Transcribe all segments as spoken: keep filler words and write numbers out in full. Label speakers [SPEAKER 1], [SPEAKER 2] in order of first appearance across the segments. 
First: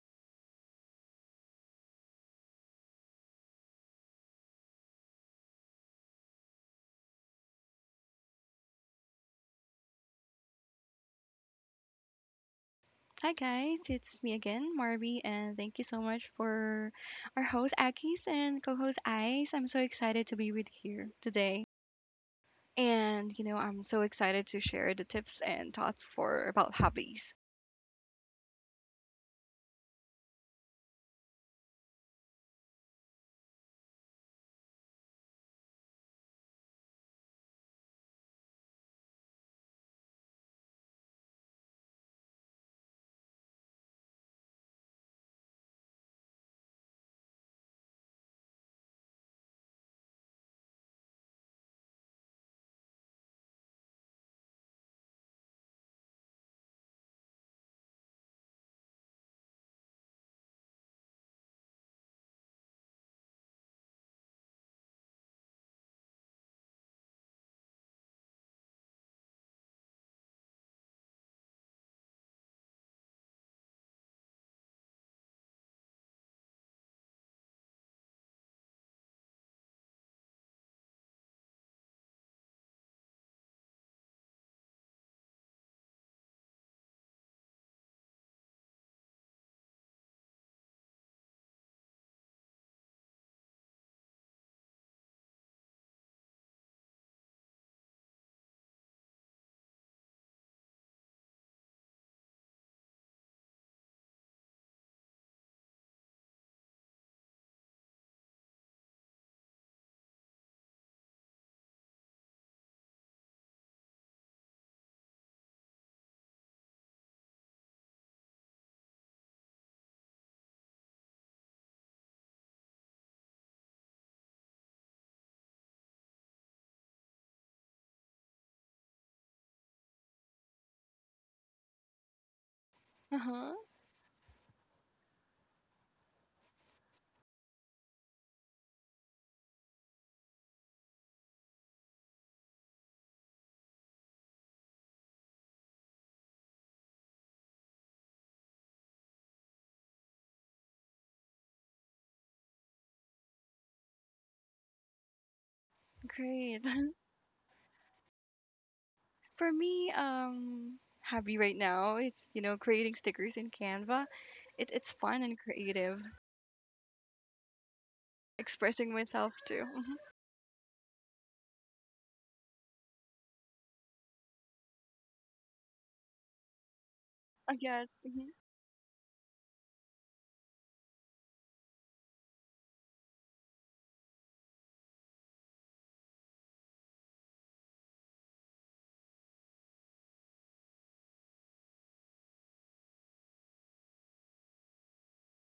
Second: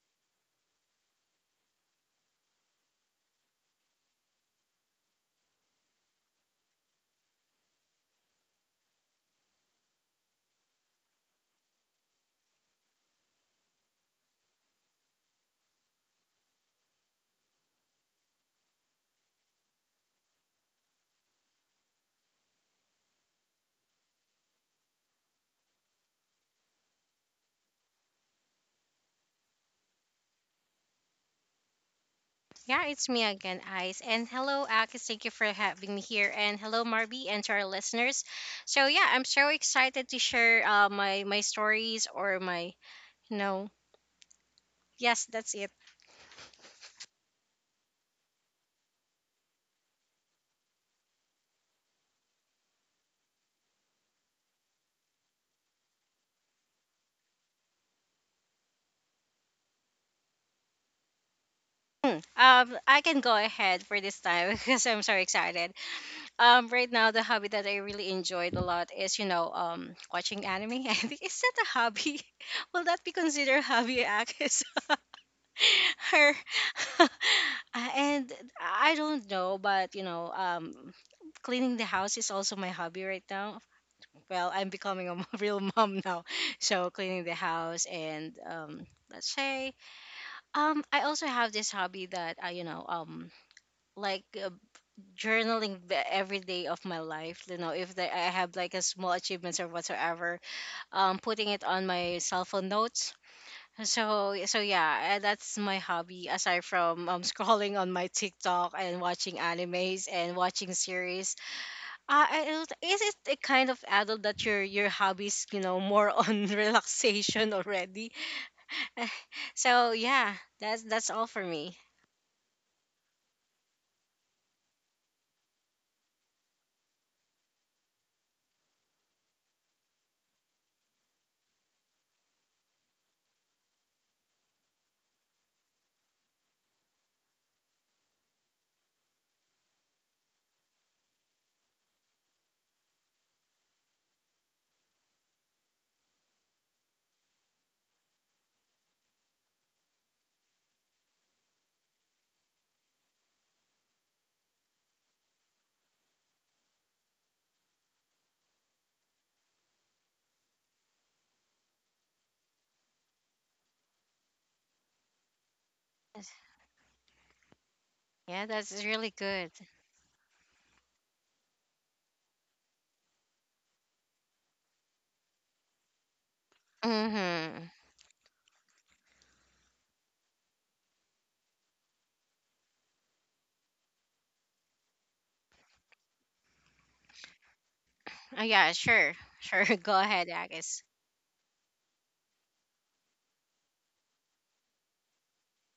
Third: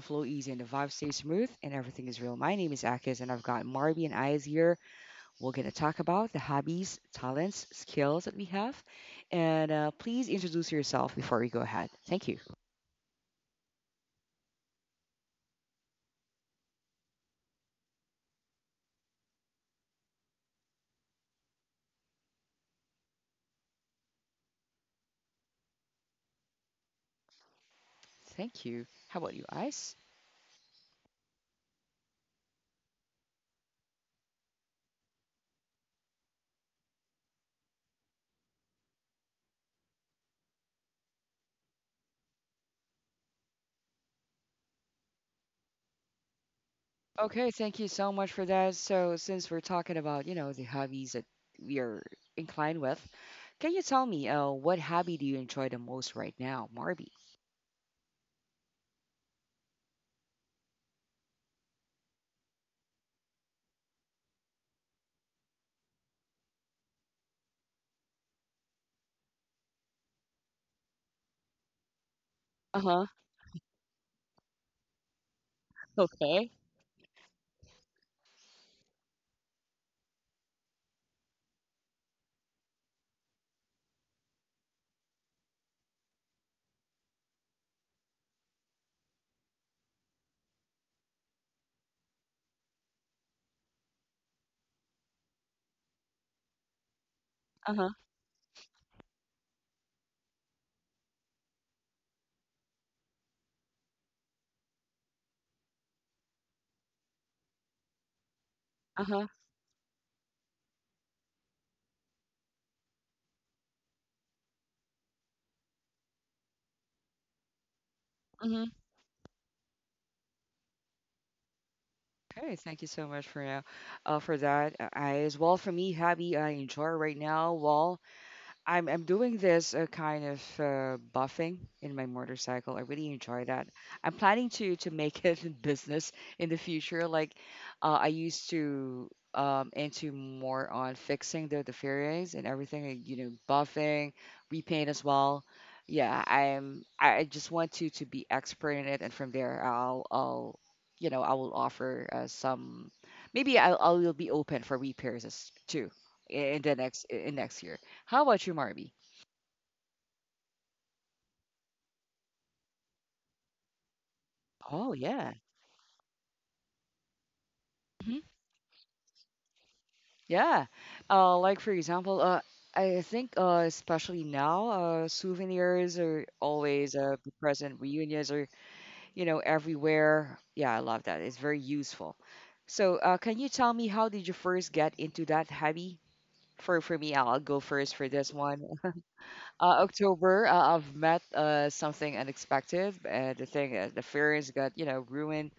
[SPEAKER 1] flow easy and the vibe stays smooth and everything is real. My name is Akis and I've got Marby and Ayaz here. We're gonna talk about the hobbies, talents, skills that we have, and uh, please introduce yourself before we go ahead. Thank you.
[SPEAKER 2] Hi guys, it's me again, Marby, and thank you so much for our host Akis and co-host Ice. I'm so excited to be with here today, and you know I'm so excited to share the tips and thoughts for about hobbies.
[SPEAKER 1] Thank you. How about you, Ice?
[SPEAKER 3] Yeah, it's me again, Ice. And hello, Akis. Thank you for having me here. And hello, Marby, and to our listeners. So yeah, I'm so excited to share uh, my my stories or my you know yes, that's it.
[SPEAKER 1] Okay, thank you so much for that. So since we're talking about you know the hobbies that we are inclined with, can you tell me uh, what hobby do you enjoy the most right now, Marby?
[SPEAKER 3] Hmm. Um, I can go ahead for this time because I'm so excited. Um, right now the hobby that I really enjoyed a lot is you know um watching anime. I think, is that a hobby? Will
[SPEAKER 1] Uh
[SPEAKER 3] that be
[SPEAKER 1] huh.
[SPEAKER 3] considered hobby, Akis? her
[SPEAKER 1] Okay.
[SPEAKER 3] Uh, and I don't know, but you know, um, cleaning the house is also my hobby right now. Well, I'm becoming a m- real mom now, so cleaning the house, and um, let's say, um, I also have this hobby that I, you know, um, like uh, journaling the every day of my life. You know,
[SPEAKER 1] Uh
[SPEAKER 3] if
[SPEAKER 1] huh.
[SPEAKER 3] the, I have like a small achievements or whatsoever, um, putting it on my cell phone notes, so so yeah, eh, that's my hobby aside from um scrolling on my TikTok and watching
[SPEAKER 1] Uh
[SPEAKER 3] animes and watching series. Uh, I- I is it a kind of adult that your your hobbies you know more on relaxation already?
[SPEAKER 1] huh.
[SPEAKER 3] So yeah, that's that's all for me.
[SPEAKER 1] Okay, thank you so much for now, uh, for that. Uh, I as well for me, hobby I enjoy right now. Well, I'm I'm doing this uh, kind of uh, buffing in my motorcycle. I really
[SPEAKER 2] Uh
[SPEAKER 1] enjoy
[SPEAKER 2] huh.
[SPEAKER 1] that. I'm planning to to make it in business in the future. Like uh, I used to um into more on fixing the the fairways and everything and, You know, buffing, repaint as well. Yeah, I'm I I just want to to be expert in it, and from there I'll I'll you know I will offer uh, some. Maybe I'll I'll be open for repairs as- too in
[SPEAKER 2] Great.
[SPEAKER 1] the next in next year. How about you, Marby?
[SPEAKER 2] For me, um, hobby right now it's you know creating stickers in Canva. It,
[SPEAKER 1] Oh
[SPEAKER 2] it's fun
[SPEAKER 1] yeah.
[SPEAKER 2] and creative.
[SPEAKER 1] hmm
[SPEAKER 3] Yeah, that's really
[SPEAKER 2] Expressing
[SPEAKER 3] good.
[SPEAKER 2] myself too. Mhm.
[SPEAKER 1] Yeah. Uh, like for example, uh, I think uh, especially now, uh, souvenirs are always uh, be
[SPEAKER 3] Mm-hmm.
[SPEAKER 2] Uh
[SPEAKER 1] present.
[SPEAKER 2] guess.
[SPEAKER 1] Reunions are, you know, everywhere. Yeah, I love that. It's very useful. So, uh, can you tell me how did you first get into that hobby? For for me, I'll go first for
[SPEAKER 3] Oh,
[SPEAKER 1] this
[SPEAKER 3] yeah,
[SPEAKER 1] one.
[SPEAKER 3] sure, sure.
[SPEAKER 1] Uh,
[SPEAKER 3] Go ahead,
[SPEAKER 1] October,
[SPEAKER 3] Agnes.
[SPEAKER 1] uh, I've met uh, something unexpected. Uh, the thing, uh, the fairies got you know ruined.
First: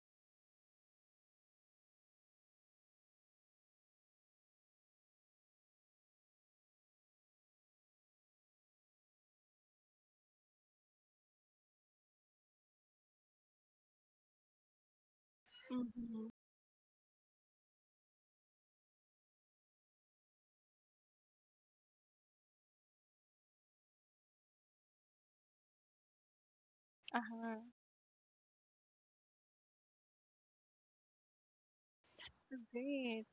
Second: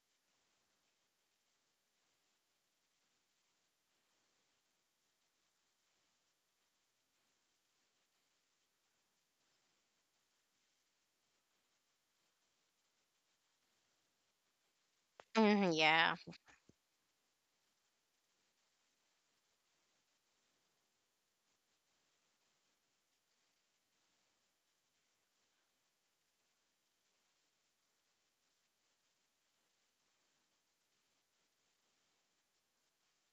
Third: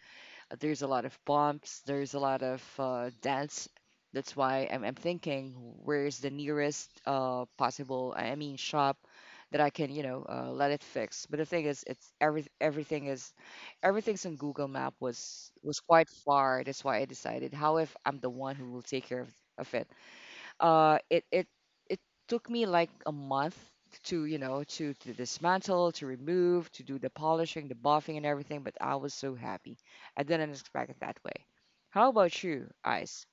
[SPEAKER 1] There's a lot of bumps. There's a lot of uh, dance. That's why I'm, I'm thinking where's the nearest uh, possible, I mean, shop that I can, you know, uh, let it fix. But the thing is, it's every, everything is, everything's on Google Map was
[SPEAKER 3] Mm-hmm,
[SPEAKER 1] was quite
[SPEAKER 3] yeah.
[SPEAKER 2] Mm-hmm.
[SPEAKER 1] far. That's why I decided, how if I'm the one who will take care of, of it? uh, it it it took me like a month to you know to to dismantle, to remove, to do the
[SPEAKER 2] Uh huh.
[SPEAKER 1] polishing, the buffing, and everything. But I was so happy. I didn't expect it that way. How about you,
[SPEAKER 2] Great.
[SPEAKER 1] Ice?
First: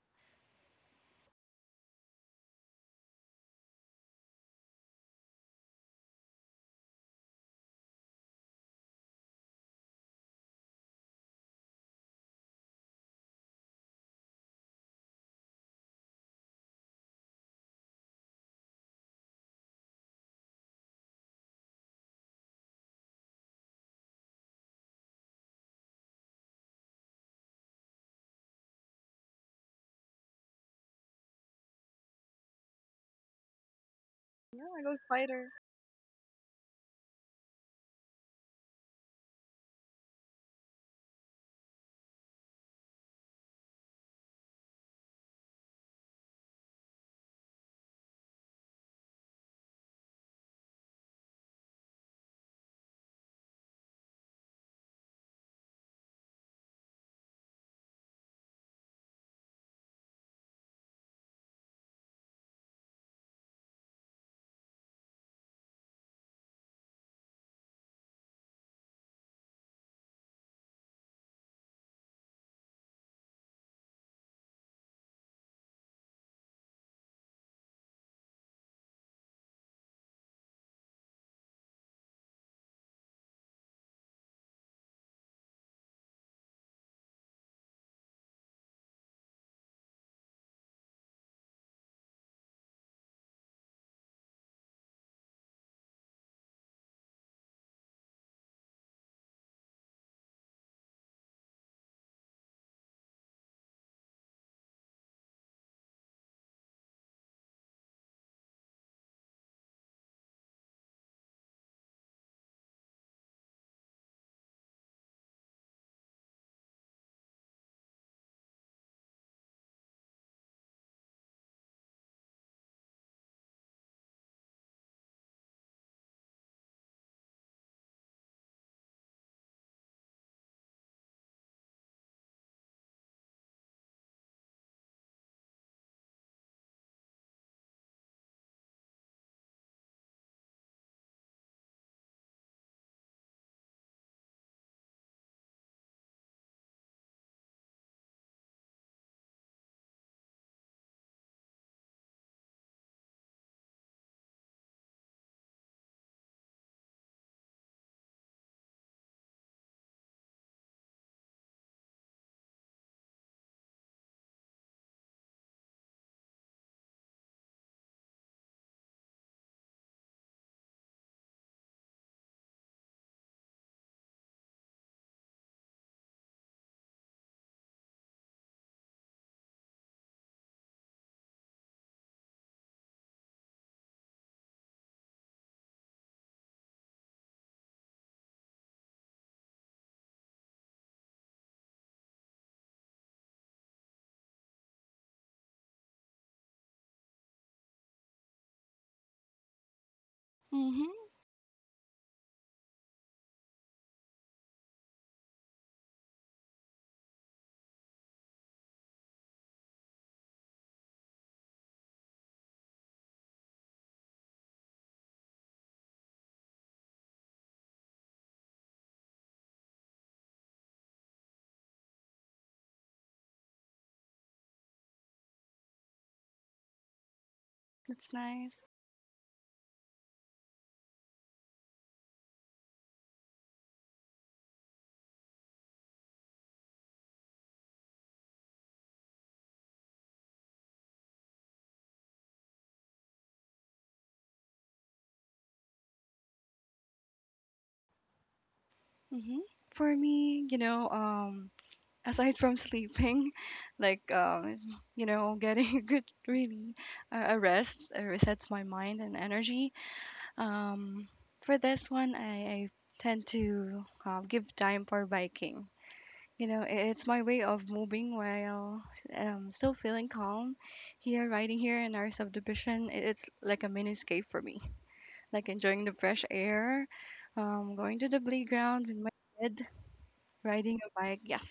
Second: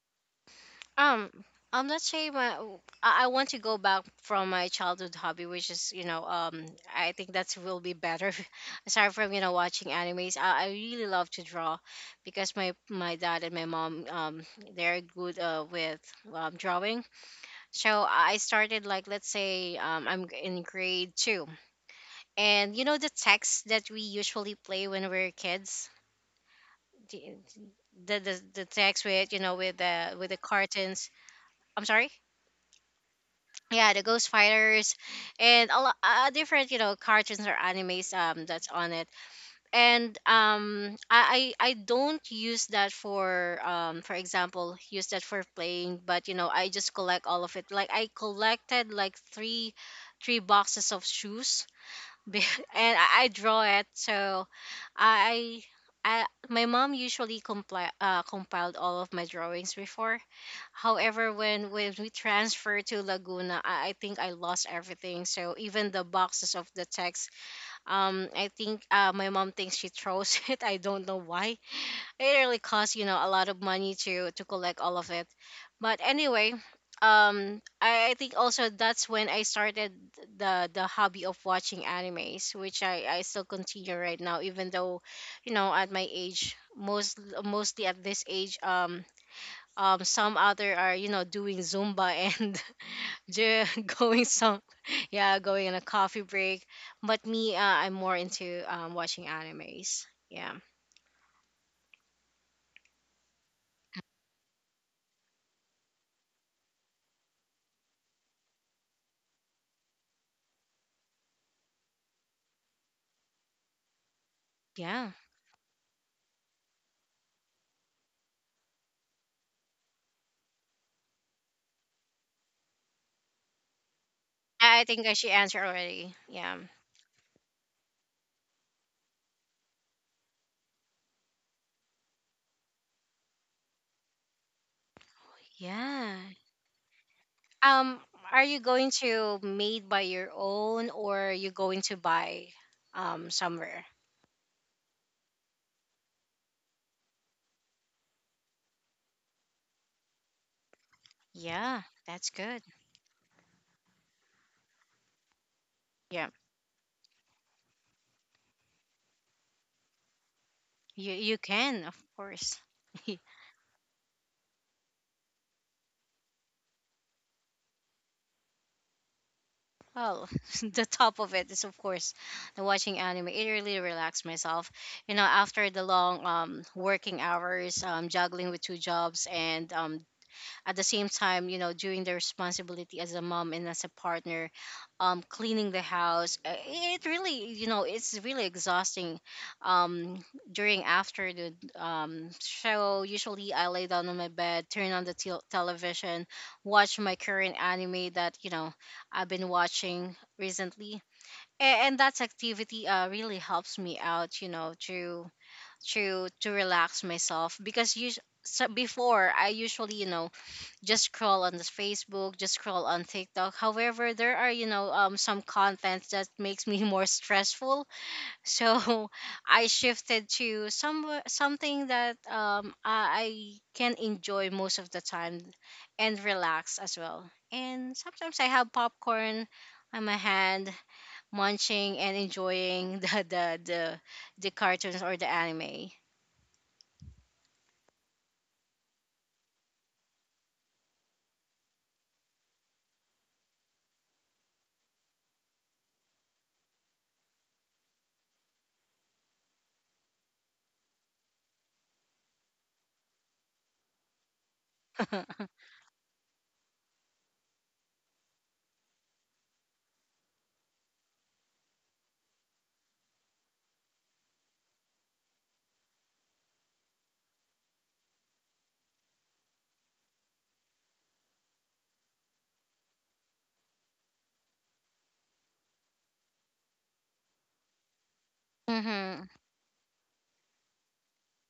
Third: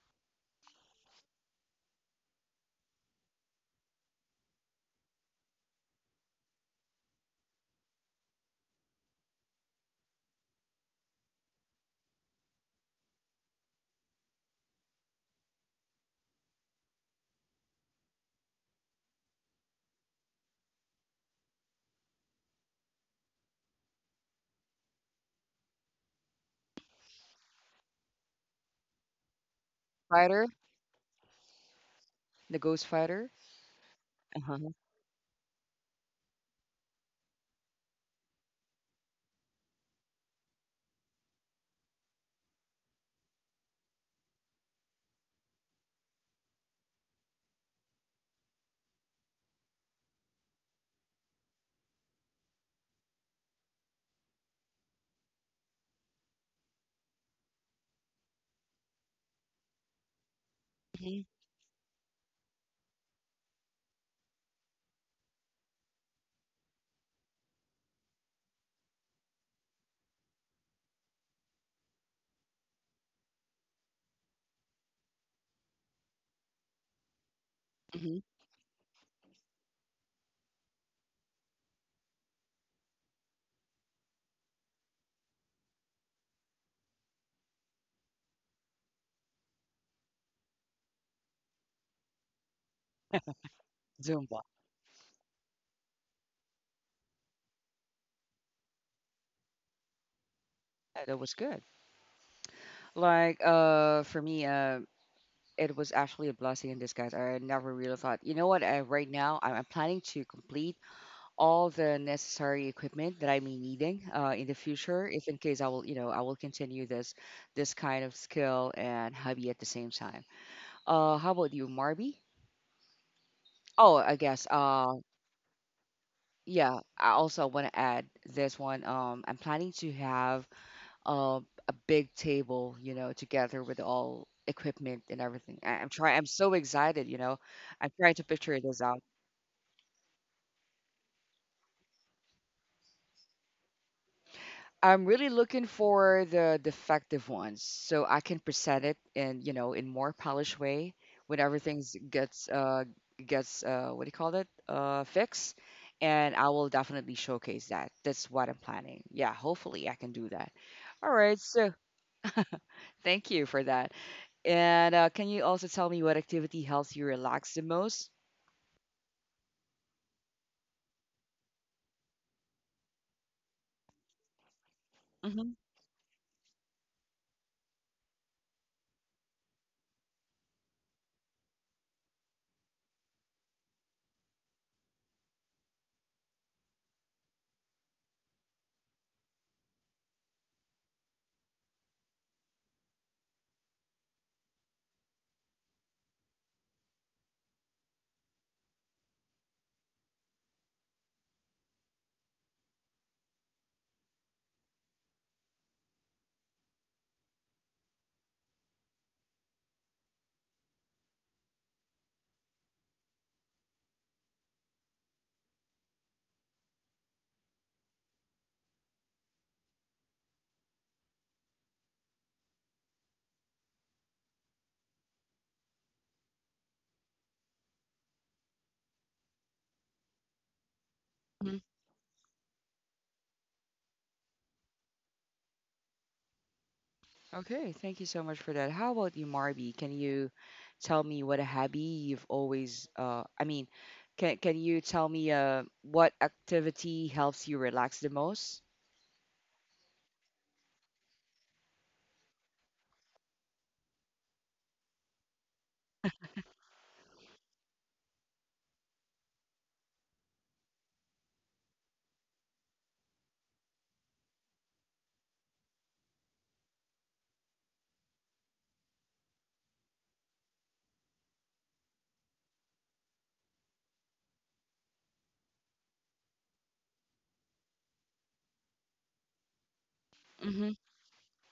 [SPEAKER 3] Um, um, let's say my I I want to go back from my childhood hobby, which is, you know um I think, that's will be better. Aside from you know watching animes, I, I really love to draw because my my dad and my mom um they're good, uh, with, um, drawing. So I started, like, let's say, um I'm g- in grade two, and, you know the text that we usually play when we're kids, the the the, the text with you know with the with the
[SPEAKER 1] Fighter,
[SPEAKER 3] cartoons. I'm sorry.
[SPEAKER 1] the Ghost Fighter?
[SPEAKER 3] Yeah, the Ghost
[SPEAKER 2] Yeah,
[SPEAKER 1] Uh-huh.
[SPEAKER 2] I
[SPEAKER 3] Fighters.
[SPEAKER 2] go spider.
[SPEAKER 3] And a lot, uh, uh, different, you know cartoons or animes, um that's on it, and um I, I i don't use that for um for example, use that for playing, but you know I just collect all of it, like I collected like three three boxes of shoes be- and i, I draw it, so i I, my mom usually compli- uh, compiled all of my drawings before.
[SPEAKER 1] Mhm.
[SPEAKER 3] However, when when we transferred to Laguna, I, I think I lost everything. So even the boxes of the text, um, I think, uh, my mom thinks she throws it. I don't know why. It really costs, you know a lot of money to to collect all of it. But anyway, um, I, I
[SPEAKER 1] hmm
[SPEAKER 3] think also that's when I started the the hobby of watching animes, which I I still continue right now, even though, you know, at my age, most mostly at this age, um um some other are, you know doing zumba, and ju- going
[SPEAKER 1] Zumba.
[SPEAKER 3] some yeah, going on a coffee break, but me, uh, I'm more into um watching animes. Yeah.
[SPEAKER 1] Yeah, that was good. Like uh for me, uh it was actually a blessing in disguise. I never really thought, you know what? I, right now, I'm, I'm planning to complete all the necessary equipment that I may needing uh, in the future,
[SPEAKER 3] Yeah,
[SPEAKER 1] if in case I will, you know, I will continue this this kind of skill and hobby at the same time. Uh, how about you, Marby? Oh, I guess.
[SPEAKER 3] i I
[SPEAKER 1] Uh,
[SPEAKER 3] think I should answer already. Yeah.
[SPEAKER 1] yeah. I also want to add this one. Um, I'm planning to have uh, a big table, you know, together with all equipment and everything. I, I'm
[SPEAKER 3] Yeah,
[SPEAKER 1] trying. I'm so excited, you know. I'm
[SPEAKER 3] um
[SPEAKER 1] trying to
[SPEAKER 3] are
[SPEAKER 1] picture
[SPEAKER 3] you
[SPEAKER 1] this
[SPEAKER 3] going
[SPEAKER 1] out.
[SPEAKER 3] to made by your own, or you going to buy um somewhere?
[SPEAKER 1] I'm really looking for the defective ones so I can present it in, you know, in more polished way when
[SPEAKER 3] Yeah,
[SPEAKER 1] everything
[SPEAKER 3] that's
[SPEAKER 1] gets
[SPEAKER 3] good.
[SPEAKER 1] uh gets uh what do you call it? Uh, fixed.
[SPEAKER 3] Yeah,
[SPEAKER 1] And I will definitely showcase that. That's what I'm planning. Yeah, hopefully I can do that. All
[SPEAKER 3] you you
[SPEAKER 1] right, so
[SPEAKER 3] can, of course.
[SPEAKER 1] thank you for that. And uh, can you also tell me what activity helps you relax the most?
[SPEAKER 3] Well, the top of it is, of course, the watching anime. It really relaxed myself. You know,
[SPEAKER 1] Mm-hmm.
[SPEAKER 3] after the long, um working hours, um juggling with two jobs, and um at the same time, you know doing the responsibility as a mom and as a partner, um cleaning the house, uh, it really you know it's really exhausting, um during — after the um show, usually I lay down on my bed, turn on the tel television, watch my current anime that, you know I've been watching
[SPEAKER 2] Mm-hmm.
[SPEAKER 3] recently. A- and that activity, uh, really helps me out, you know to to to relax myself, because you so before I usually, you know just scroll on the Facebook, just scroll on TikTok. However, there are, you know um some contents that makes me more stressful. So I shifted to some something that, um I, I can enjoy most of the time and relax as well. And
[SPEAKER 2] That's
[SPEAKER 3] sometimes I
[SPEAKER 2] nice.
[SPEAKER 3] have popcorn on my hand, munching and enjoying the the the, the cartoons or the anime.
[SPEAKER 1] Okay, thank you so much for that. How about you, Marby? Can you tell me what a hobby you've always, uh, I mean, can can you tell me uh, what activity helps you relax the most?
[SPEAKER 2] Hmm. For me, you know, um, aside from sleeping, like, um, you know, getting a good, really, uh, a rest, uh, resets my mind and energy. Um, for this one, I, I tend to uh, give time for biking. You know, i- it's my way of moving while um, still feeling calm. Here, riding here in our subdivision, i- it's like a mini escape for me. Like enjoying the fresh air, um, going to the playground with my
[SPEAKER 3] Hmm.
[SPEAKER 2] kid.
[SPEAKER 1] Mm-hmm.
[SPEAKER 2] Riding a bike, yes.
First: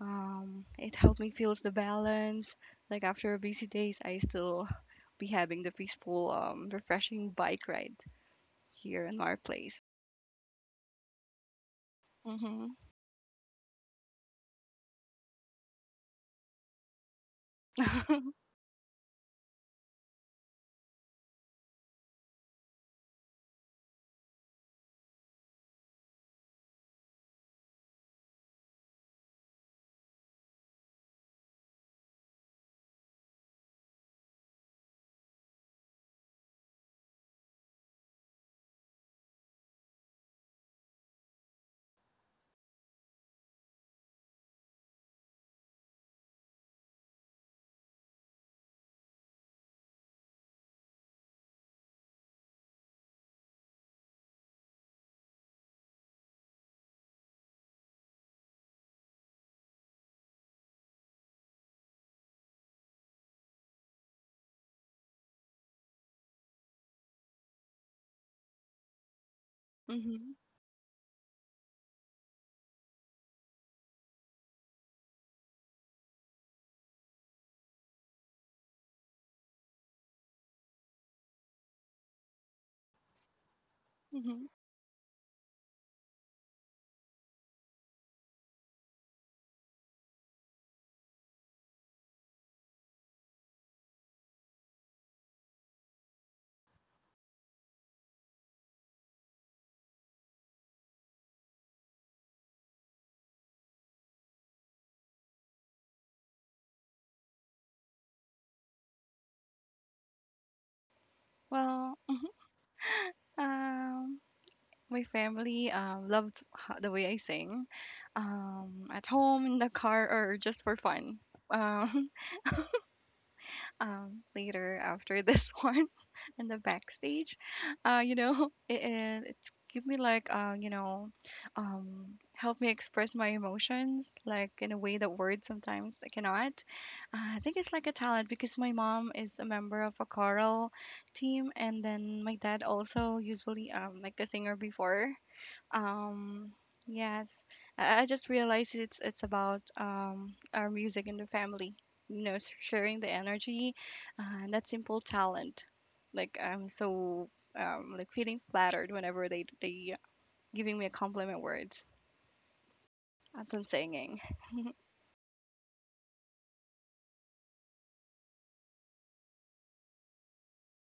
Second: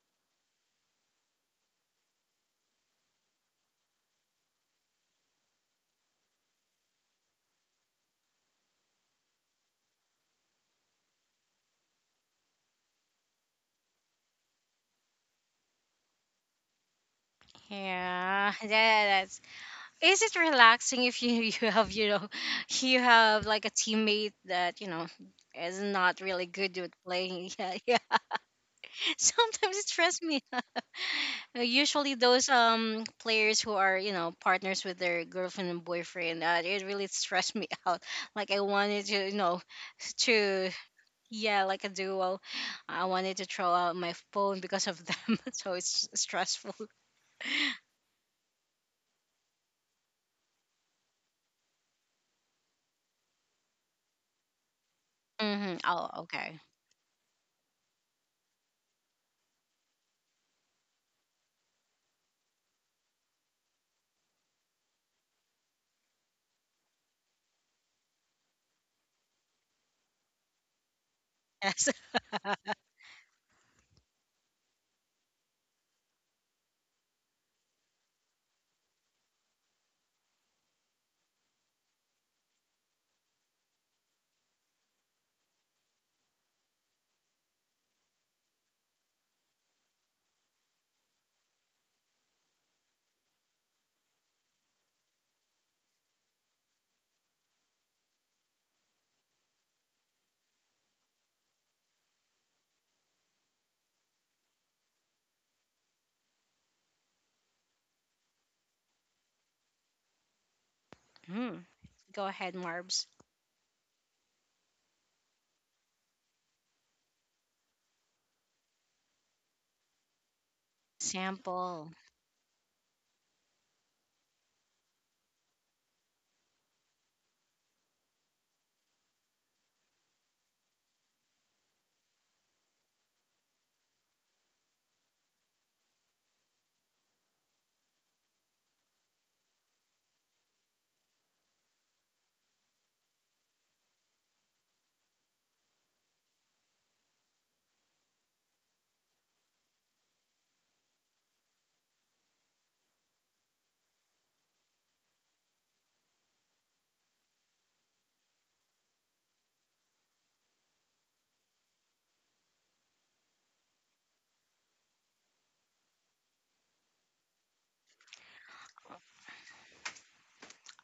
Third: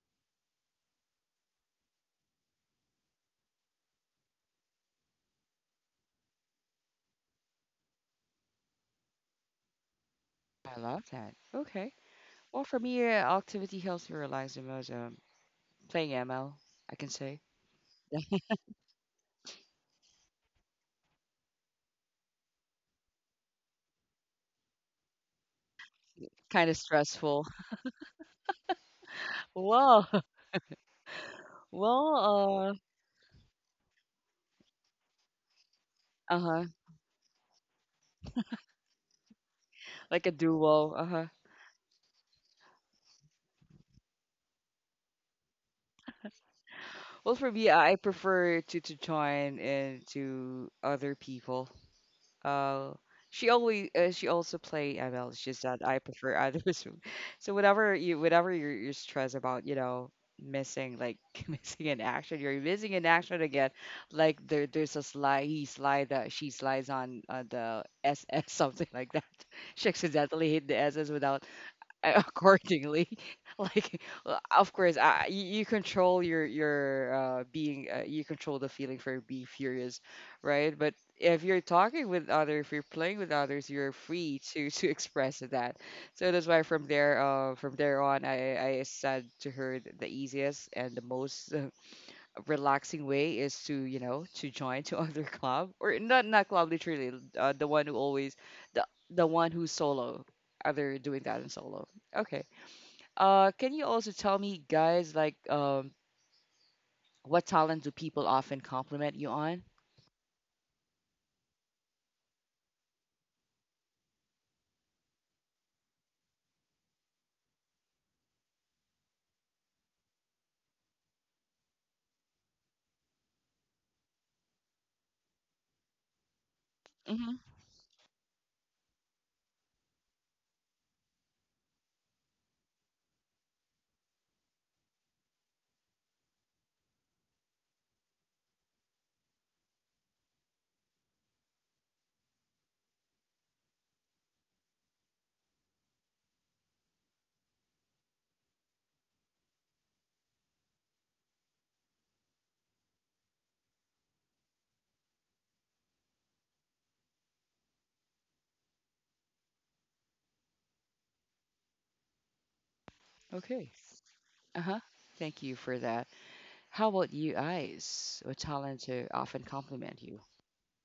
[SPEAKER 2] Um, it helped me feel the balance. Like after busy days, I still be having the peaceful, um, refreshing bike ride here in our place.
[SPEAKER 1] I love that. Okay. Well,
[SPEAKER 2] Mm-hmm.
[SPEAKER 1] for me, uh, activity helps me relax the most. Um, playing M L, I can say.
[SPEAKER 3] Yeah, that, is it relaxing if you you have, you know you have like a teammate that you know is not really
[SPEAKER 1] Kind
[SPEAKER 3] good
[SPEAKER 1] of
[SPEAKER 3] at
[SPEAKER 1] stressful.
[SPEAKER 3] playing? Yeah, yeah. Sometimes it
[SPEAKER 1] Well,
[SPEAKER 3] stresses me. Uh, usually those
[SPEAKER 1] well,
[SPEAKER 3] um players who are, you know partners with their girlfriend and
[SPEAKER 1] uh,
[SPEAKER 3] boyfriend, uh,
[SPEAKER 1] uh-huh.
[SPEAKER 3] it really stressed me out, like I wanted to you know
[SPEAKER 1] Like a
[SPEAKER 3] to
[SPEAKER 1] duo, uh-huh.
[SPEAKER 3] yeah, like a duo. I wanted to throw out my phone because of them. So it's stressful.
[SPEAKER 1] Well, for me, I prefer to to join into other people. Uh, she always uh, she also play M L. It's just
[SPEAKER 3] Hmm.
[SPEAKER 1] that I
[SPEAKER 3] Oh,
[SPEAKER 1] prefer
[SPEAKER 3] okay.
[SPEAKER 1] others. So whatever you whatever you're, you're stressed about, you know, missing like missing an action, you're missing an action again. Like there there's a slide he slide that she slides on uh, the S S something like that. She
[SPEAKER 2] Mm-hmm.
[SPEAKER 1] accidentally hit the S S without
[SPEAKER 3] Yes.
[SPEAKER 1] accordingly. Like, uh, of course, uh, you, you control your your uh, being, uh, you control the feeling for be furious, right? But if you're talking with others, if you're playing with others, you're free
[SPEAKER 2] Mm-hmm.
[SPEAKER 1] to to express that. So that's why from there, uh, from there on, I I said to her th- the easiest and the most relaxing way is to you know to join to other club or not, not club literally, uh, the one who always, the the one who's solo, other doing that in solo. Okay, uh can you also tell me guys like um what talent do people often compliment you on?
[SPEAKER 3] Mm.
[SPEAKER 2] Well,
[SPEAKER 3] Go ahead, Marbs.
[SPEAKER 2] um, my family um, loved ho- the way I sing, um, at home, in the car, or just for fun.
[SPEAKER 3] Sample.
[SPEAKER 2] Um, um, later after this one in the
[SPEAKER 1] Hmm
[SPEAKER 2] backstage. Uh, you know, it, it, it's give me like uh, you know, um, help me express my emotions like in a way that words sometimes I cannot. Uh, I think it's like a talent because my mom is a member of a choral team, and then my dad also usually um like a singer before. Um, yes, I, I just realized it's it's about um our music in the family. You know, s- sharing the energy, uh, and that simple talent. Like I'm so um like feeling flattered whenever they they giving me a compliment words as I'm
[SPEAKER 1] Okay,
[SPEAKER 2] singing.
[SPEAKER 1] uh-huh, thank you for that. How about you guys, what talent
[SPEAKER 3] Uh,
[SPEAKER 1] to often compliment you?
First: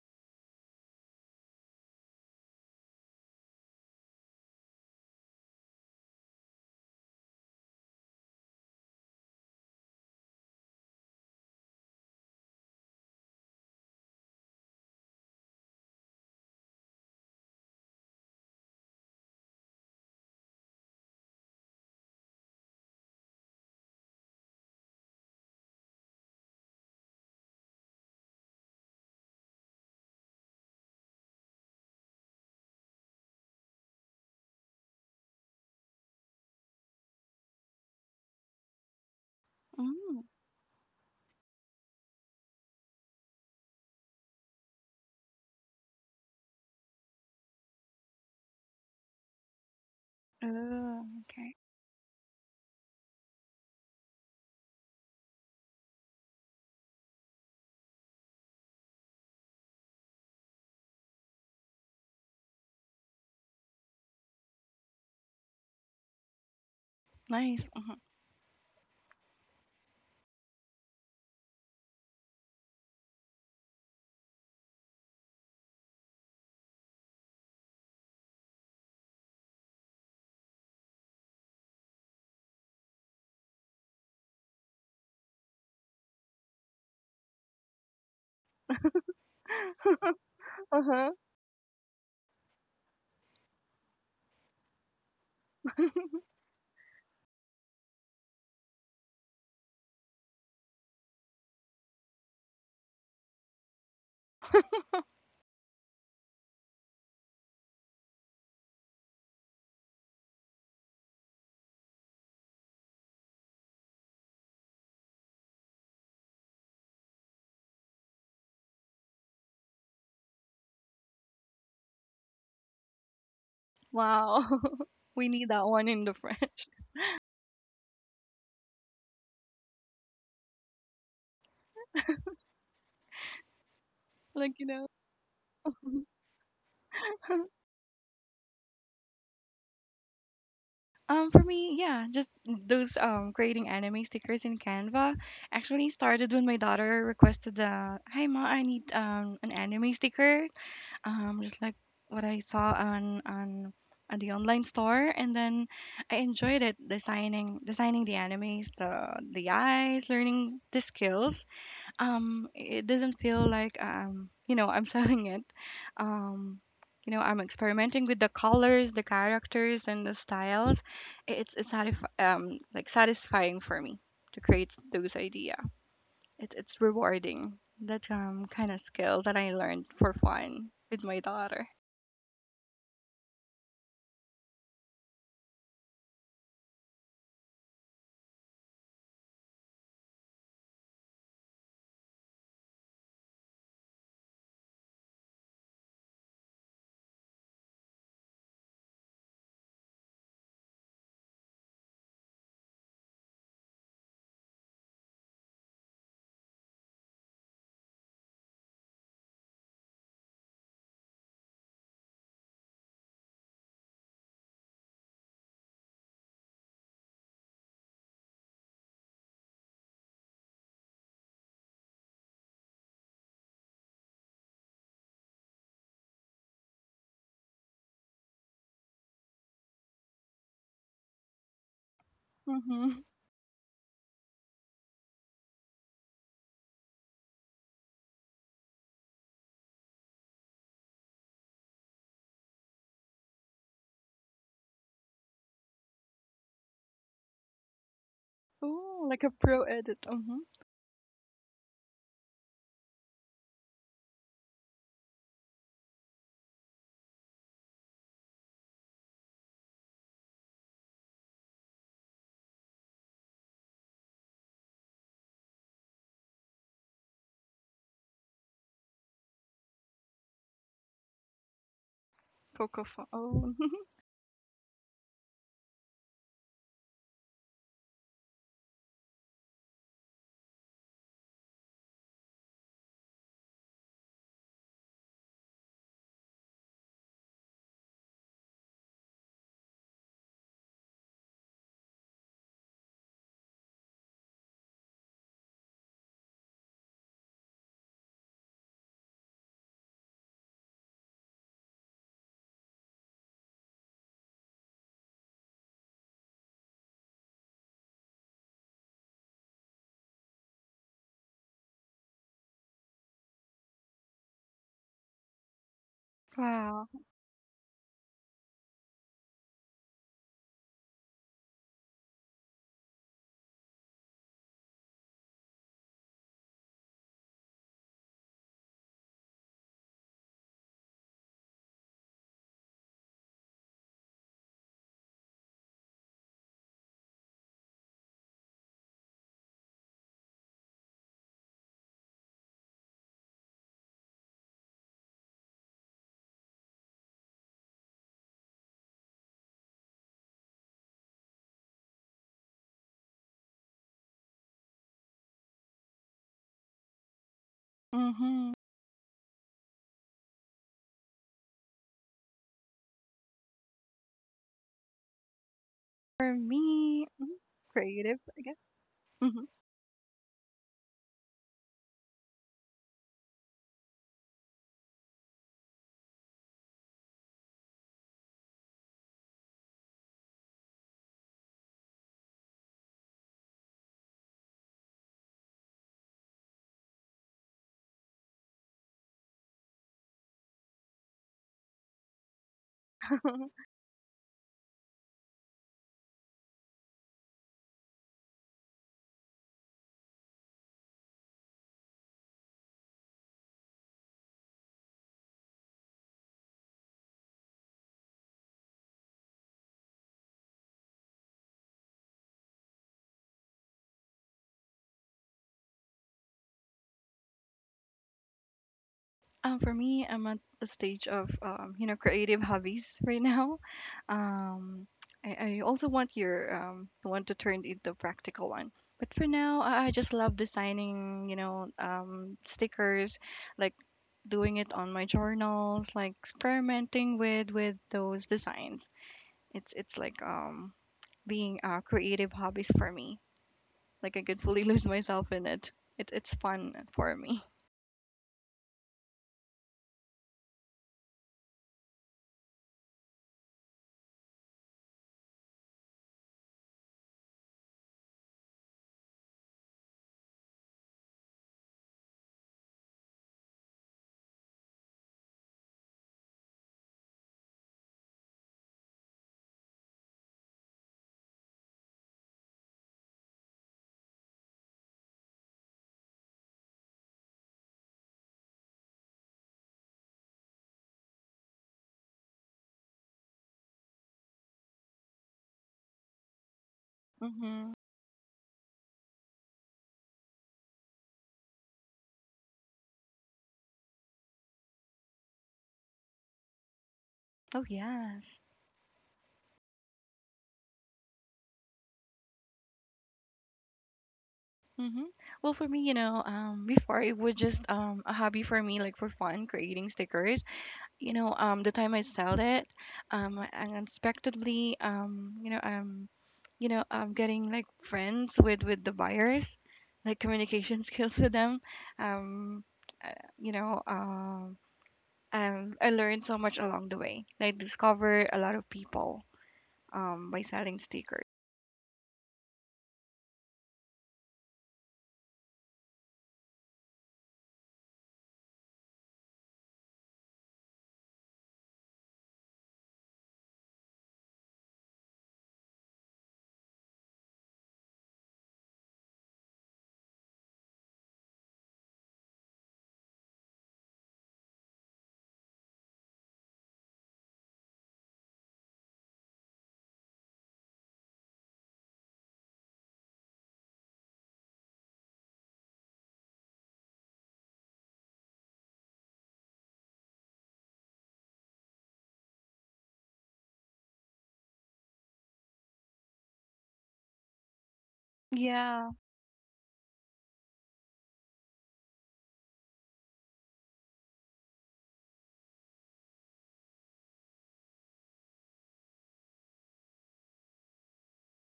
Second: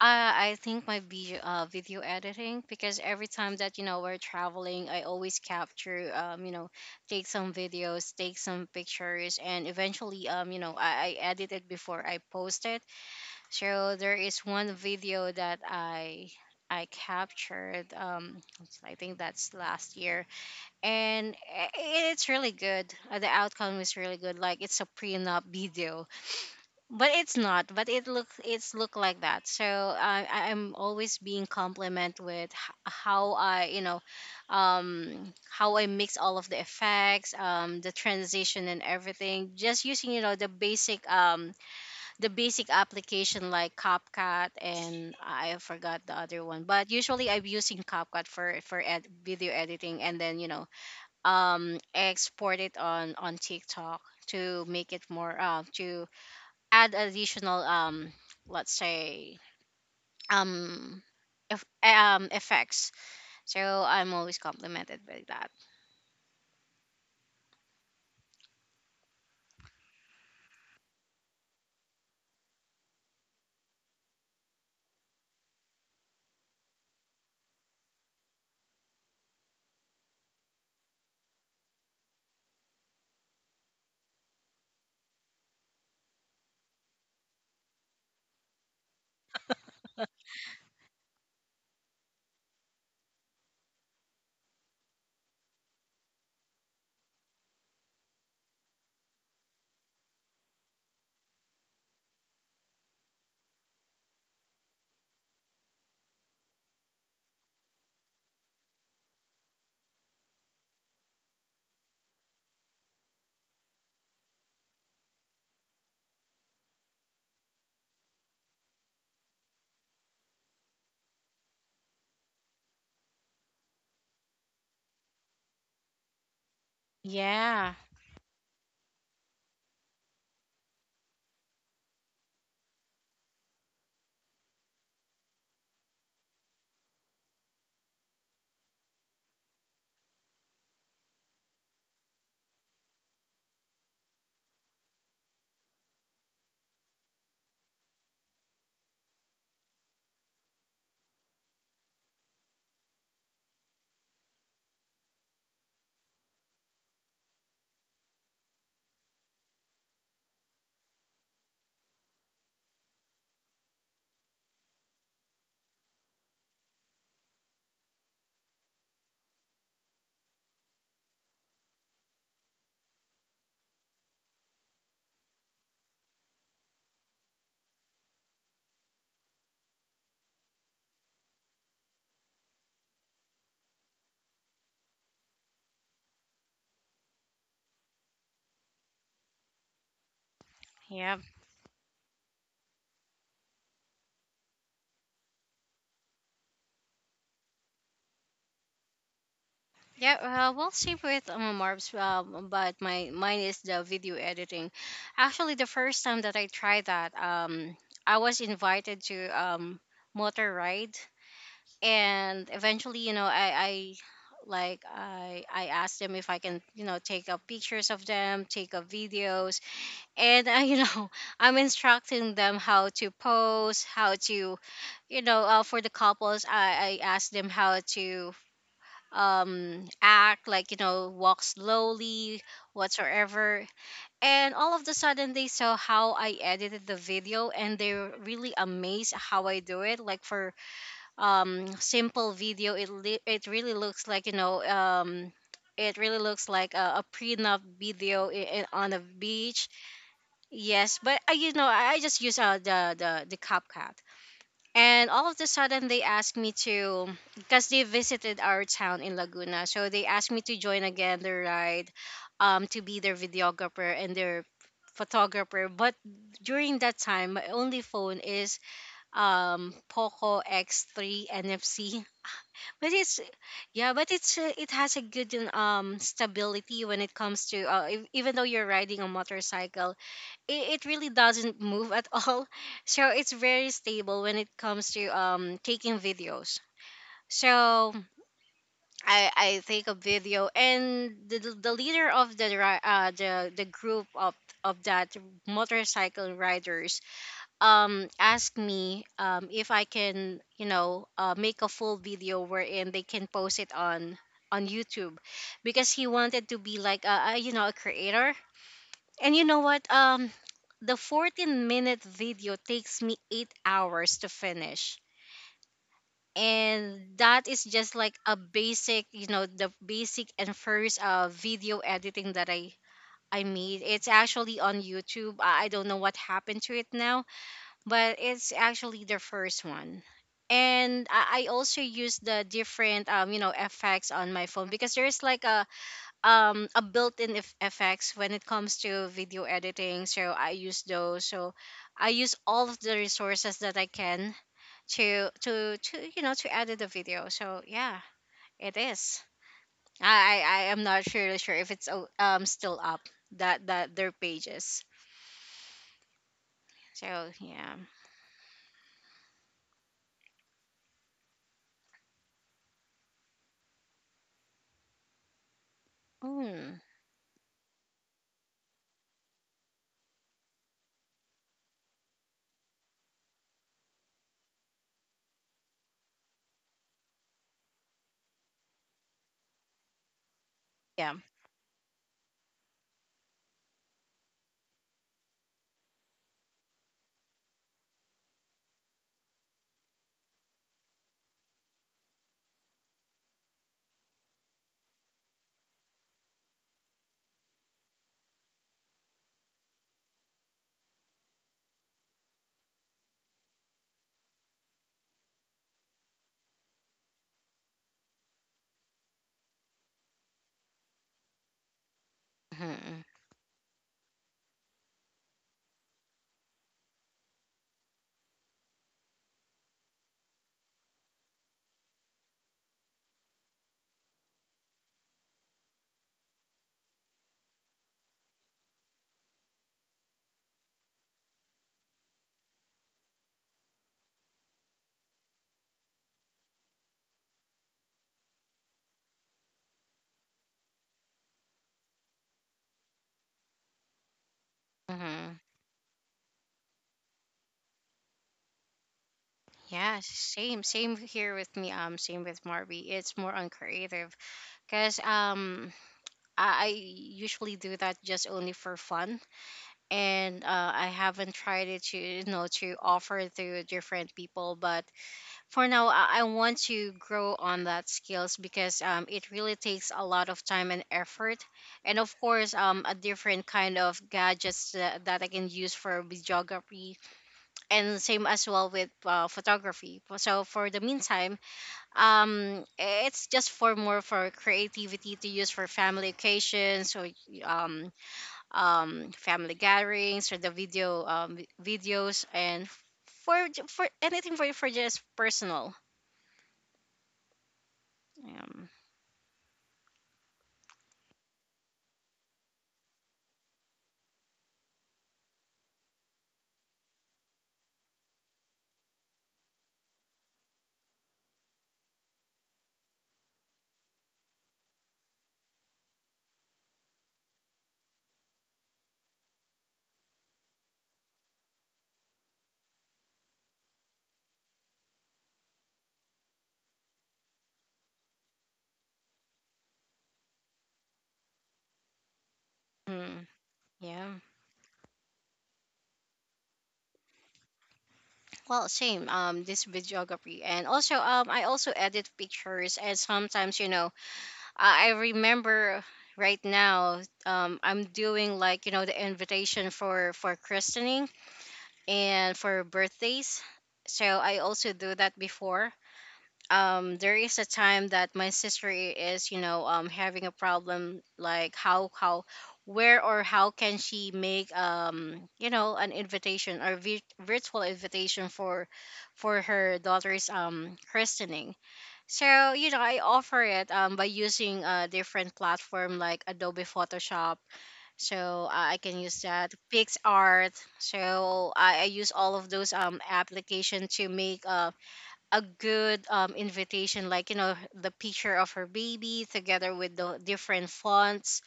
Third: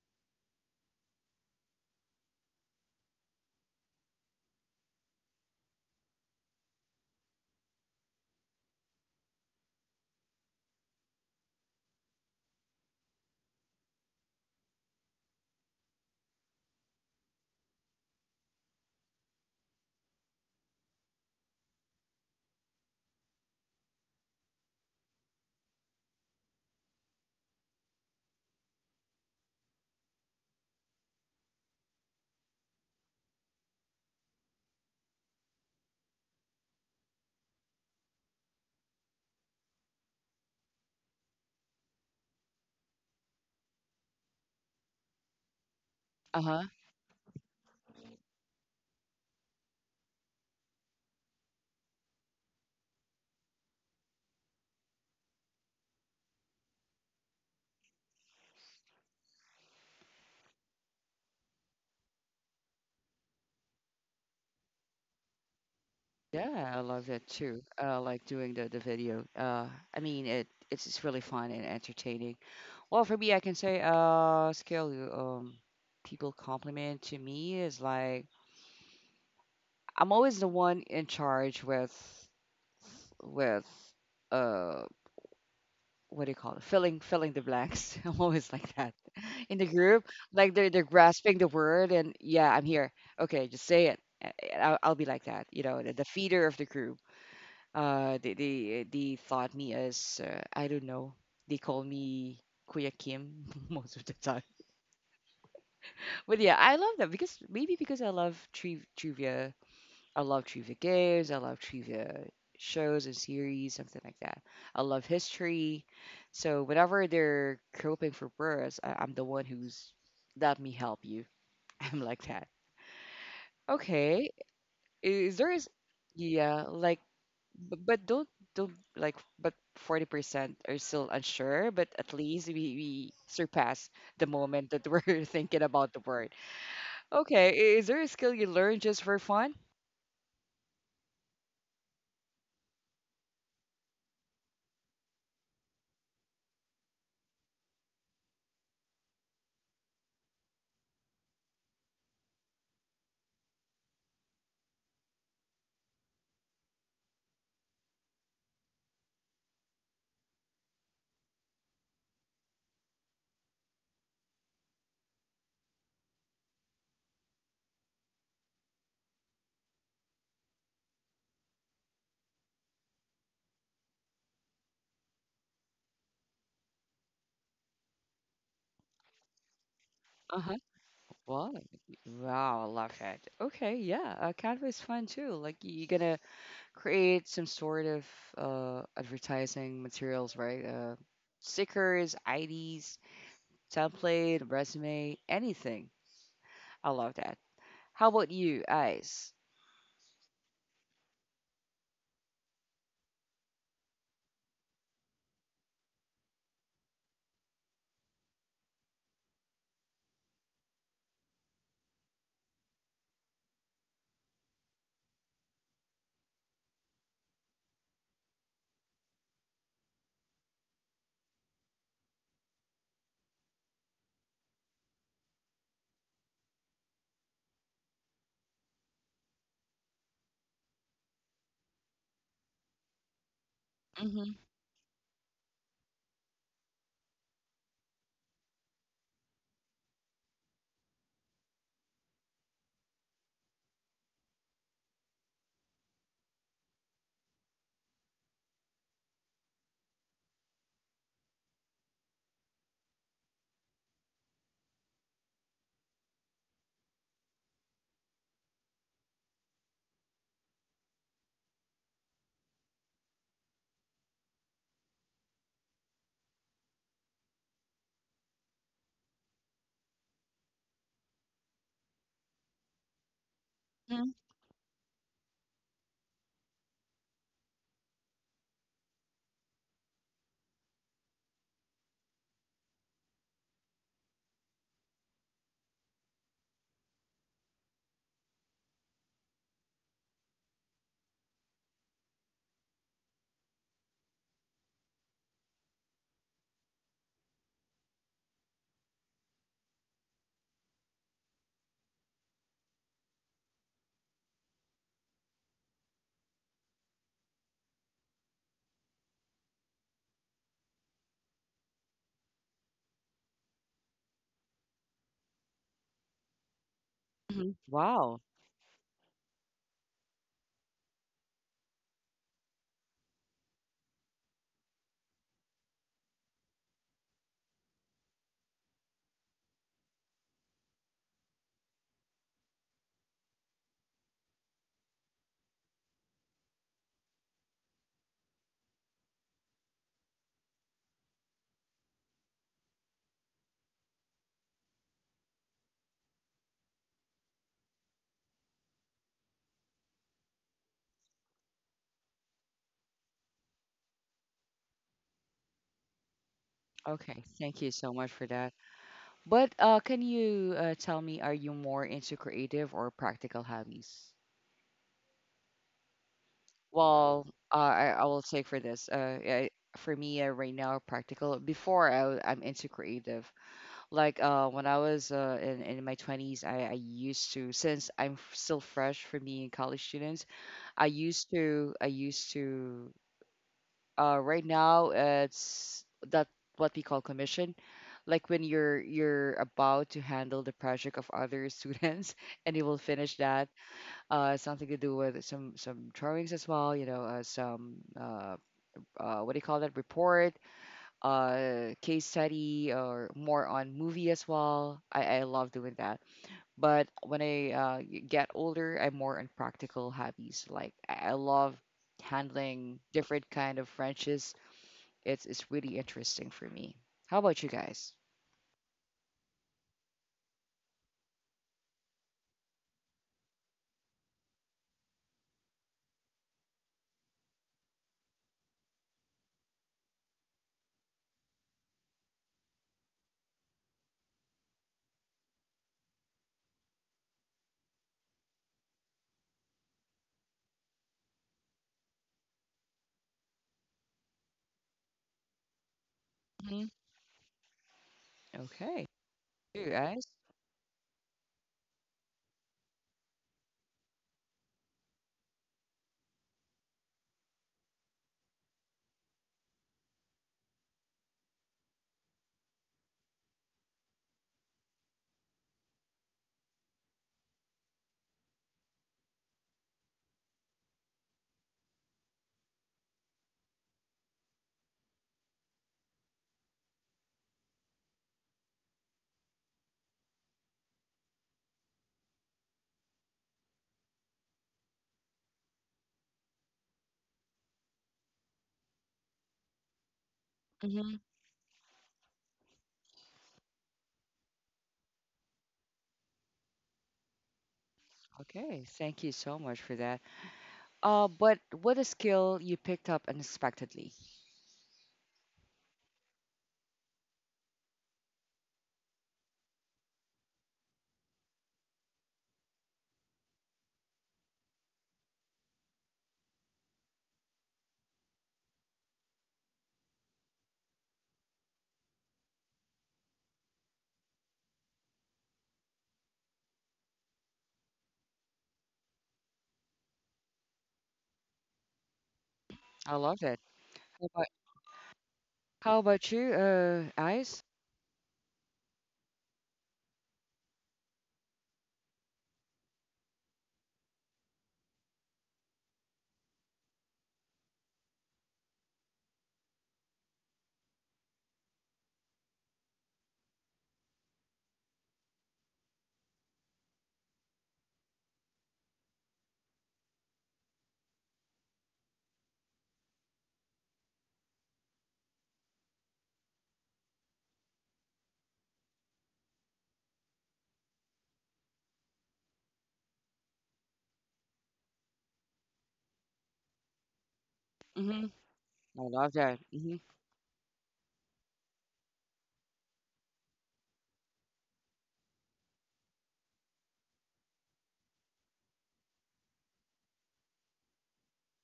[SPEAKER 3] I think my video, uh, video editing, because every time that, you know we're traveling, I always capture, um, you know, take some videos, take some pictures, and eventually, um, you know, I, I edit it before I post it. So there is one video that I I captured. Um, I think that's last year, and i- it's really good. Uh, The outcome is really good. Like, it's a prenup video, but it's not, but it look, it's look like that. So I I- i'm always being compliment with h- how i you know um how I mix all of the effects, um the transition and everything, just using, you
[SPEAKER 2] Mm.
[SPEAKER 3] know the basic um the basic application like CapCut. And I forgot the other
[SPEAKER 1] Uh-huh.
[SPEAKER 3] one, but usually I'm using CapCut for for ed- video editing, and then, you know
[SPEAKER 2] Oh, okay.
[SPEAKER 3] um export it on on TikTok, to make it more, uh to add additional, um let's say, um if, um effects. So I'm always complimented by that.
[SPEAKER 1] Yeah, I love that too.
[SPEAKER 2] Nice.
[SPEAKER 1] uh like doing the the video, uh I mean it it's, it's really fun and entertaining. Well, for me, I can say, uh, scale um, people compliment to me is like I'm always the one in charge with, with, uh, what do you call it? Filling, filling the blanks. I'm always like that in the group. Like they're
[SPEAKER 2] Uh
[SPEAKER 1] they're
[SPEAKER 2] huh.
[SPEAKER 1] grasping the word, and yeah, I'm here. Okay, just say it. i a- I'll, I'll be like that. You know, the, the feeder of the group. Uh, they they they thought me as uh, I don't know. They call me Kuya Kim most of the time. But yeah, I love that because maybe because I love tri- trivia. I love trivia games. I love trivia shows and series, something like that. I love history. So whenever they're coping for births, I- I'm the one who's let me help you. I'm like that. Okay,
[SPEAKER 2] Wow. We
[SPEAKER 1] is
[SPEAKER 2] need
[SPEAKER 1] there
[SPEAKER 2] that
[SPEAKER 1] is
[SPEAKER 2] one in the French.
[SPEAKER 1] yeah like
[SPEAKER 3] Yeah,
[SPEAKER 1] but, but don't don't like but forty percent are still unsure but at least we, we surpass the
[SPEAKER 2] Like you
[SPEAKER 1] moment
[SPEAKER 2] know.
[SPEAKER 1] that we're thinking about the word. Okay, i- is there a skill you learned just for fun?
[SPEAKER 2] Um, for me, yeah, just those um creating anime stickers in Canva actually started when my daughter requested the Hi Ma, I need um an anime sticker. Um, just like what I saw on on on the online store, and then I enjoyed it designing designing the animes, the the eyes, learning the skills. um it doesn't feel like um you know I'm selling it. um you know I'm experimenting with the colors, the characters and the styles. It's it's satisf- um like satisfying for me to create those idea. It's it's rewarding, that um kind of skill that I learned for
[SPEAKER 1] Uh-huh.
[SPEAKER 2] fun with my
[SPEAKER 1] Well,
[SPEAKER 2] daughter.
[SPEAKER 1] wow, I love that. Okay, yeah, uh, Canva is fun too. Like y- you're gonna create some sort of uh advertising materials, right? Uh,
[SPEAKER 3] yeah,
[SPEAKER 1] stickers, I Ds, template, resume, anything. I love that. How about you, Ice?
[SPEAKER 3] yeah. Uh, well, same with, um, Marbs, um, but my mine is the video editing. Actually, the first time that I tried that, um I was invited to, um motor ride, and eventually, you know I I like, I I asked them if I can, you know take up pictures of them, take up videos, and, uh, you know I'm instructing them how to pose, how to — you know uh, for the couples i i ask them how to um act, like, you know walk slowly,
[SPEAKER 2] Mm-hmm.
[SPEAKER 3] whatsoever,
[SPEAKER 1] Mm-hmm.
[SPEAKER 3] and all of the sudden they saw how I edited the video, and they're really amazed how I do it. Like, for um simple video, it li- it really looks like, you know um it really looks like a, a prenup video, i i- on a
[SPEAKER 2] Oh, like a pro
[SPEAKER 3] beach.
[SPEAKER 2] edit. Mm-hmm.
[SPEAKER 3] Yes, but I you know I I just use, uh, the the the CapCut, and all of a sudden they asked me to, because they visited our town in Laguna, so they asked me to join again the ride, um, to be their videographer and their photographer. But during that time, my only phone is um Poco X three N F C,
[SPEAKER 2] Poco
[SPEAKER 3] but
[SPEAKER 2] fo-
[SPEAKER 3] it's
[SPEAKER 2] oh.
[SPEAKER 3] yeah, but it's uh, it has a good um stability when it comes to, uh, ev- even though you're riding a motorcycle, it, it really doesn't move at all. So it's very stable when it comes to um taking videos. So I I take a video, and the the the leader of the ri- uh the the group of of that motorcycle riders, um asked me, um if I can, you know uh, make a full video wherein they can post it on on YouTube, because he wanted to be like a, a you know a creator. And you know what? Um, the 14 minute video takes me eight hours to finish.
[SPEAKER 2] Wow.
[SPEAKER 3] And that
[SPEAKER 1] Mm-hmm.
[SPEAKER 3] is just like
[SPEAKER 1] Wow.
[SPEAKER 3] a basic, you know, the basic and first, uh, video editing that I I made. It's actually on YouTube. I I don't know what happened to it now, but it's actually the first one. And I I also use the different, um, you know, effects on my phone, because there's like a um a built-in ef- effects when it comes to video editing, so I use those, so I use all of the resources that I can to to to you know to edit the video, so yeah, it is I I, I am not really sure if it's o- um still up, that that their pages,
[SPEAKER 1] Okay,
[SPEAKER 3] so
[SPEAKER 1] thank you
[SPEAKER 3] yeah.
[SPEAKER 1] so much for
[SPEAKER 2] Mm-hmm.
[SPEAKER 1] that. But uh, can you uh, tell me, are you more into creative or practical hobbies?
[SPEAKER 2] For
[SPEAKER 3] Mm,
[SPEAKER 2] me,
[SPEAKER 1] Well, uh, I, I
[SPEAKER 2] creative,
[SPEAKER 1] will
[SPEAKER 2] I
[SPEAKER 1] say
[SPEAKER 2] guess.
[SPEAKER 1] for this. Uh,
[SPEAKER 2] Mm-hmm.
[SPEAKER 1] I, for me, uh, right now, practical. Before I, w- I'm into creative. Like uh, when I was uh, in in my twenties, I, I used to, since I'm f- still fresh for being college students. I
[SPEAKER 3] yeah.
[SPEAKER 1] used to I used to uh, right now it's that what we call commission. Like when you're you're about to handle the project of other students and you will finish that uh, something to do with some some drawings as well. You know, uh, some uh, uh, what do you call that report, uh, case study, or more on movie as well. I, I love doing that. But when I uh, y- get older, I'm more on practical hobbies. Like I I love handling
[SPEAKER 3] Hmm,
[SPEAKER 1] different kind of Frenches. It's it's really interesting for me. How about you guys?
[SPEAKER 2] Um, for me, I'm at a stage of um, you know creative hobbies right now. Um, I, I also want your um, want to turn into practical one. But for now, I I just love designing, you know, um, stickers, like doing it on my journals, like experimenting with with those designs. It's it's like um, being uh, creative hobbies for me. Like I could fully lose myself
[SPEAKER 3] hmm.
[SPEAKER 2] in it. It it's
[SPEAKER 1] Hmm
[SPEAKER 2] fun for me.
[SPEAKER 1] Okay, you
[SPEAKER 3] Yeah.
[SPEAKER 1] guys.
[SPEAKER 3] Same same here with me, um same with Marby. It's more on creative, because um I I usually do that just only for fun, and uh, I haven't tried it to you know to offer to different people. But for now, I, I want to grow on that skills, because um, it really takes a lot of time and effort, and of course, um, a different kind of gadgets that, that I can use for videography, and same as well with, uh, photography. So for the meantime um it's just for more, for creativity to use for family occasions or
[SPEAKER 2] Mm-hmm.
[SPEAKER 3] um um family gatherings or the video
[SPEAKER 1] Hmm
[SPEAKER 3] um videos and for for anything, for for just personal.
[SPEAKER 2] Oh yes.
[SPEAKER 1] Okay,
[SPEAKER 3] um
[SPEAKER 1] thank you so much for that. Uh, but what a skill you picked up unexpectedly.
[SPEAKER 2] Mm-hmm. Well, for me, you know, um, before it was just um, a hobby for me, like for fun, creating stickers. You know, um, the time I sold it, um, unexpectedly, um, you know, um, you know, um, getting like friends with with the buyers, like communication skills with them. Um, uh, you know, um, um, I learned so much along the way. Like discover a lot of people um by selling stickers.
[SPEAKER 1] I love
[SPEAKER 3] mm,
[SPEAKER 1] it. How
[SPEAKER 3] yeah.
[SPEAKER 1] about, how about you, uh, Ice?
[SPEAKER 3] Well, same, um this videography, and also um I also edit pictures, and sometimes you know i, I remember right now. um I'm doing, like, you know the invitation for for christening and for birthdays. So I also do that before. Um, there is a time that my sister is, you know, um, having a problem, like how how where or how can she make, um you know an invitation or vi- virtual invitation for for her daughter's um christening. So you know I offer it, um by using a different platform like Adobe Photoshop,
[SPEAKER 1] Mm-hmm.
[SPEAKER 3] so I I
[SPEAKER 1] I
[SPEAKER 2] Yeah.
[SPEAKER 3] can
[SPEAKER 1] love
[SPEAKER 3] use
[SPEAKER 1] that.
[SPEAKER 3] that
[SPEAKER 1] Mm-hmm.
[SPEAKER 3] PixArt. So I, I use all of those, um application, to make uh, a good, um invitation, like you know the picture of her baby together with the different fonts,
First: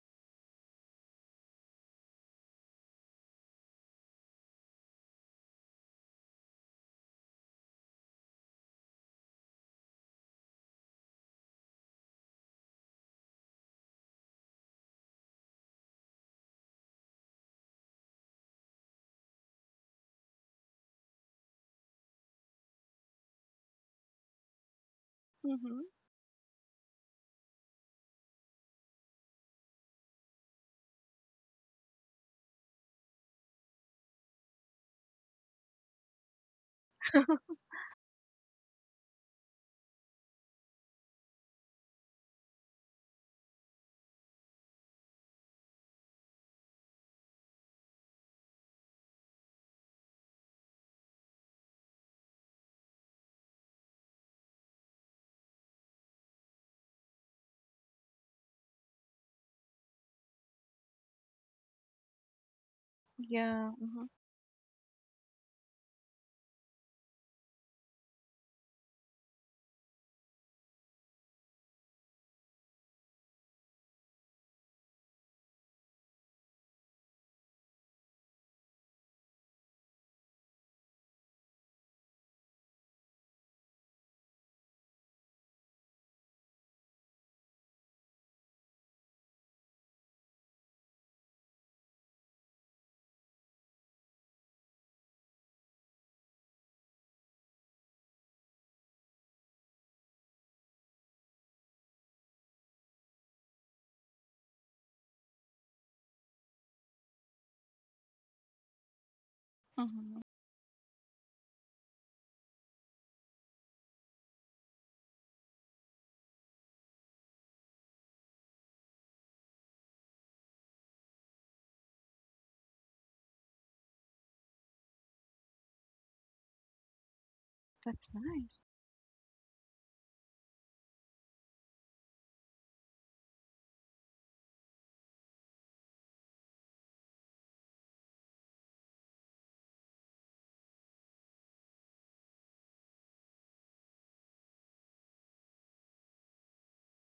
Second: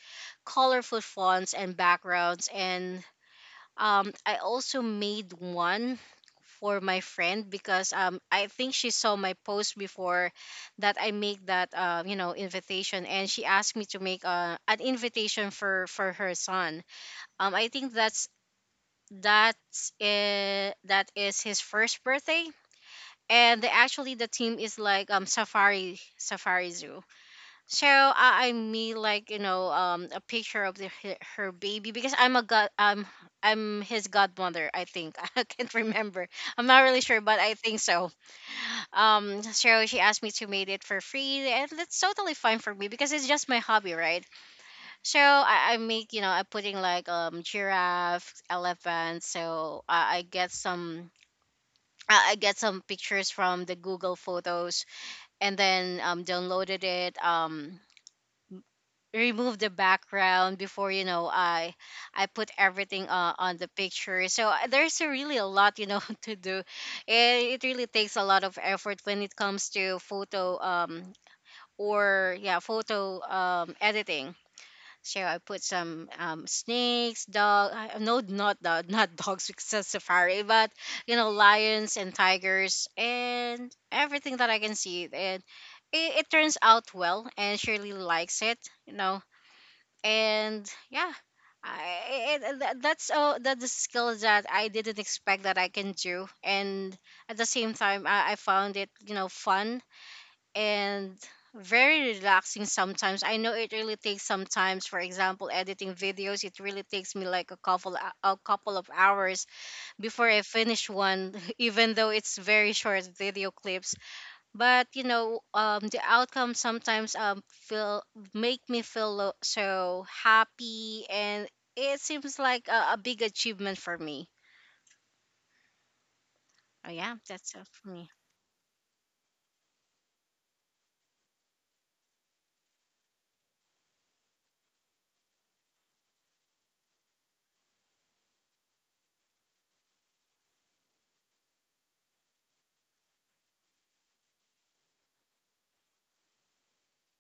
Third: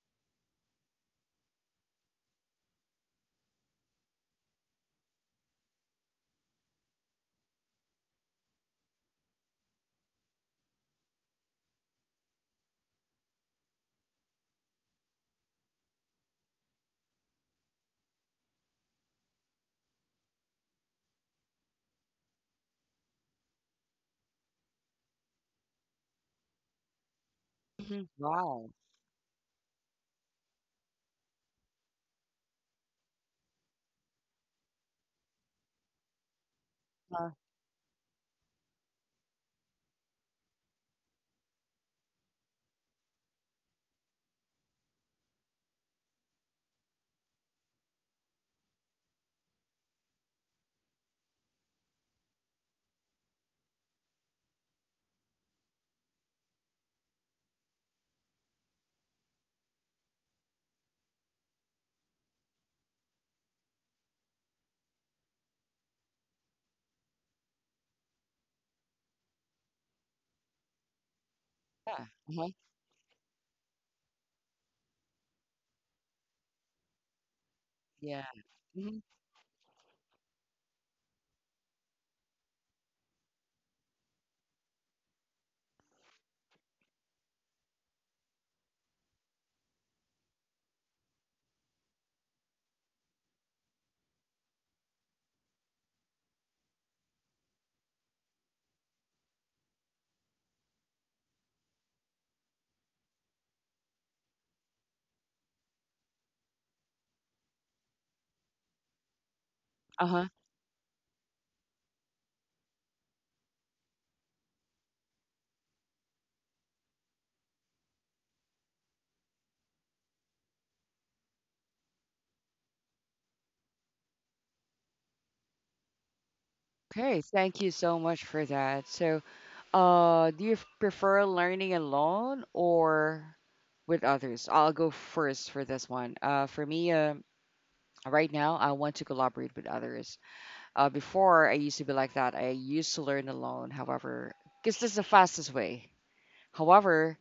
[SPEAKER 3] colorful fonts and backgrounds. And um I also made one for my friend, because um I think she saw my post before, that I make that, uh, you know invitation, and she asked me to make uh, an invitation for for her son. um, I think that's that's uh, that is his first birthday, and the, actually the team is like, um
[SPEAKER 2] Mm-hmm.
[SPEAKER 3] safari safari zoo. So
[SPEAKER 1] Mm-hmm.
[SPEAKER 3] I, I
[SPEAKER 1] Wow.
[SPEAKER 3] made, like, you know um a picture of the, her, her baby, because I'm a god um I'm his godmother, I think. I can't remember. I'm not really sure,
[SPEAKER 1] Uh,
[SPEAKER 3] but I think so. Um, so she asked me to make it for free, and that's totally fine for me because it's just my hobby, right? So I, I make, you know I'm putting, like, um giraffe, elephant. So I, I get some I I get some pictures from the Google Photos, and then um downloaded it, um remove the background before you know I I put everything uh, on the
[SPEAKER 2] Yeah. Mm-hmm.
[SPEAKER 3] picture. So I- there's a really a lot, you know to do. It, it really takes a lot of effort when it comes to photo, um or
[SPEAKER 1] yeah. Uh-huh.
[SPEAKER 3] yeah, photo um editing. So I put some, um, snakes, dog. I- No,
[SPEAKER 1] Yeah.
[SPEAKER 3] not dog
[SPEAKER 1] Mm-hmm.
[SPEAKER 3] not dogs because it's safari, but you know, lions and tigers and everything that I can see. And it, it turns out well, and Shirley likes it. You know, and yeah, I, it, it- that- that's uh, that's a skill that I didn't expect that I can do, and at the same time, I, I found it, you know fun and very relaxing sometimes. I know it really takes sometimes, for example, editing videos, it really takes me like a couple a couple of hours
[SPEAKER 2] Mm-hmm.
[SPEAKER 1] Uh-huh.
[SPEAKER 3] before I finish one, even though it's very short video clips. But you know, um, the outcome sometimes, um feel make me feel lo- so happy, and it seems like a, a big achievement for me. Oh yeah,
[SPEAKER 1] Okay,
[SPEAKER 3] that's
[SPEAKER 1] thank
[SPEAKER 3] it
[SPEAKER 1] you
[SPEAKER 3] for
[SPEAKER 1] so
[SPEAKER 2] That's
[SPEAKER 3] me.
[SPEAKER 1] much for
[SPEAKER 2] nice.
[SPEAKER 1] that. So, uh, do you f- prefer learning alone or with others? I'll go first for this one. Uh, for me, uh, right now, I want to collaborate with others. Uh, before I used to be like that. I used to learn alone. However, because this is the fastest way. However,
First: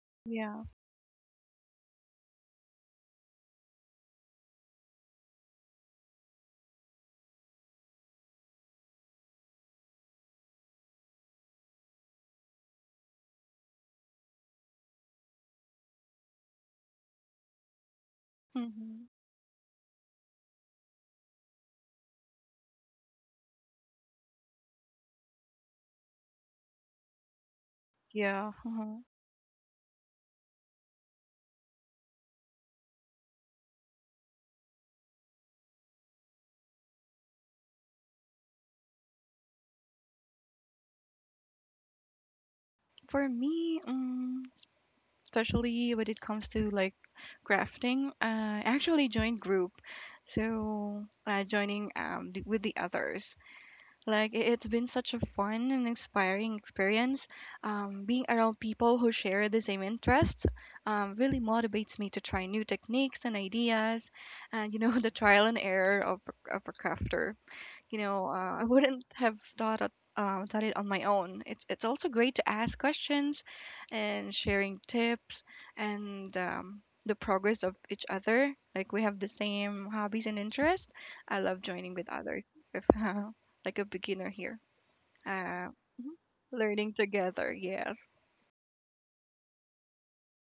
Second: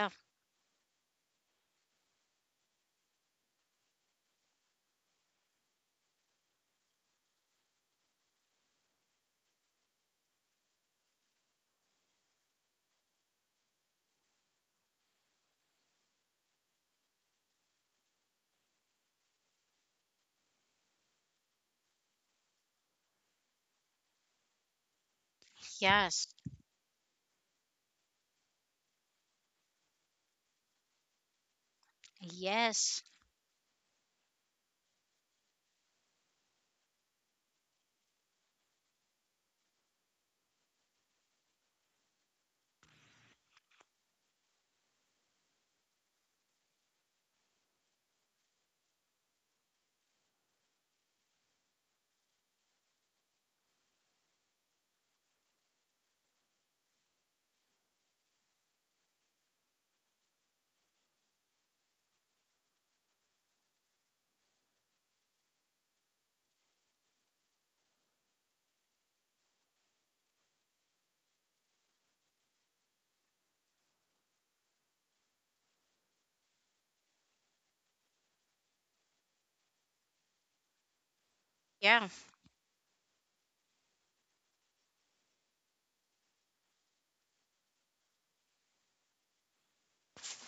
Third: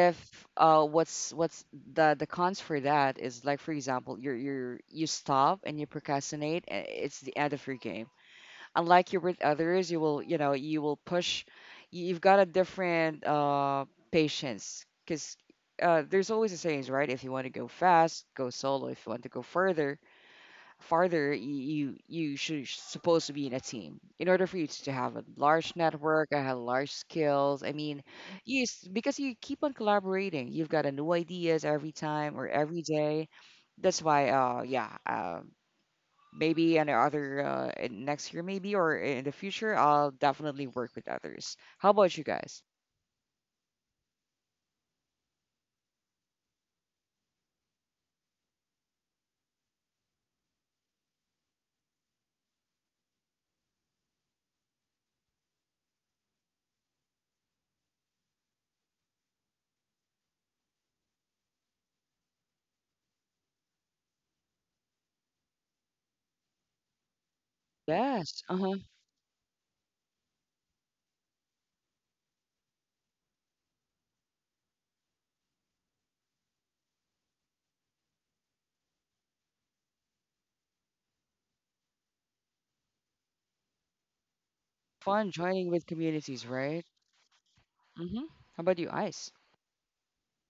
[SPEAKER 3] Yeah.
[SPEAKER 2] Yeah.
[SPEAKER 1] uh, what's what's the the cons for that is like for example, you're you're you stop and you procrastinate. eh, It's the end of your game. Unlike you with others, you will you know you will push. you- You've got a different uh, patience because. Uh, there's always a sayings, right? If you want to go fast, go solo. If
[SPEAKER 2] Mhm.
[SPEAKER 1] you want to go further, farther y- you you should supposed to be in a team in order for you to have a large network
[SPEAKER 3] Yes.
[SPEAKER 1] and have large skills i mean
[SPEAKER 2] Yeah.
[SPEAKER 1] yes,
[SPEAKER 2] Mhm.
[SPEAKER 1] because you keep on collaborating, you've got a new ideas every time or every
[SPEAKER 3] Yes.
[SPEAKER 1] day. That's why uh yeah uh, maybe in other uh, in next year maybe or in the future, I'll definitely work with others. How about you guys?
[SPEAKER 2] For me, mm, especially when it comes to like crafting, I actually joined group. So, uh, joining um th- with the others. Like it- it's been such a fun and inspiring experience. Um, being around people who share the same interests um, really motivates me to try new techniques and ideas, and you know the trial and error of of a crafter. You know,
[SPEAKER 1] Yes,
[SPEAKER 2] uh, I
[SPEAKER 1] uh-huh.
[SPEAKER 2] wouldn't have thought of, uh, done it on my own. It's it's also great to ask questions, and sharing tips and um, the progress of each other. Like we have the same hobbies and interests. I love joining
[SPEAKER 3] Yeah.
[SPEAKER 2] with others, if like a beginner here.
[SPEAKER 1] Fun joining
[SPEAKER 2] Uh, mhm.
[SPEAKER 1] with communities, right?
[SPEAKER 2] Learning together, yes.
[SPEAKER 1] Mm-hmm. How about you, Ice?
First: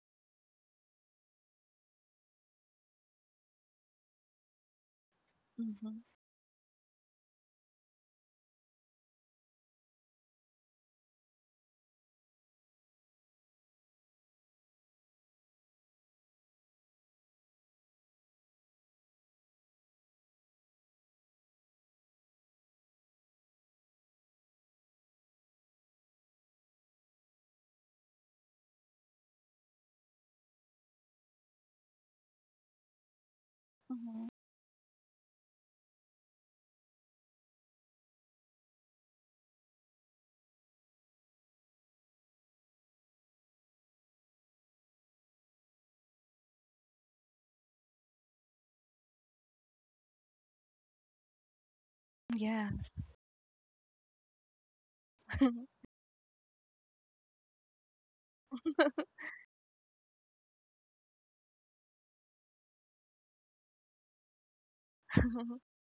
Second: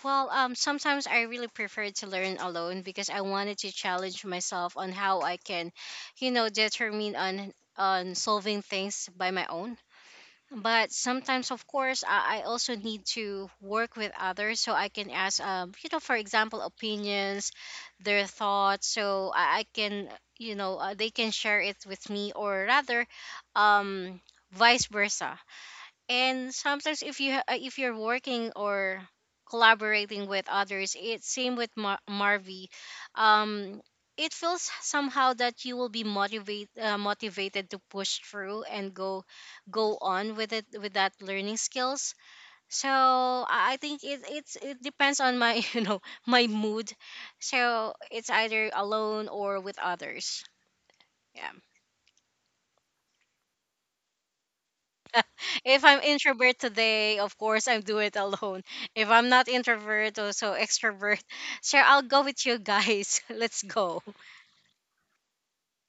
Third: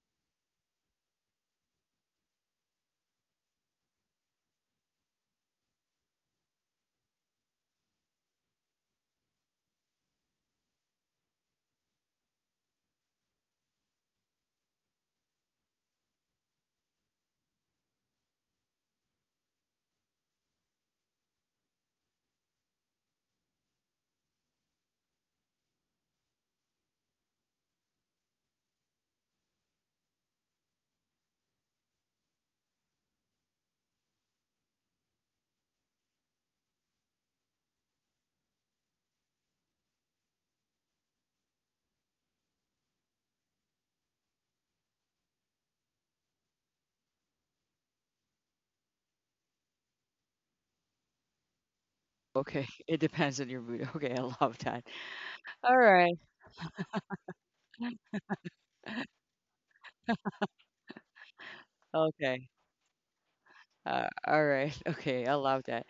[SPEAKER 3] Well, um, sometimes I really prefer to learn alone because I wanted to challenge myself on how I can,
[SPEAKER 2] Hmm.
[SPEAKER 3] you know, determine on on solving things by my own. But sometimes, of course, I, I also need to work with others, so I can ask, um, you know, for example, opinions, their thoughts, so I, I can, you know, uh, they can share it with me, or rather, um, vice versa. And sometimes, if you ha- uh, if you're working or collaborating with others, it's same with Mar- marvi. um
[SPEAKER 2] Hmm.
[SPEAKER 3] it feels somehow that you will be motivate, uh, motivated to push through and go go on with it, with that learning skills. So i I think it it's it depends on my you know my mood, so it's either alone or with others, yeah.
[SPEAKER 1] Okay,
[SPEAKER 2] Yeah.
[SPEAKER 1] it depends on your mood. Okay, I love that. All
[SPEAKER 3] If I'm
[SPEAKER 1] right.
[SPEAKER 3] introvert today, of course I'm do it alone. If I'm not introvert, also extrovert. Sure, I'll go with
[SPEAKER 1] Okay.
[SPEAKER 3] you guys. Let's go.
[SPEAKER 1] Uh, all right. Okay. I love that.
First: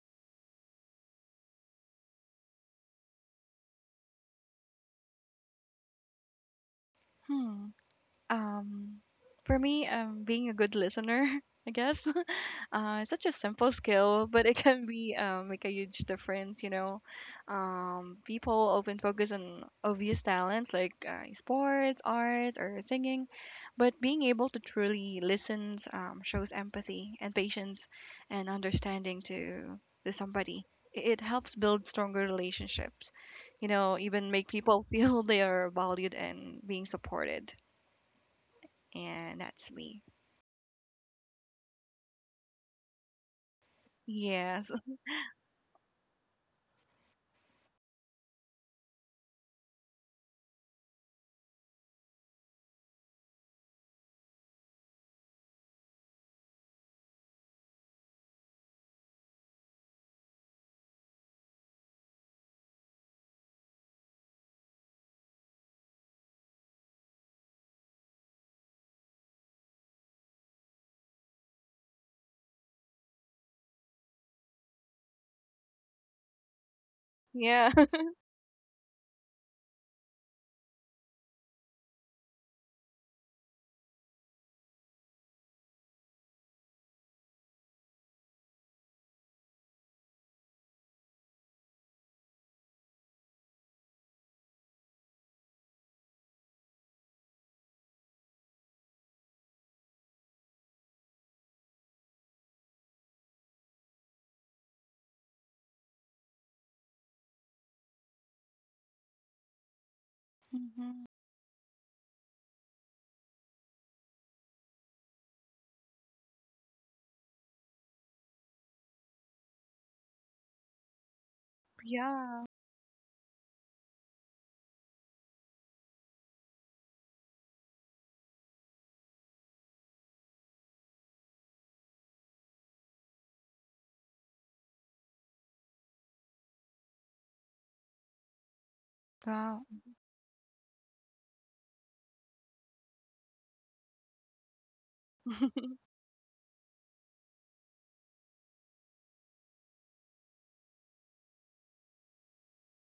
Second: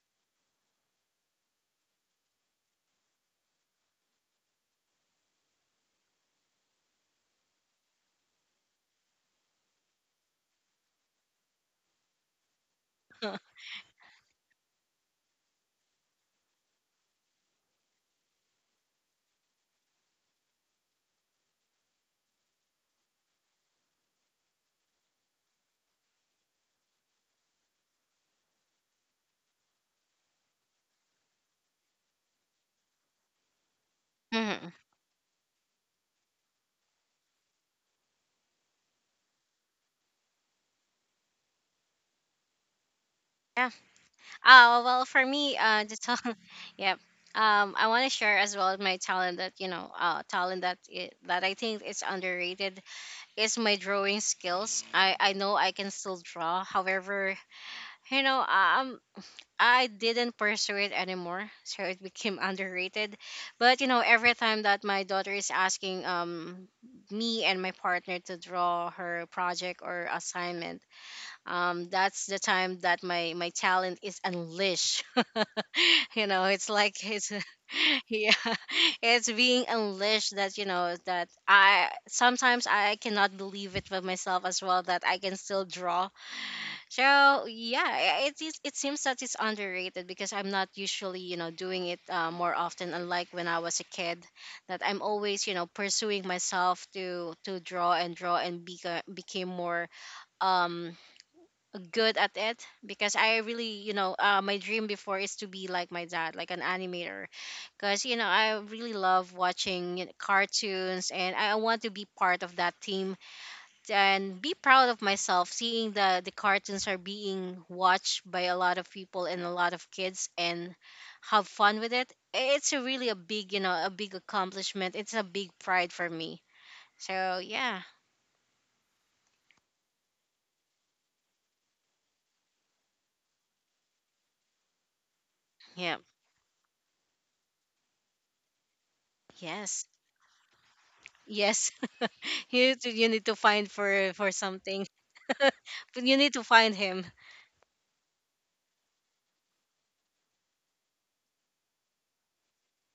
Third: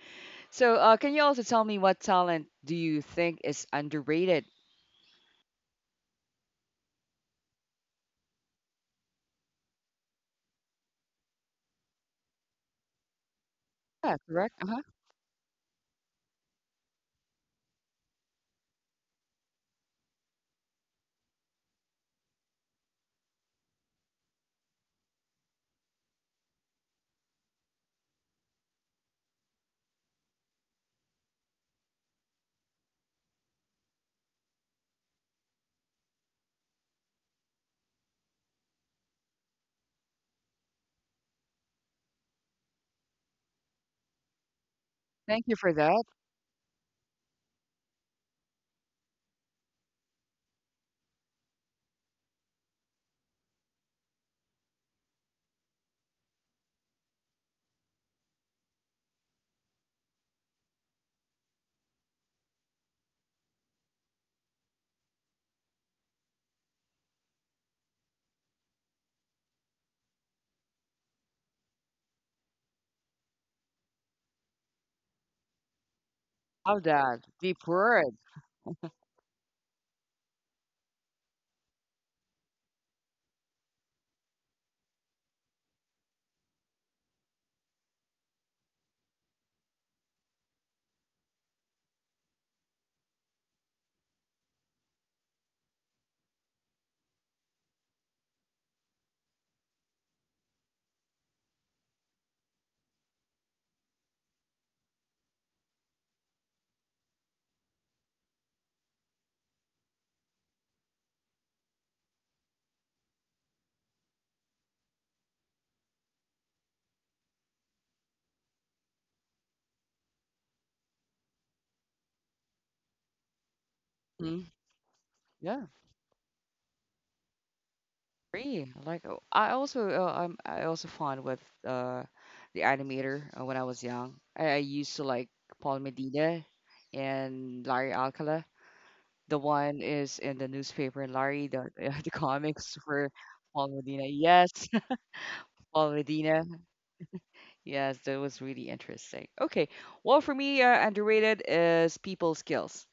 [SPEAKER 1] So, uh, can you also tell me, what talent do you think is underrated?
[SPEAKER 2] Hmm. Um, for me, um, being a good listener, I guess, uh, it's such a simple
[SPEAKER 1] Yeah,
[SPEAKER 2] skill, but
[SPEAKER 1] correct.
[SPEAKER 2] it
[SPEAKER 1] Uh huh.
[SPEAKER 2] can be um, make a huge difference. You know, um, people often focus on obvious talents like uh, sports, arts, or singing, but being able to truly listen um, shows empathy and patience and understanding to to somebody. It it helps build stronger relationships, you know, even make
[SPEAKER 3] Hmm.
[SPEAKER 2] people feel they are valued and being supported, and that's me.
[SPEAKER 3] Yeah.
[SPEAKER 2] Yes.
[SPEAKER 3] Uh, well, for
[SPEAKER 1] Thank you
[SPEAKER 3] me,
[SPEAKER 1] for
[SPEAKER 3] uh, the
[SPEAKER 1] that.
[SPEAKER 3] talent. Yeah. Um, I want to share as well my talent that, you know, uh, talent that i that I think is underrated, is my drawing skills. I I know I can still draw. However, you know, um, I didn't pursue it anymore, so it became underrated. But you know, every time that my daughter is asking, um me and my partner to draw her project or assignment, um, that's the time that my my talent is unleashed. you know, it's
[SPEAKER 1] Love
[SPEAKER 3] like
[SPEAKER 1] that.
[SPEAKER 3] it's
[SPEAKER 1] Deep
[SPEAKER 2] Yeah.
[SPEAKER 1] word.
[SPEAKER 3] Yeah, it's being unleashed that, you know that I sometimes I cannot believe it for myself as well, that I can still draw. So yeah, i- it is. It seems that it's underrated because I'm not usually, you know, doing it, uh, more often. Unlike when I was a kid, that I'm always, you know, pursuing myself to to draw and draw, and beca- became more, um good at it, because I really, you know, uh, my dream before is to be like my dad, like an animator, because you know I really love watching, you know,
[SPEAKER 2] Hmm.
[SPEAKER 3] cartoons, and I want to be part of that team and be proud of myself seeing the the cartoons are being watched by a lot of people and a lot of kids and have fun with it.
[SPEAKER 2] Yeah.
[SPEAKER 3] It's a really a big, you know a big
[SPEAKER 1] Mhm.
[SPEAKER 3] accomplishment. It's a big
[SPEAKER 1] Yeah.
[SPEAKER 3] pride for me. So yeah,
[SPEAKER 1] Free. I like, oh, I also uh, I'm I also fond with uh the animator uh, when I was young. I, I used to like Paul
[SPEAKER 3] yeah,
[SPEAKER 1] Medina and Larry Alcala. The
[SPEAKER 2] Wow.
[SPEAKER 1] one
[SPEAKER 3] yes,
[SPEAKER 1] is in the newspaper, and Larry the
[SPEAKER 3] yes.
[SPEAKER 1] the
[SPEAKER 3] You
[SPEAKER 1] comics
[SPEAKER 3] need to, you
[SPEAKER 1] for
[SPEAKER 3] need to find
[SPEAKER 1] Paul Medina.
[SPEAKER 3] for for
[SPEAKER 1] Yes,
[SPEAKER 3] something,
[SPEAKER 1] Paul
[SPEAKER 3] but you need to
[SPEAKER 1] Medina.
[SPEAKER 3] find him.
[SPEAKER 1] Yes, that was really interesting. Okay, well, for me, uh, underrated is people skills.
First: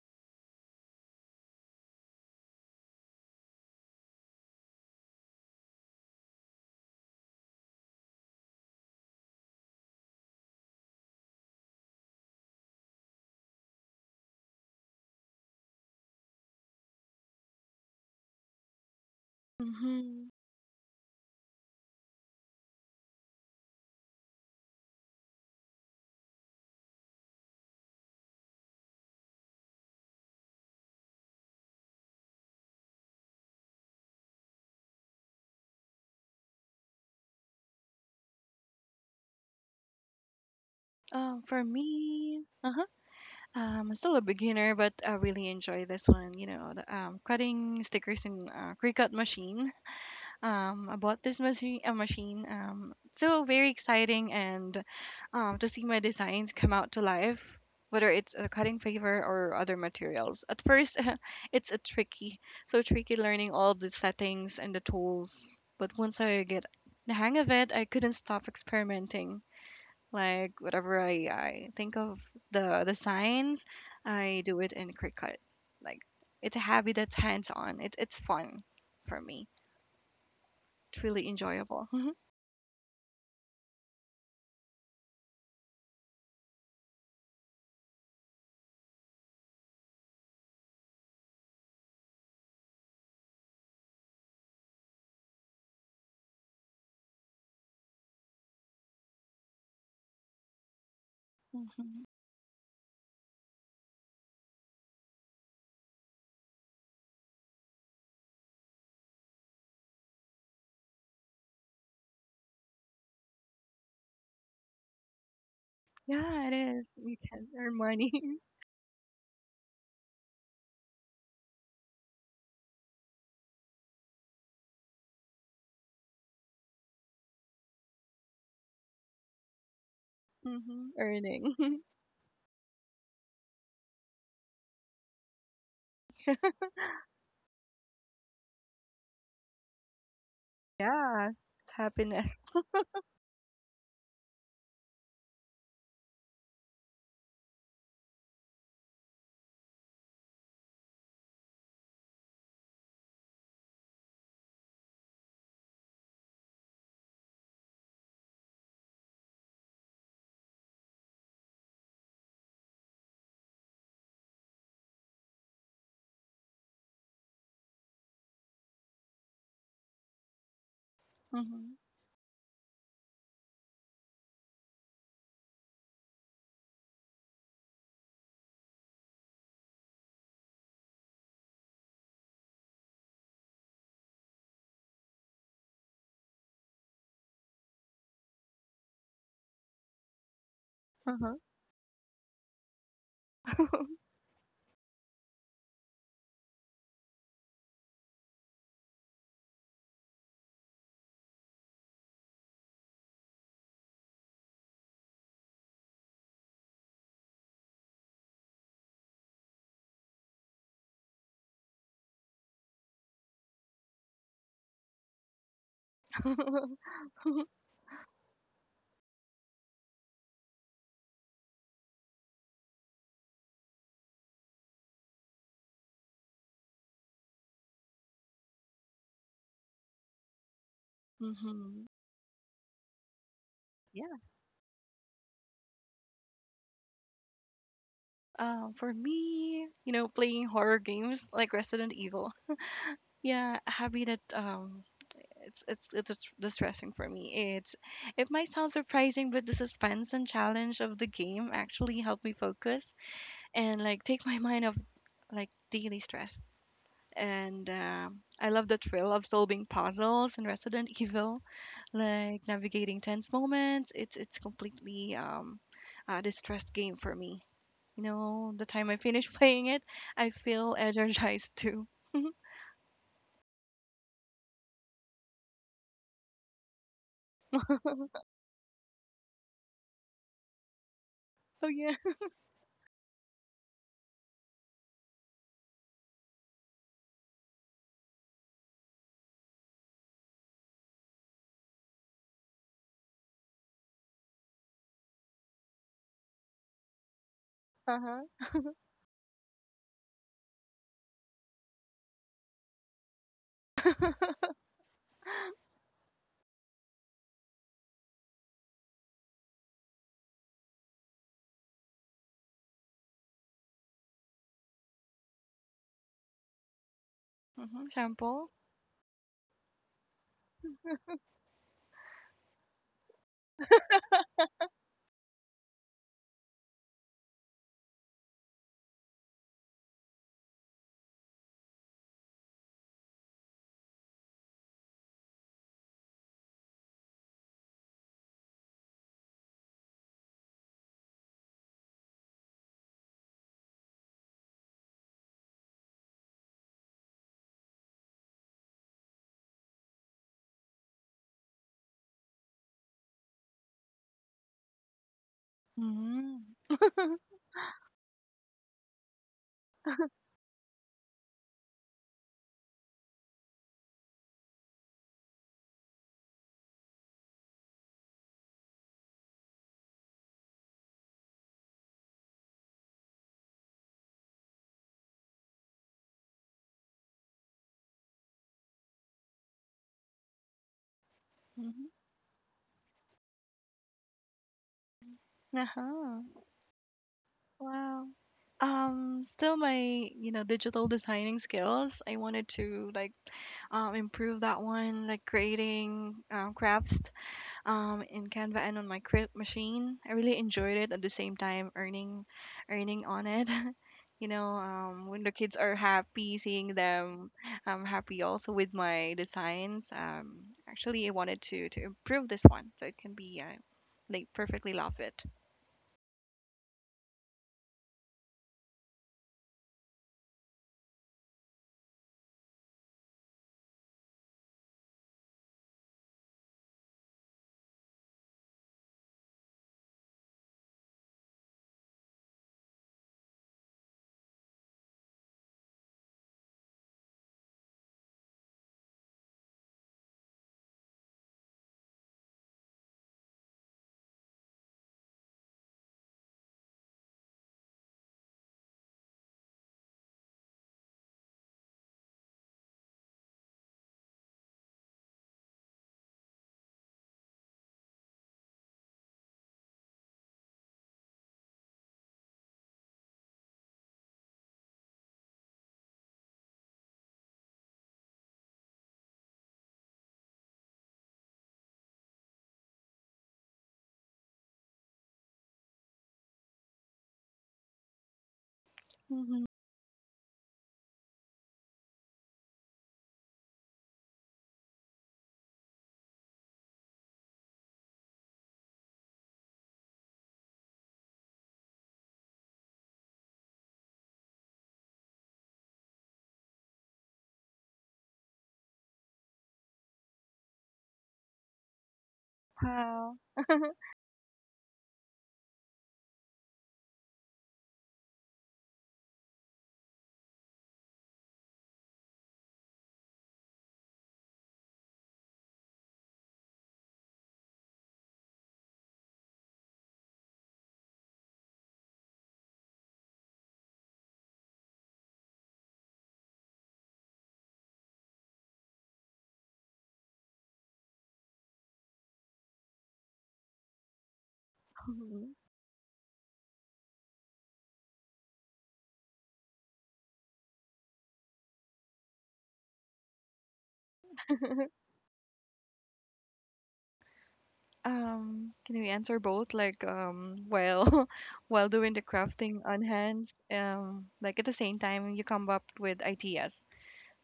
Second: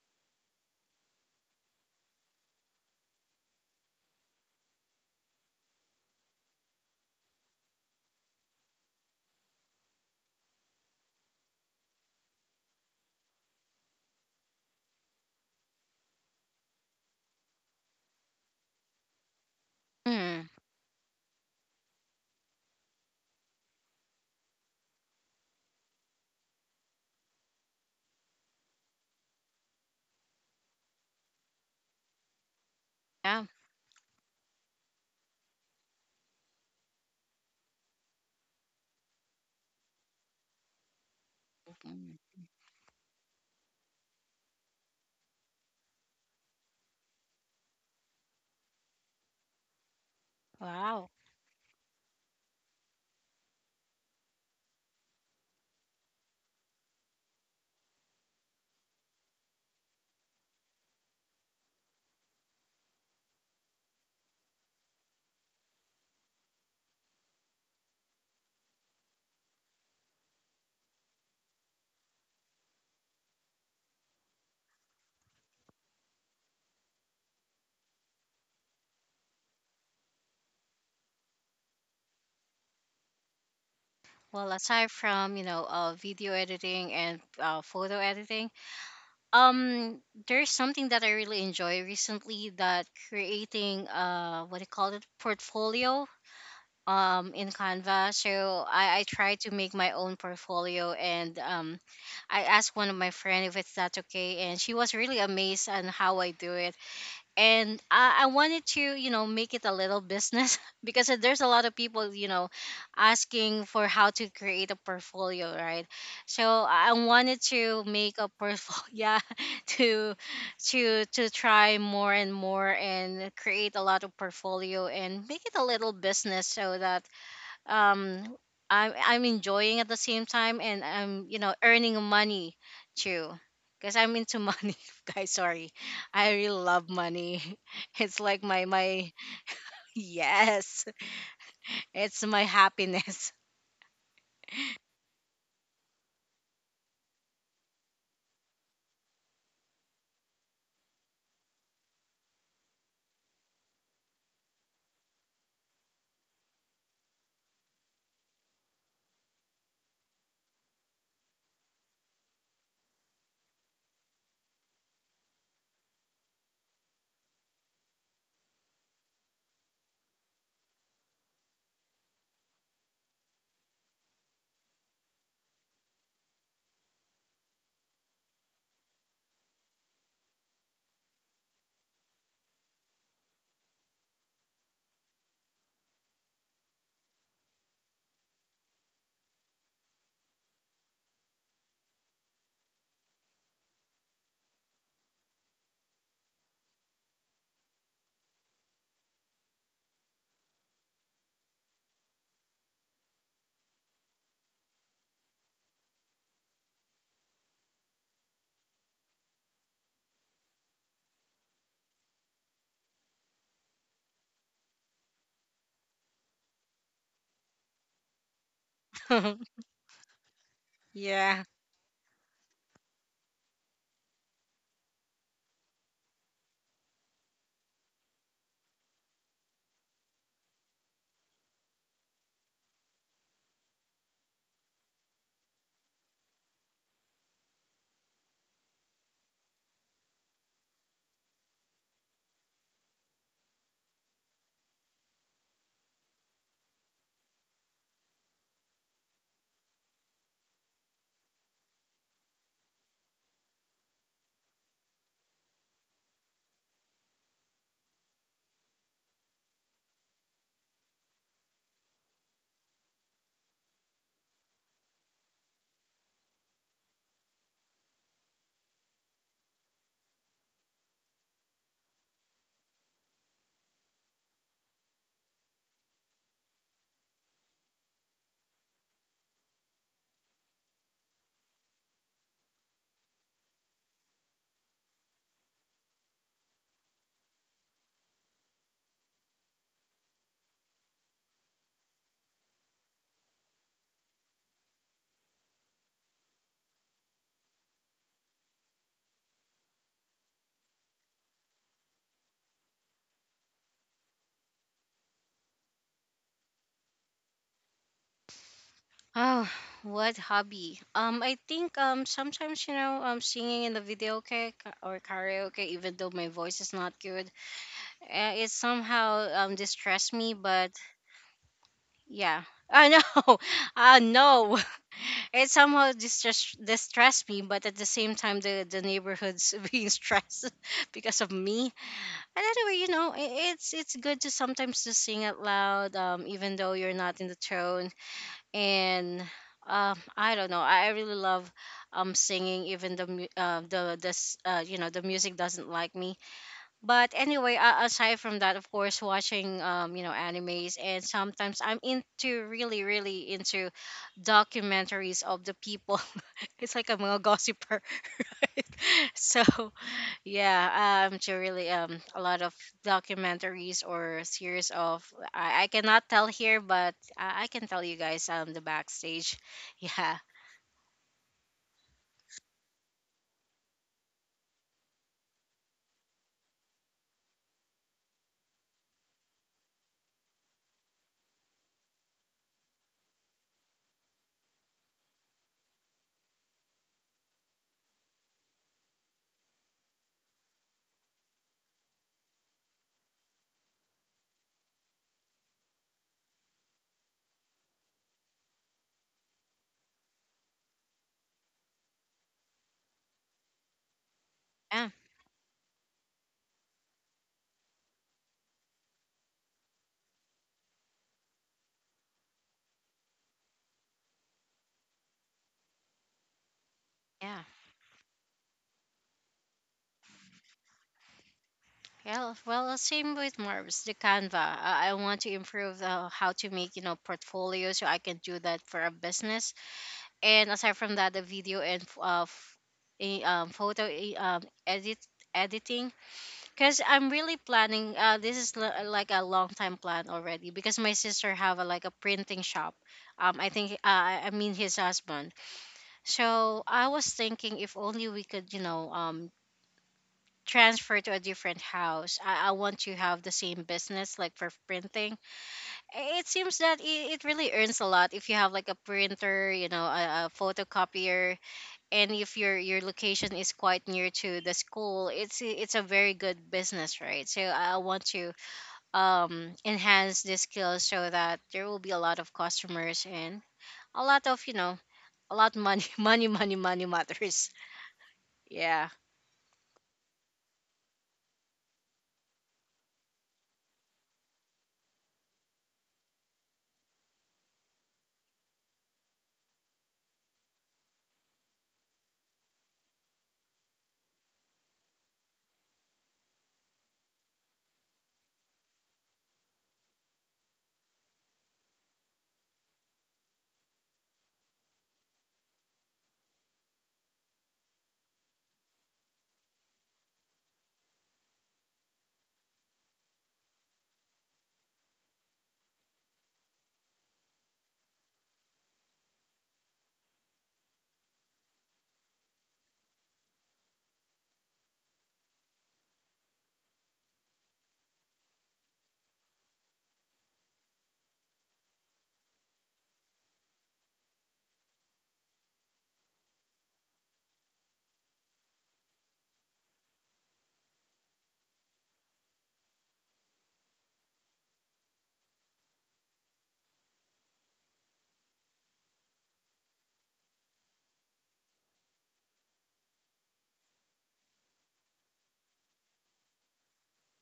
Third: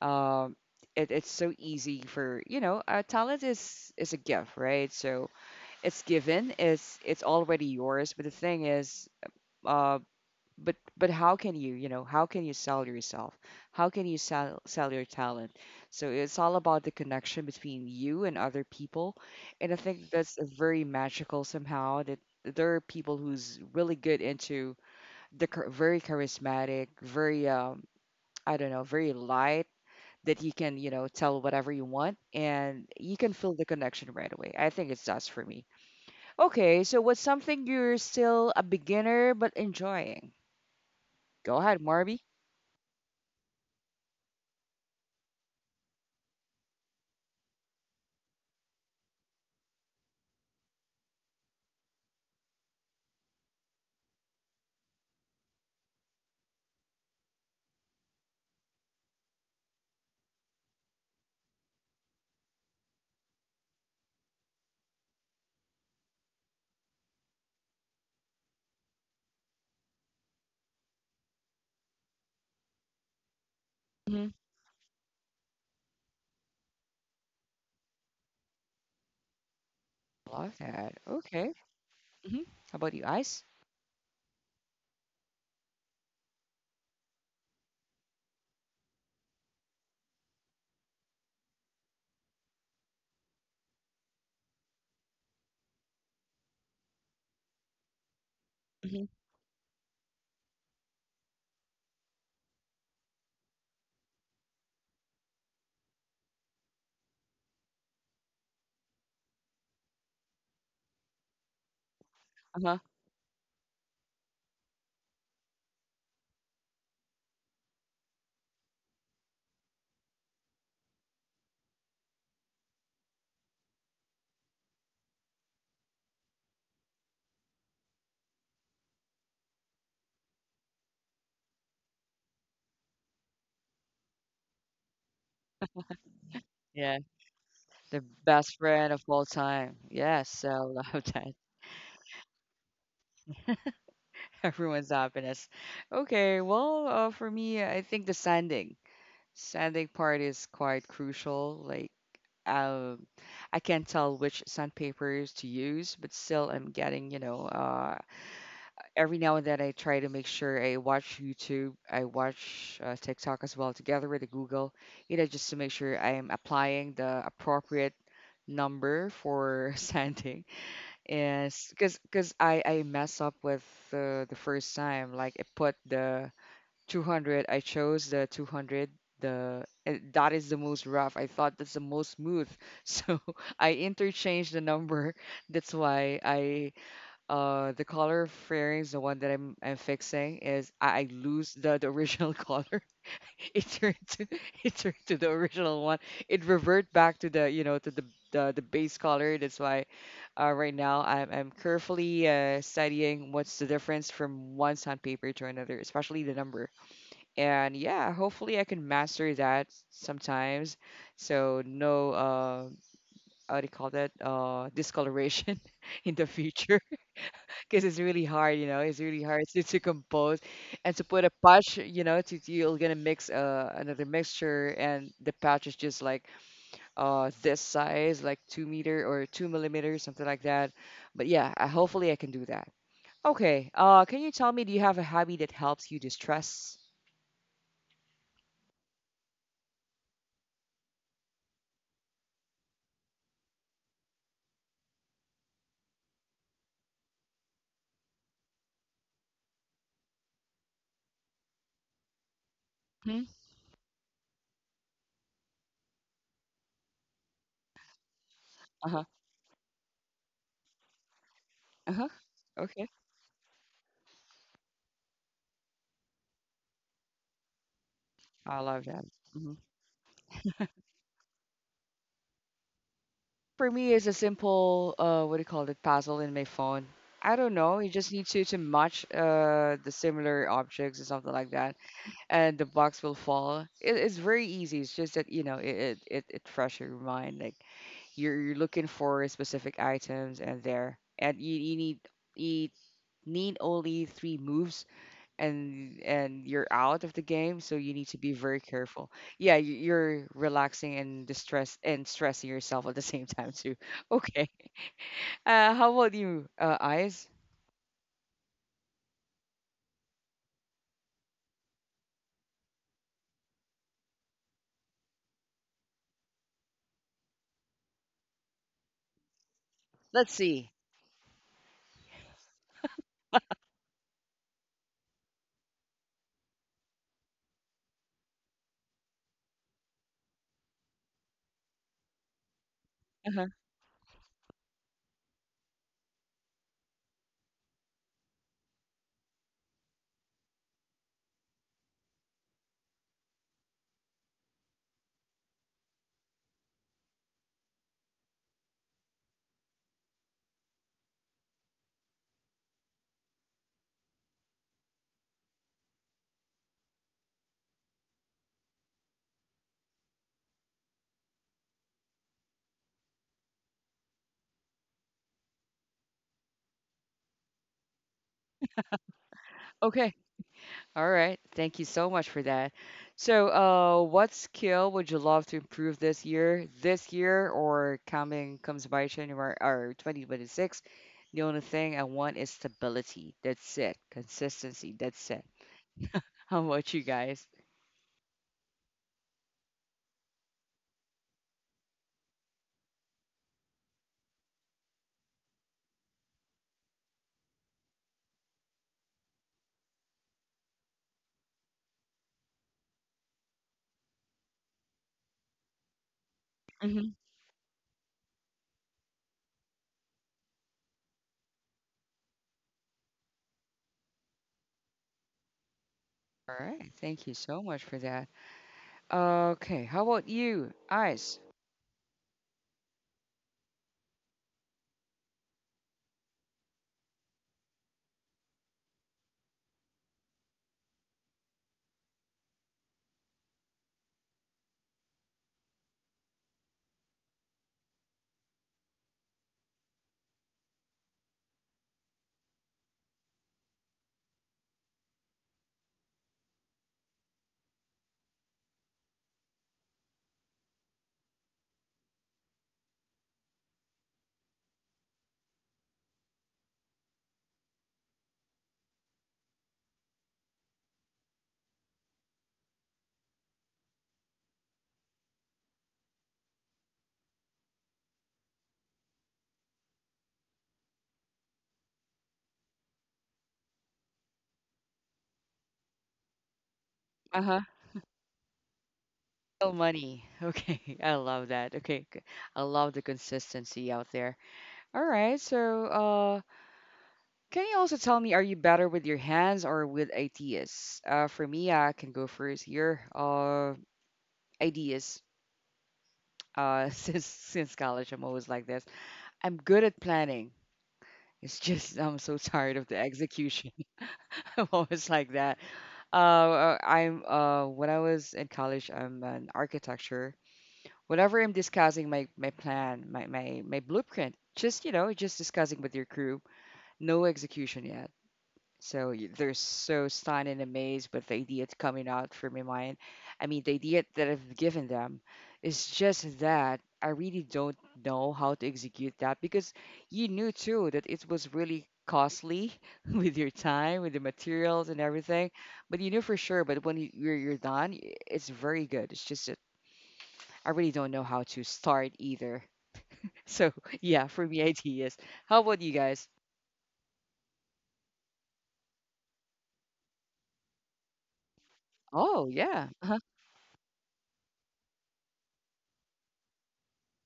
[SPEAKER 1] Um, it, it's so easy for, you know, uh, talent is is a gift, right? So it's given, it's it's already yours. But the thing is, uh, but but how can you, you know, how can you sell yourself? How can you sell sell your talent? So it's all about the connection between you and other people, and I think
[SPEAKER 2] Hmm.
[SPEAKER 1] that's
[SPEAKER 3] mm,
[SPEAKER 1] very magical somehow. That there are people who's really good into the char- very charismatic, very um, I don't know, very light, that you can, you know, tell whatever you want and you can
[SPEAKER 3] yeah.
[SPEAKER 1] feel the connection right away. I think it's us for me. Okay, so what's something you're still a beginner but enjoying?
[SPEAKER 2] Um,
[SPEAKER 1] Go
[SPEAKER 2] for
[SPEAKER 1] ahead,
[SPEAKER 3] Mm.
[SPEAKER 1] Marby.
[SPEAKER 2] me, uh-huh. Um, I'm still a beginner, but I really enjoy this one. You know, the um, cutting stickers in uh, Cricut machine. um,
[SPEAKER 3] Wow.
[SPEAKER 2] about this machine, uh, machine. Um, so very exciting, and um, to see my designs come out to life, whether it's a cutting paper or other materials. At first, it's a tricky, so tricky learning all the settings and the tools. But once I get the hang of it, I couldn't stop experimenting. Like whatever I, I think of the the signs,
[SPEAKER 1] Hmm.
[SPEAKER 2] I do it in Cricut. Like it's a hobby that's hands on. It, it's fun for me.
[SPEAKER 1] Love that.
[SPEAKER 2] It's really
[SPEAKER 1] Okay.
[SPEAKER 2] enjoyable. Hmm.
[SPEAKER 1] Hmm. How about you, Ice?
[SPEAKER 3] Well, aside from, you know uh, video editing, and uh, photo editing, um there's something that I really enjoy recently, that creating, uh what do you call it, portfolio, um in Canva. So i
[SPEAKER 1] Hmm.
[SPEAKER 3] i try to make my own portfolio, and, um I asked one of my friend if it's that okay, and she was really amazed on how I do it. And I, I wanted to, you know make it a little business because there's a lot of people, you know
[SPEAKER 1] Uh-huh.
[SPEAKER 3] asking for how to create a portfolio, right?
[SPEAKER 2] Yeah, it
[SPEAKER 3] So
[SPEAKER 2] is.
[SPEAKER 3] I
[SPEAKER 2] You
[SPEAKER 3] wanted
[SPEAKER 2] can earn
[SPEAKER 3] to
[SPEAKER 2] money.
[SPEAKER 3] make a portfolio. Yeah, to to to try more and more, and create a lot of portfolio, and make it a little business, so that, um i'm i'm enjoying at the same time, and
[SPEAKER 2] Hmm.
[SPEAKER 3] I'm, you
[SPEAKER 2] Earning.
[SPEAKER 3] know earning money too, because I'm into money. Guys, sorry, I really love
[SPEAKER 1] Yeah,
[SPEAKER 3] money.
[SPEAKER 1] the
[SPEAKER 3] It's like
[SPEAKER 1] best
[SPEAKER 3] my
[SPEAKER 1] friend of
[SPEAKER 3] my
[SPEAKER 1] all time. Yes, I love
[SPEAKER 3] yes,
[SPEAKER 2] Yeah,
[SPEAKER 1] that.
[SPEAKER 2] it's
[SPEAKER 3] it's
[SPEAKER 2] happiness.
[SPEAKER 3] my happiness.
[SPEAKER 1] Everyone's happiness. Okay, well, uh, for me, I think the sanding. Sanding part is quite crucial. Like, um, I can't tell which sandpapers to use, but still, I'm getting, you know, uh, every now and then I try to make sure I watch YouTube, I watch uh, TikTok as well, together with the Google, you know, just to make sure I am applying the appropriate number for sanding. And
[SPEAKER 2] Hmm.
[SPEAKER 1] because because I I mess up with uh, the first time, like I put the two hundred. I chose the two hundred. The and that is the most rough. I thought that's the most smooth. So I interchanged the number. That's why I uh the color fairings, the one that I'm I'm fixing is I, I
[SPEAKER 2] Uh-huh.
[SPEAKER 1] lose the the original color. It turned to it turned to the original one. It revert back to the, you know, to the the, the base color. That's why uh, right now I'm, I'm carefully uh, studying what's the difference from one sandpaper to another, especially the number. And yeah, hopefully I can master that sometimes, so no uh how do you call that, uh discoloration in the future. Because it's really hard, you know, it's really hard to, to compose and to put a
[SPEAKER 3] Yeah.
[SPEAKER 1] patch, you know, to you're gonna mix uh another mixture, and the patch is just like uh this size, like two meter or two millimeters, something like that. But yeah, I
[SPEAKER 2] Hmm.
[SPEAKER 1] hopefully I can do that. Okay, uh
[SPEAKER 2] Yeah.
[SPEAKER 1] can you tell me, do you have a hobby that helps you distress?
[SPEAKER 2] Um, for me, you know, playing horror games like Resident Evil. Yeah, happy that um, it's it's it's dis- distressing for me. It's it might sound surprising, but the suspense and challenge of the game actually help me focus
[SPEAKER 1] Hmm?
[SPEAKER 2] and like take my mind off like daily stress. And uh, I love the
[SPEAKER 1] Uh-huh.
[SPEAKER 2] thrill of solving puzzles in Resident Evil,
[SPEAKER 1] Uh-huh.
[SPEAKER 2] like
[SPEAKER 1] Okay.
[SPEAKER 2] navigating tense moments. It's it's completely um, a distressed game for me. You know,
[SPEAKER 1] I
[SPEAKER 2] the
[SPEAKER 1] love
[SPEAKER 2] time I
[SPEAKER 1] that.
[SPEAKER 2] finish
[SPEAKER 1] Mhm.
[SPEAKER 2] playing it, I feel energized too.
[SPEAKER 1] For me, it's a simple, uh, what do you call it, puzzle in my phone. I don't know. You just
[SPEAKER 2] Oh
[SPEAKER 1] need to to match uh the similar objects or something like that,
[SPEAKER 2] yeah.
[SPEAKER 1] and the box will fall. It, it's very easy. It's just that, you know, it it it, it fresh your mind. Like you're you're looking for specific items, and there, and you, you need you need only three moves, and and you're out of the game, so you
[SPEAKER 2] Uh
[SPEAKER 1] need to be very
[SPEAKER 2] huh.
[SPEAKER 1] careful. Yeah, y- you're relaxing and distress and stressing yourself at the same time too. Okay, uh how about you, uh eyes
[SPEAKER 3] Oh, what hobby, um I think, um sometimes, you know um singing in the video ca- or karaoke, even though my voice is not good,
[SPEAKER 2] Hmm.
[SPEAKER 3] uh, it
[SPEAKER 2] Sample.
[SPEAKER 3] somehow, um distress me,
[SPEAKER 1] Let's
[SPEAKER 3] but.
[SPEAKER 1] see.
[SPEAKER 3] Yeah. I know. I know. It somehow distress distressed me, but at the same time, the the neighborhood's being stressed because of me. And anyway, you know,
[SPEAKER 1] Uh-huh.
[SPEAKER 3] I it's it's good to sometimes just sing out loud, um, even though you're not in the tone. And, um, I don't know. I I really love, um singing, even the mu- uh, the this uh you know the music doesn't like me. But anyway, uh, aside from that, of course, watching, um you know animes, and sometimes I'm into really really into documentaries of the people.
[SPEAKER 2] Mm-hmm.
[SPEAKER 3] It's like I'm a gossiper. Right? So yeah, um to really um a lot of documentaries or series of, i, I, cannot tell here, but I, I can tell you guys, um the backstage.
[SPEAKER 1] Okay,
[SPEAKER 3] Yeah.
[SPEAKER 1] all right, thank you so much for that. So, uh what skill would you love to improve this year this year or coming comes by January or twenty twenty-six? The only
[SPEAKER 2] Mm-hmm.
[SPEAKER 1] thing I want is stability, that's it. Consistency, that's it.
[SPEAKER 2] Uh huh.
[SPEAKER 1] How about you guys?
[SPEAKER 2] Wow. Um, still my, you know, digital designing skills. I wanted to like um, improve that one, like creating um, crafts um, in Canva and on my crib machine. I really enjoyed it at the same time earning earning on it. You know,
[SPEAKER 3] Yeah.
[SPEAKER 2] um, when the kids are happy, seeing them, I'm happy also with my designs. Um, actually, I wanted to to improve this one so it can be uh, like perfectly love it.
[SPEAKER 1] All right. Thank you
[SPEAKER 3] Yeah.
[SPEAKER 1] so much for that. Okay. How about you, Ice?
[SPEAKER 3] Yeah, well, uh, same with Mars, the Canva. I, I want to improve, uh, how to make, you know, portfolio, so I can do that for a business. And aside from that, the video and f- uh, f- eh, um, photo eh, um, edit editing, because I'm really planning, uh this is l- like a long time plan already, because my sister have, a, like, a printing shop, um I think, uh, i I mean his husband. So I was thinking, if only we could, you know um transfer to a different house. I, I want to have the same business, like for printing. I- It seems that it, it really earns a lot if you have like a printer, you know, a, a photocopier, and if your your location is quite near to the school, it's it's a very good business, right? So I I want to, um enhance this skill so that there will be a lot of customers, and a lot of, you know a lot money. Money money money
[SPEAKER 1] Uh
[SPEAKER 3] matters.
[SPEAKER 1] huh.
[SPEAKER 3] Yeah.
[SPEAKER 2] Hmm.
[SPEAKER 1] Real money. Okay. I love that. Okay. g- I love the consistency out there. All right. So, uh, can you also tell me, are you better with your hands or with ideas? Uh, for me, I can go first here. Uh, ideas. Uh, since since college, I'm always like this. I'm good at planning. It's just I'm so tired of the
[SPEAKER 2] Wow.
[SPEAKER 1] execution. I'm always like that. Uh, uh, I'm uh When I was in college, I'm an architecture. Whenever I'm discussing my my plan, my my my blueprint, just, you know, just discussing with your crew, no execution yet. So y- they're so stunned and amazed with the idea that's coming out from my mind. I mean, the idea that I've given them is just that I really don't know how to execute that, because you knew too that it was really costly with your time, with the materials and
[SPEAKER 2] Mhm.
[SPEAKER 1] everything. But you knew for sure. But when you- you're you're done, i- it's very good. It's just that I really don't know how to start either. So yeah, for me, ideas. How about you guys?
[SPEAKER 2] Um, can we answer both? Like, um, while while doing the
[SPEAKER 1] Oh
[SPEAKER 2] crafting on
[SPEAKER 1] yeah, uh-huh.
[SPEAKER 2] hands, um, like at the same time you come up with ideas.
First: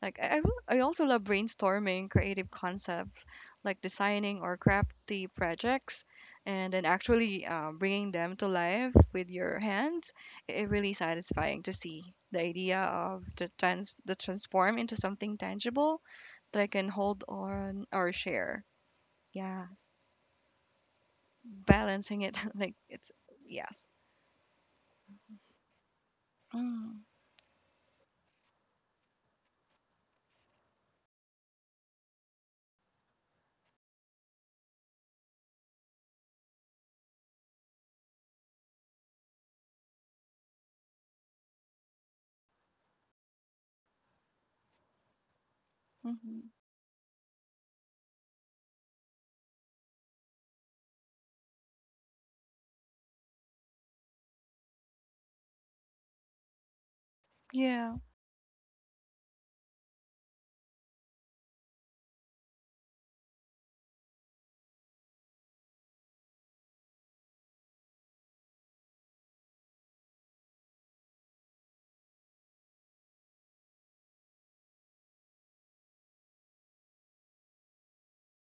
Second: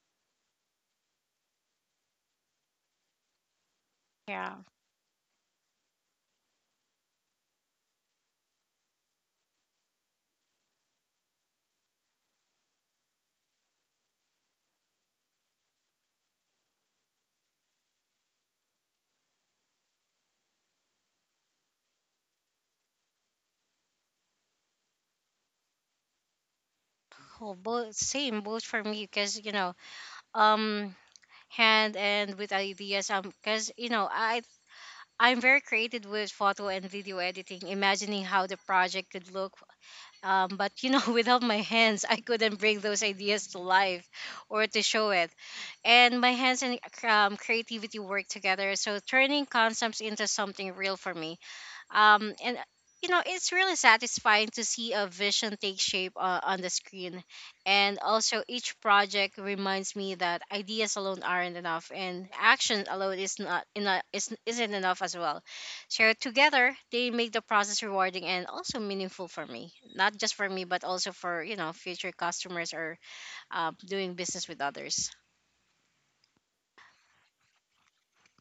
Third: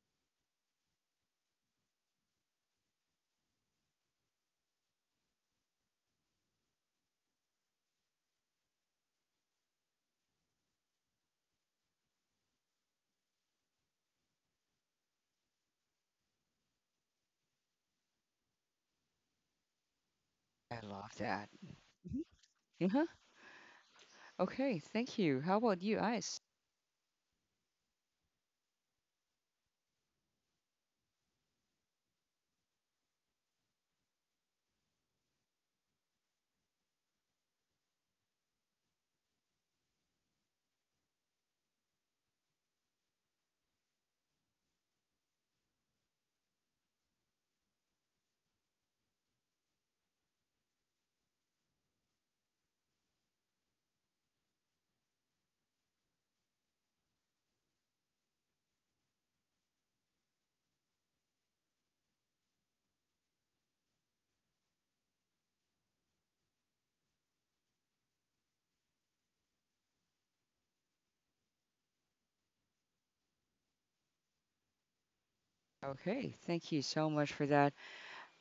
[SPEAKER 2] Like I I, will, I also love brainstorming creative concepts, like designing
[SPEAKER 3] Yeah.
[SPEAKER 2] or crafty projects, and then actually uh, bringing them to life with your hands. It really satisfying to see the idea of the trans the transform into something tangible that I can hold on or share. Yeah.
[SPEAKER 1] I love that.
[SPEAKER 2] Balancing it like
[SPEAKER 1] Mhm.
[SPEAKER 2] it's yeah.
[SPEAKER 1] Okay, thank you. How about you, Ice?
[SPEAKER 2] Mm,
[SPEAKER 3] Oh, both same, both for me, because you know um hand and with ideas, um because you know i i'm very creative with photo and video editing, imagining how the project could look. Um but you know, without my hands I couldn't bring those ideas to life or to show it. And my
[SPEAKER 2] mhm.
[SPEAKER 3] hands and um, creativity work together, so turning concepts into something real for me. Um and uh, You know, it's really satisfying to see a vision take shape uh, on the screen.
[SPEAKER 2] Yeah.
[SPEAKER 3] And also each project reminds me that ideas alone aren't enough, and action alone is not enough, is, isn't enough as well. So together they make the process rewarding and also meaningful, for me, not just for me but also for, you know, future customers or uh, doing business with others.
[SPEAKER 1] Okay, thank you so much for that.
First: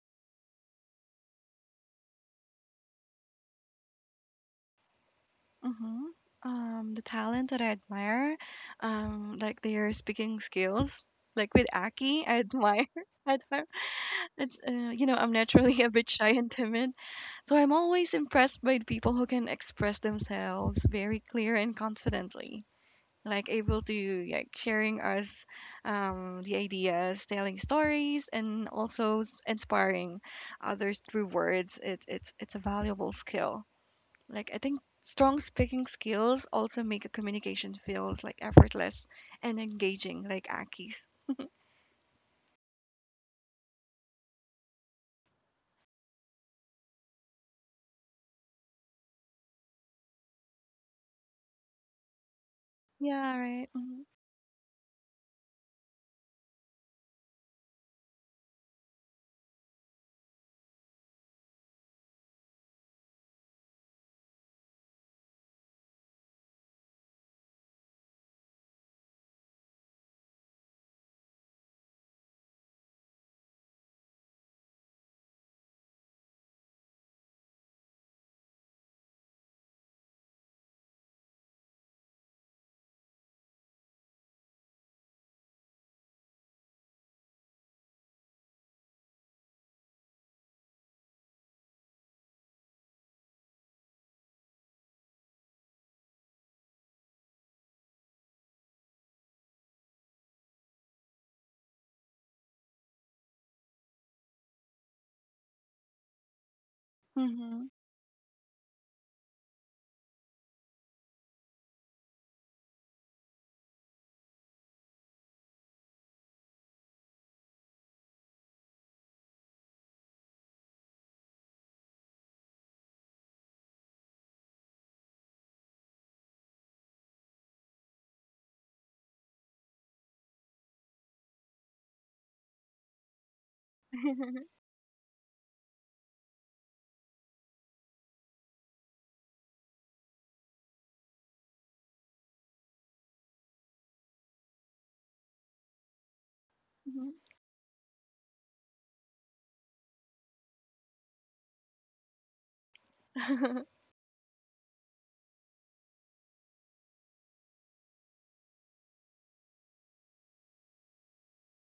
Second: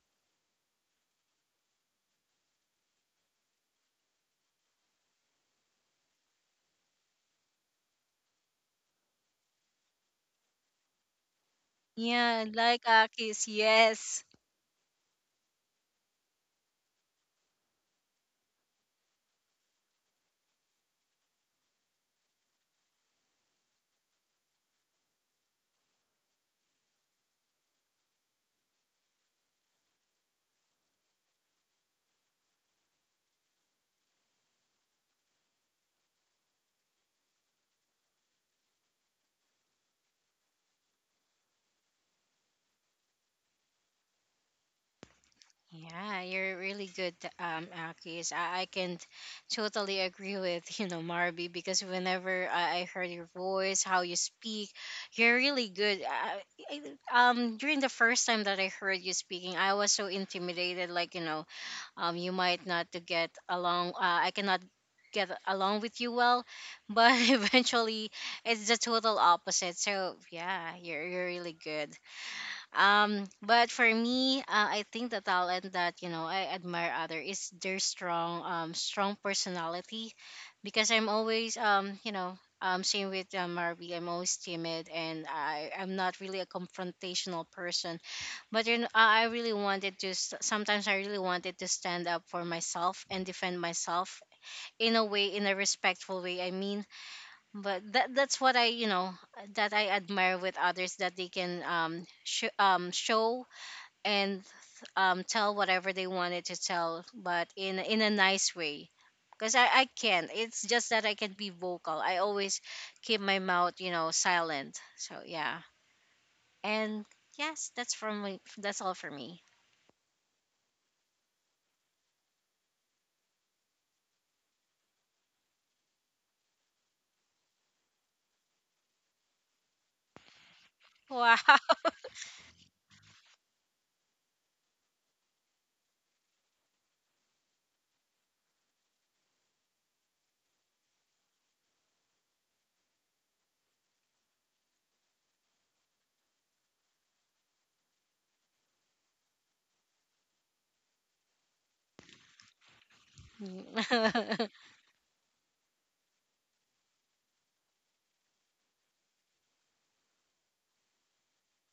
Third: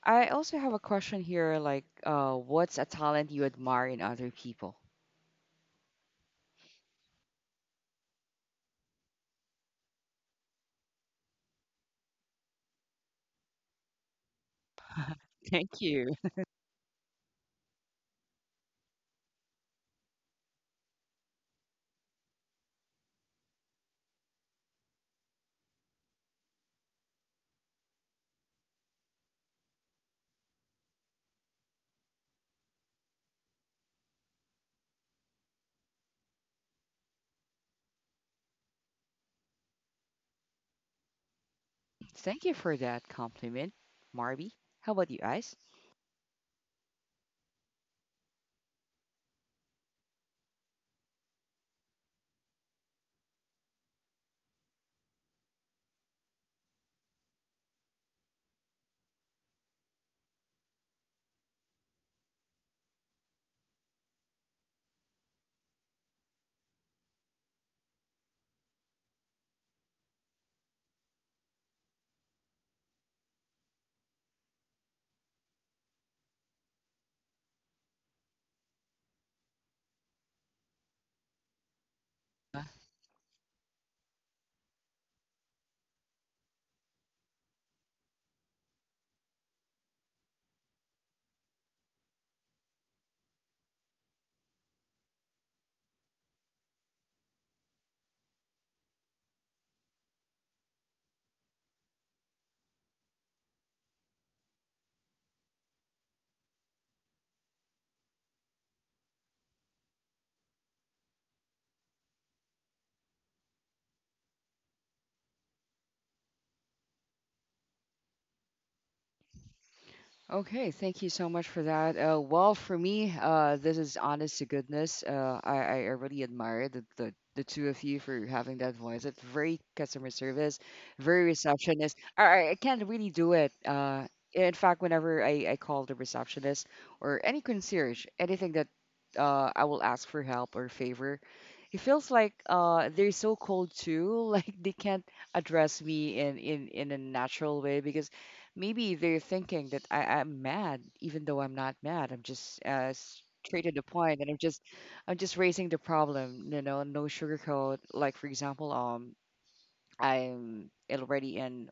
[SPEAKER 1] I also have a question here, like, uh, what's a talent you admire in other people?
[SPEAKER 2] Mhm. Um, the talent that I admire, um, like their speaking skills, like with Aki, I
[SPEAKER 3] Yeah, like
[SPEAKER 2] admire. I
[SPEAKER 3] akis
[SPEAKER 2] admire.
[SPEAKER 3] yes.
[SPEAKER 2] It's uh, you know, I'm naturally
[SPEAKER 1] Thank
[SPEAKER 2] a bit
[SPEAKER 1] you.
[SPEAKER 2] shy and timid, so I'm always impressed by the people who can express themselves very clear and confidently. Like able to like sharing us um, the ideas, telling stories, and also s- inspiring others through words. It, it's it's a valuable skill. Like I think strong speaking skills also make a communication feels like effortless and engaging, like Aki's.
[SPEAKER 1] Thank you for that compliment, Marby. How about you, Ice?
[SPEAKER 3] Yeah, you're really good, um, Akis. I, I can totally agree with, you know, Marby, because whenever I, I heard your
[SPEAKER 2] Yeah, right.
[SPEAKER 3] voice, how
[SPEAKER 2] Mm-hmm.
[SPEAKER 3] you speak, you're really good. I, I, um, during the first time that I heard you speaking, I was so intimidated, like, you know, um, you might not to get along. Uh, I cannot get along with you well, but eventually it's the total opposite. So yeah, you're, you're really good. Um, but for me, uh, I think the talent that, you know, I admire other is their strong, um, strong personality, because I'm always, um, you know, um, same with uh, Marby. I'm always timid, and I I'm not really a confrontational person. But you know, I I really wanted to. s- Sometimes I really wanted to stand up for myself and defend myself in a way, in a respectful way. I mean, but that that's what I, you know, that I admire with others, that they can um sh- um show and um, tell whatever they wanted to tell,
[SPEAKER 2] Hmm.
[SPEAKER 3] but in in a nice way. Because I, I can. It's just that I can be vocal. I always keep my mouth, you know, silent. So yeah. And yes, that's from me. That's all for me.
[SPEAKER 1] Okay, thank you so much for that. Uh, well, for me, uh, this is honest to goodness. Uh, I, I, I really admire the, the, the two of you for having that voice. It's very customer service, very
[SPEAKER 3] Wow.
[SPEAKER 1] receptionist. I, I I can't really do it. Uh, in fact, whenever I, I call the receptionist or any concierge, anything that uh, I will ask for help or favor, it feels like uh, they're so cold too. Like they can't address me in, in, in a
[SPEAKER 2] Hmm.
[SPEAKER 1] natural way, because maybe they're thinking that I, I'm mad, even though I'm not mad. I'm just uh, straight to the point, and I'm just, I'm just raising the problem. You know, no sugarcoat. Like, for example, um, I'm already in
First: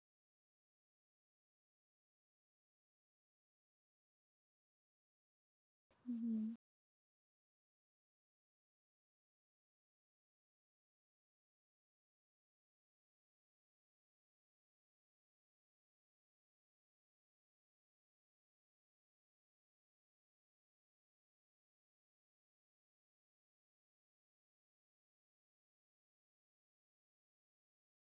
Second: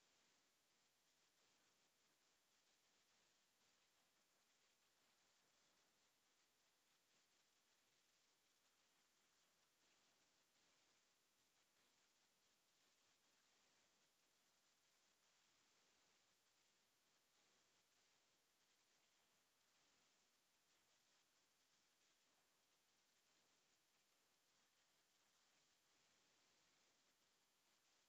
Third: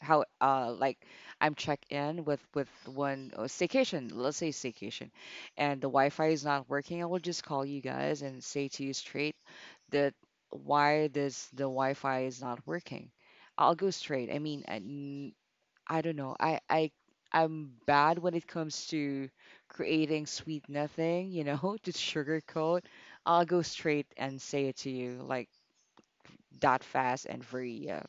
[SPEAKER 1] how uh like I'm checked in with with one uh, staycation, let's say staycation, and the Wi-Fi is
[SPEAKER 2] Hmm.
[SPEAKER 1] not working. I will just call you guys and say to you straight that why this the Wi-Fi is not working. I'll go straight. I mean, I don't know. I I I'm bad when it comes to creating sweet nothing, you know, to sugarcoat. I'll go straight and say it to you like that fast and very, uh,